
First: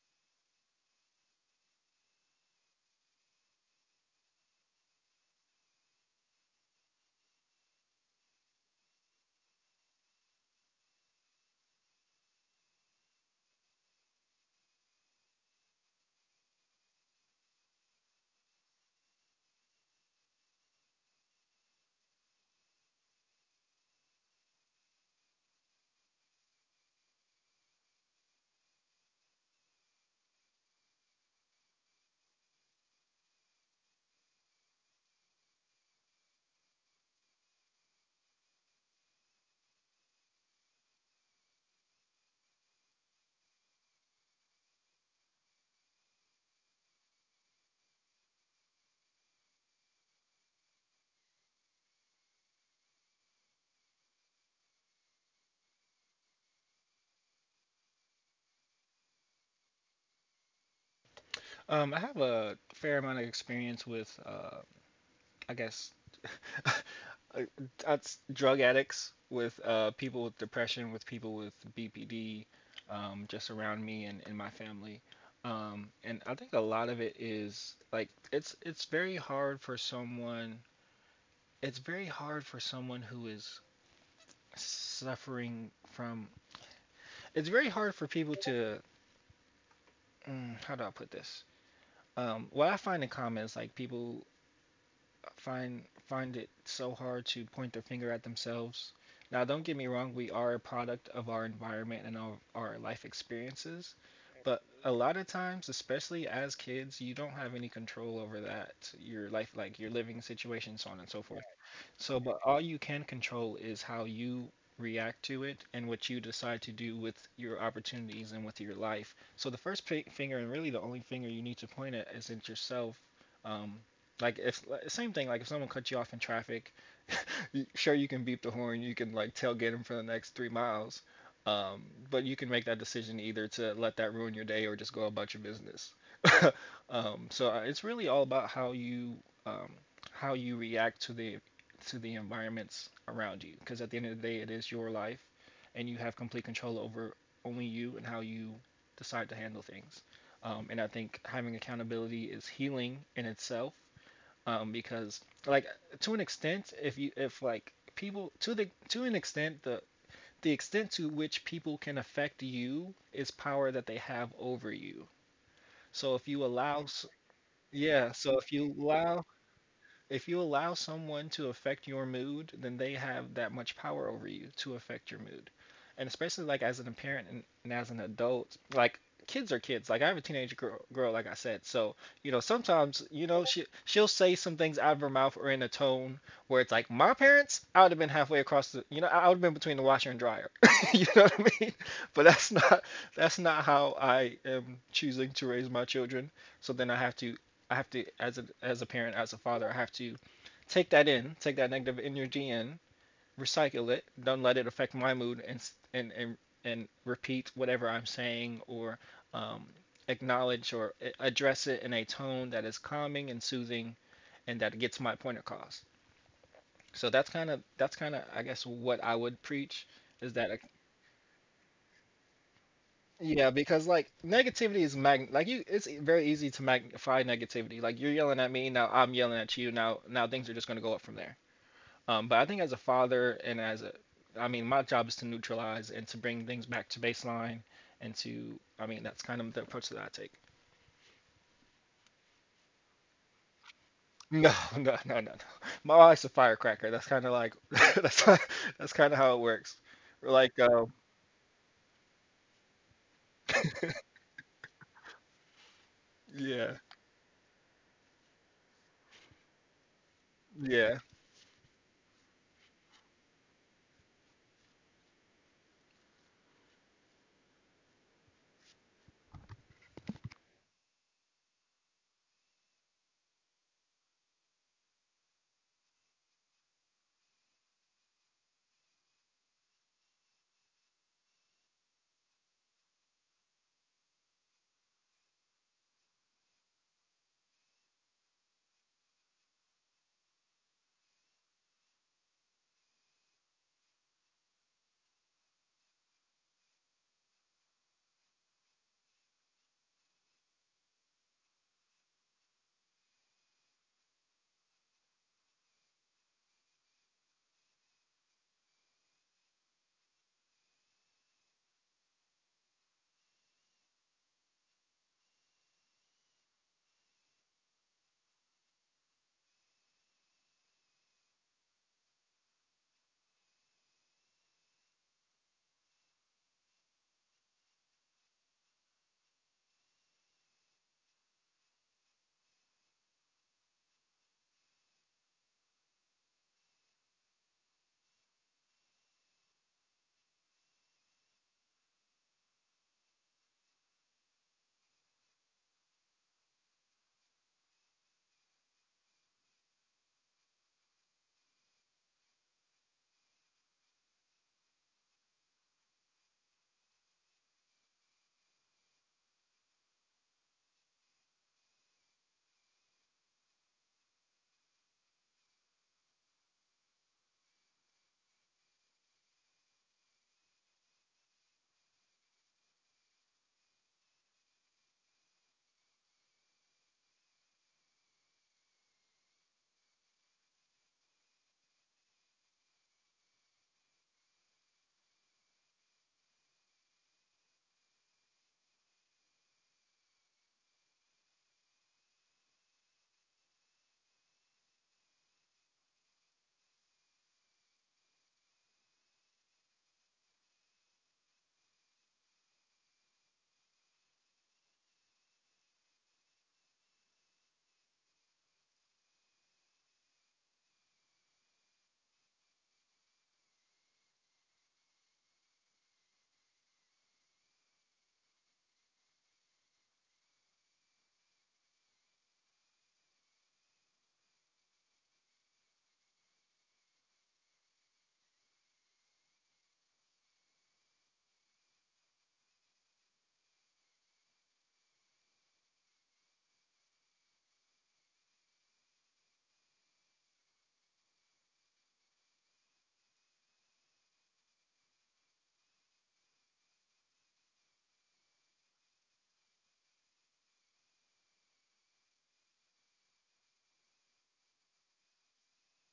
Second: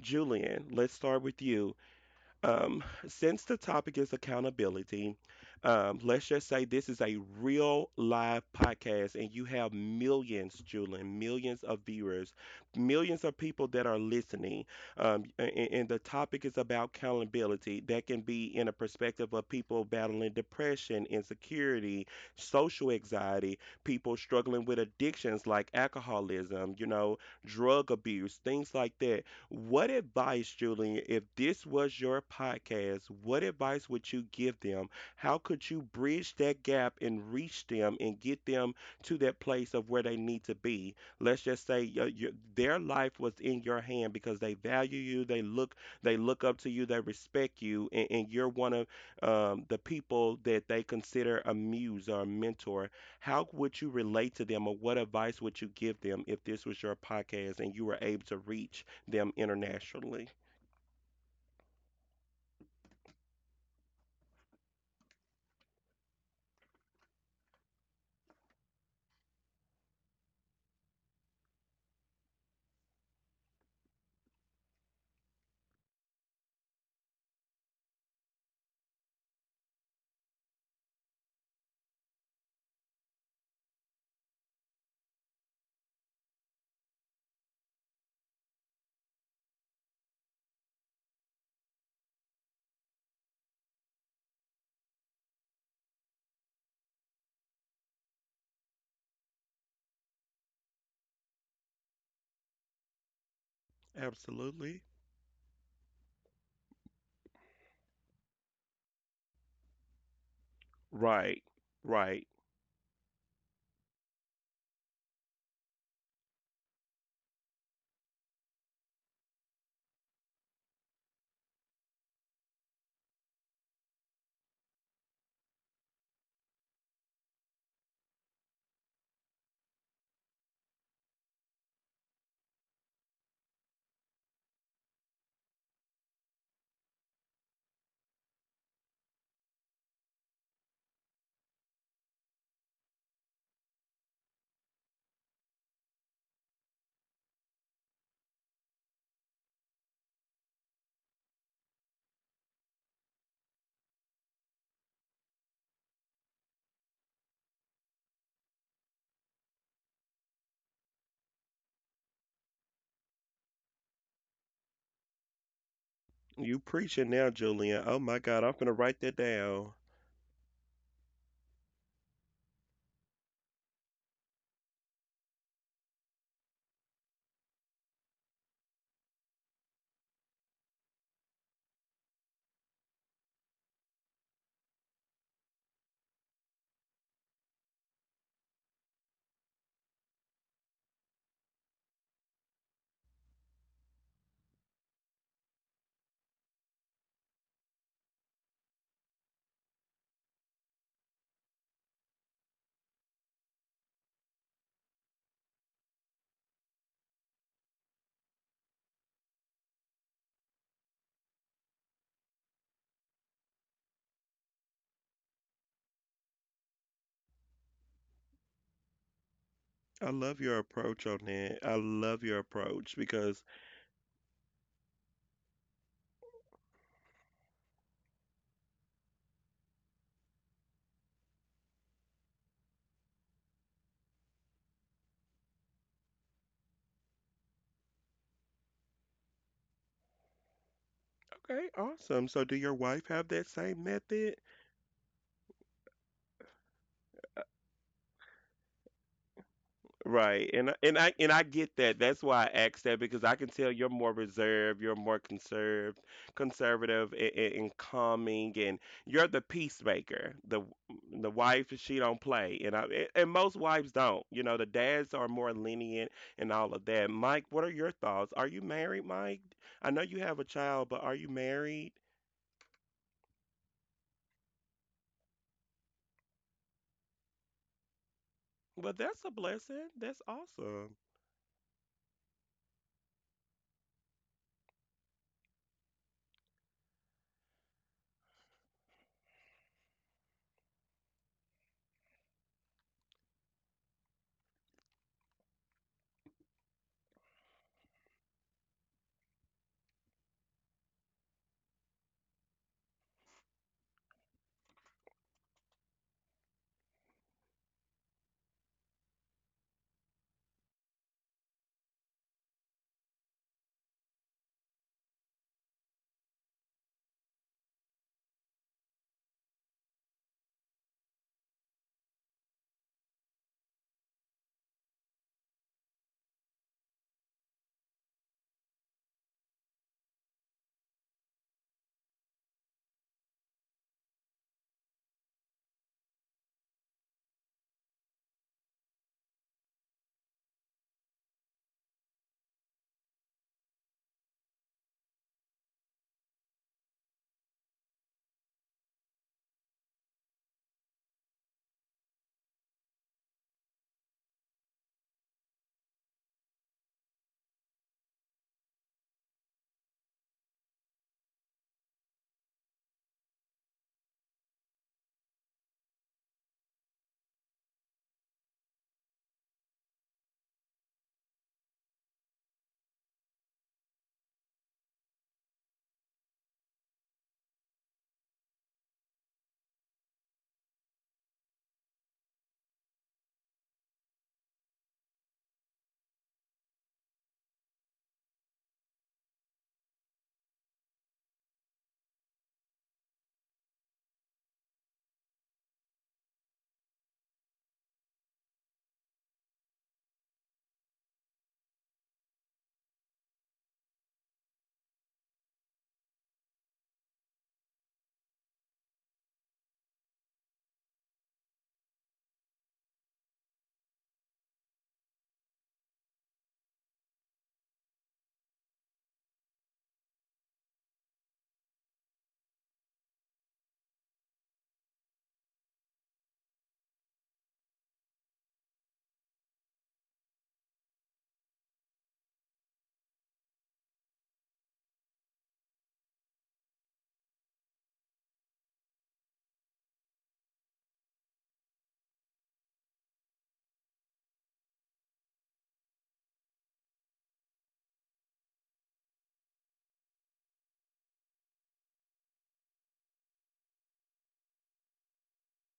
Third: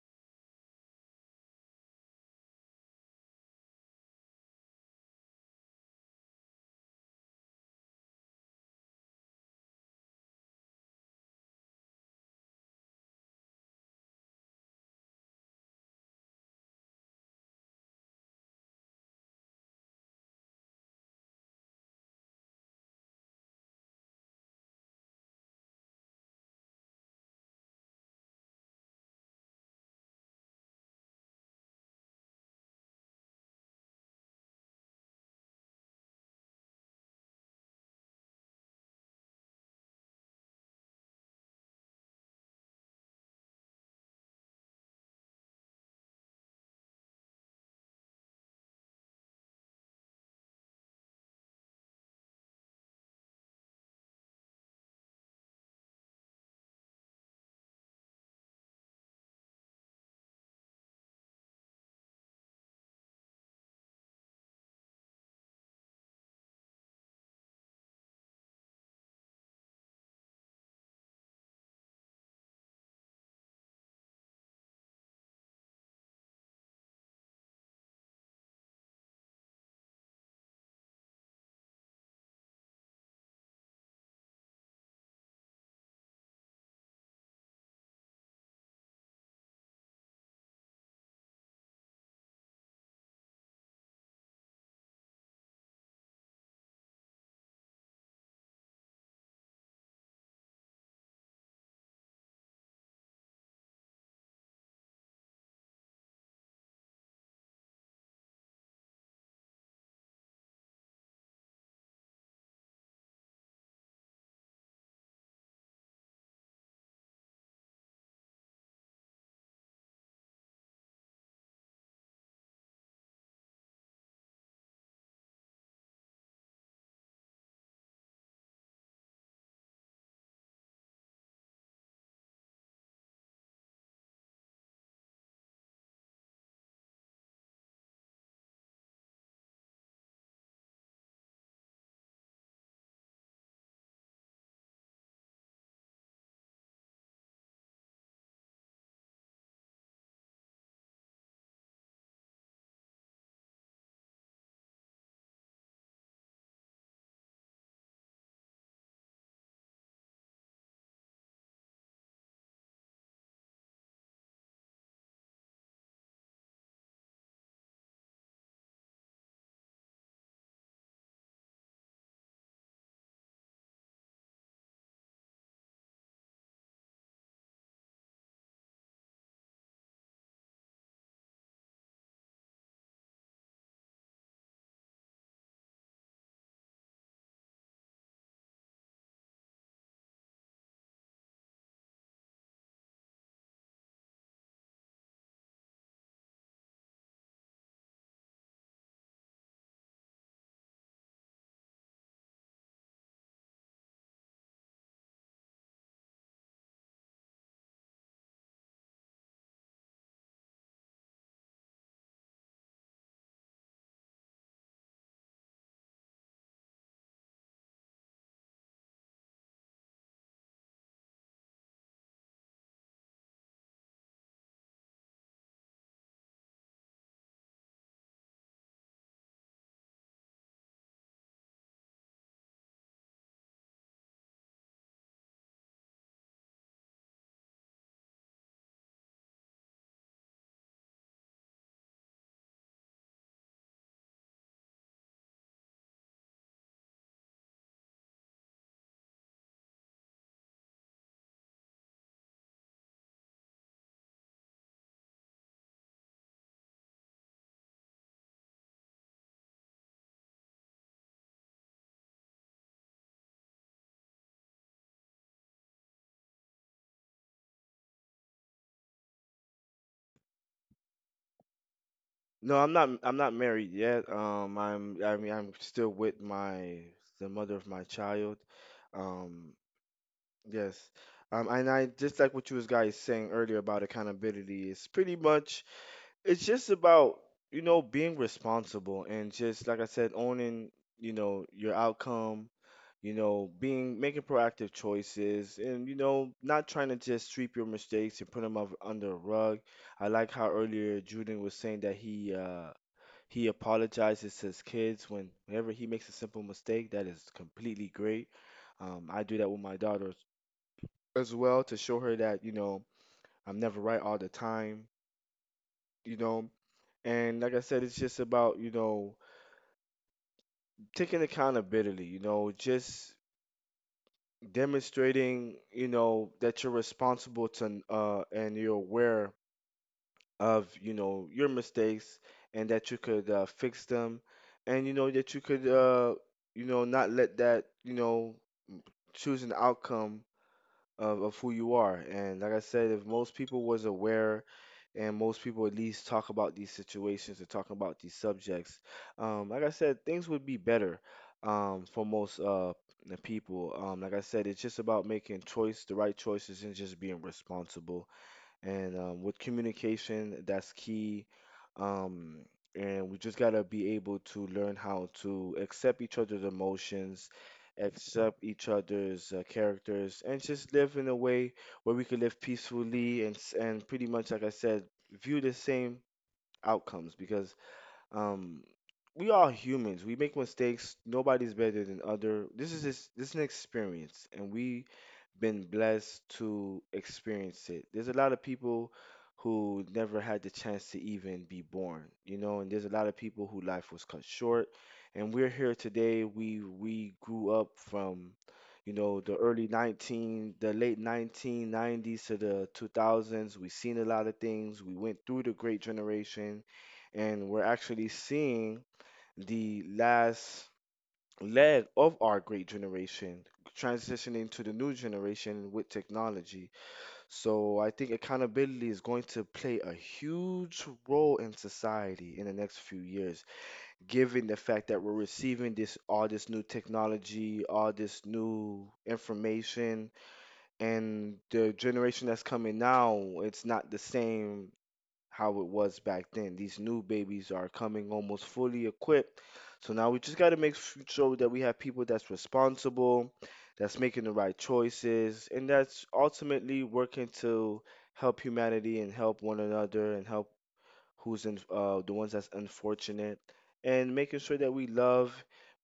[SPEAKER 1] Julian, let's start with you. Um, since the topic is accountability, um, let's just say this is a real live podcast and you have millions, Julian, millions of viewers, millions of people that are listening. Um, and, and the topic is about accountability. That can be in a perspective of people battling depression, insecurity, social anxiety, people struggling with addictions like alcoholism, you know, drug abuse, things like that. What advice, Julian, if this was your podcast, what advice would you give them? How could you bridge that gap and reach them and get them to that place of where they need to be? Let's just say your, your, their life was in your hand because they value you, they look they look up to you, they respect you, and and you're one of um, the people that they consider a muse or a mentor. How would you relate to them, or what advice would you give them if this was your podcast and you were able to reach them internationally?
[SPEAKER 3] Um, I have a fair amount of experience with uh, I guess That's drug addicts with uh, people with depression, with people with B P D, um, just around me and in my family. Um, and I think a lot of it is like it's it's very hard for someone. It's very hard for someone who is suffering from. It's very hard for people to. Mm, how do I put this? Um, what I find in comments, like people find find it so hard to point their finger at themselves. Now, don't get me wrong, we are a product of our environment and our, our life experiences, but
[SPEAKER 1] Absolutely.
[SPEAKER 3] a lot of times, especially as kids, you don't have any control over that, your life, like your living situation, so on and so forth.
[SPEAKER 1] Right.
[SPEAKER 3] So,
[SPEAKER 1] Right.
[SPEAKER 3] but all you can control is how you react to it and what you decide to do with your opportunities and with your life. So, the first pi- finger, and really the only finger you need to point at, is at yourself. Um, like if like, same thing, like if someone cut you off in traffic, sure you can beep the horn, you can like tailgate them for the next three miles, um, but you can make that decision either to let that ruin your day or just go about your business. um, so uh, it's really all about how you um, how you react to the to the environments around you, because at the end of the day, it is your life, and you have complete control over only you and how you decide to handle things. Um, and I think having accountability is healing in itself, um, because like to an extent, if you if like people to the to an extent the the extent to which people can affect you is power that they have over you. So if you
[SPEAKER 1] You
[SPEAKER 3] allow,
[SPEAKER 1] preaching now, Julian. Oh
[SPEAKER 3] yeah,
[SPEAKER 1] my
[SPEAKER 3] so if
[SPEAKER 1] God, I'm
[SPEAKER 3] you
[SPEAKER 1] gonna write that
[SPEAKER 3] allow
[SPEAKER 1] down.
[SPEAKER 3] if you allow someone to affect your mood, then they have that much power over you to affect your mood. And especially like as an parent and, and as an adult, like kids are kids. Like I have a teenage girl, girl, like I said. So you know, sometimes you know she she'll say some things out of her mouth or in a tone where it's like, my parents, I would have been halfway across the, you know, I would have been between the washer and dryer. You know what I mean? But that's not that's not how I am choosing to raise my children. So then I have to I have to, as a as a parent, as a father, I have to take that in, take that negative energy in, recycle it, don't let it affect my mood, and and and, and repeat whatever I'm saying or, um, acknowledge or address it in a tone that is calming and soothing and that gets my point across. So that's kind of that's kind of, I guess, what I would preach
[SPEAKER 1] I
[SPEAKER 3] is that.
[SPEAKER 1] love your approach on that. I love your approach
[SPEAKER 3] Yeah,
[SPEAKER 1] because
[SPEAKER 3] because like negativity is mag, like you, it's very easy to magnify negativity. Like you're yelling at me, now I'm yelling at you, now now things are just going to go up from there. Um, but I think as a father and as a, I mean, my job is to neutralize and to bring things back to baseline and to, I mean, that's kind of the approach that I take.
[SPEAKER 1] okay, awesome. So do your wife have that same method?
[SPEAKER 3] No, no, no, no, no. My wife's a firecracker. That's kind of like that's that's kind of how it works. Like
[SPEAKER 1] Right. And I-
[SPEAKER 3] um
[SPEAKER 1] and I and I get that. That's why I asked that because I can tell you're more reserved, you're more conserved,
[SPEAKER 3] yeah,
[SPEAKER 1] conservative, and, and calming and you're the peacemaker. The
[SPEAKER 3] yeah.
[SPEAKER 1] the wife she don't play and I a- and most wives don't. You know, the dads are more lenient and all of that. Mike, what are your thoughts? Are you married, Mike? I know you have a child, but are you married?
[SPEAKER 2] No, I'm not. I'm not married yet. Um, I'm. I mean, I'm still with my the mother of my child.
[SPEAKER 1] Well, that's a
[SPEAKER 2] Um,
[SPEAKER 1] blessing. That's
[SPEAKER 2] yes.
[SPEAKER 1] awesome.
[SPEAKER 2] Um, and I just like what you was guys saying earlier about accountability. It's pretty much it's just about you know being responsible and just like I said, owning you know your outcome. You know, being making proactive choices and you know not trying to just sweep your mistakes and put them up under a rug. I like how earlier Juden was saying that he uh he apologizes to his kids when whenever he makes a simple mistake. That is completely great. Um, I do that with my daughter as well to show her that you know I'm never right all the time. You know, and like I said, it's just about, you know, taking accountability, you know, just demonstrating, you know, that you're responsible to uh and you're aware of, you know, your mistakes, and that you could uh, fix them, and you know that you could uh you know not let that, you know, choose an outcome of, of who you are. And like I said, if most people was aware and most people at least talk about these situations and talking about these subjects, um, like I said, things would be better, um, for most uh, the people. Um, like I said, it's just about making choice, the right choices, and just being responsible, and um, with communication, that's key. Um, and we just gotta be able to learn how to accept each other's emotions, accept each other's uh, characters, and just live in a way where we can live peacefully and s- and pretty much, like I said, view the same outcomes. Because um, we are humans. We make mistakes. Nobody's better than other. This is this, this is an experience, and we been blessed to experience it. There's a lot of people who never had the chance to even be born, you know, and there's a lot of people who life was cut short. And we're here today. We we grew up from, you know, the early nineteen, the late nineteen nineties to the two thousands. We've seen a lot of things. We went through the great generation, and we're actually seeing the last leg of our great generation transitioning to the new generation with technology. So I think accountability is going to play a huge role in society in the next few years, given the fact that we're receiving this all this new technology, all this new information, and the generation that's coming now, it's not the same how it was back then. These new babies are coming almost fully equipped. So now we just got to make f- sure that we have people that's responsible, that's making the right choices, and that's ultimately working to help humanity and help one another and help who's in uh, the ones that's unfortunate, and making sure that we love,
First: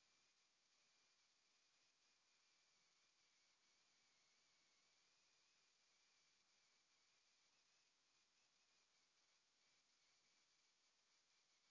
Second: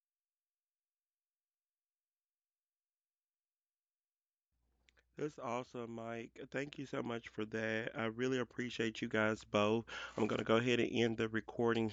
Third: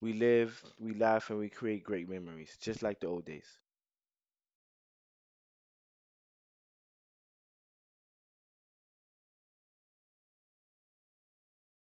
[SPEAKER 2] we live, we laugh, and we create great memories, just like the old days.
[SPEAKER 1] That's awesome, Mike. Thank you so much for that. I really appreciate you guys both. I'm going to go ahead and end the recording.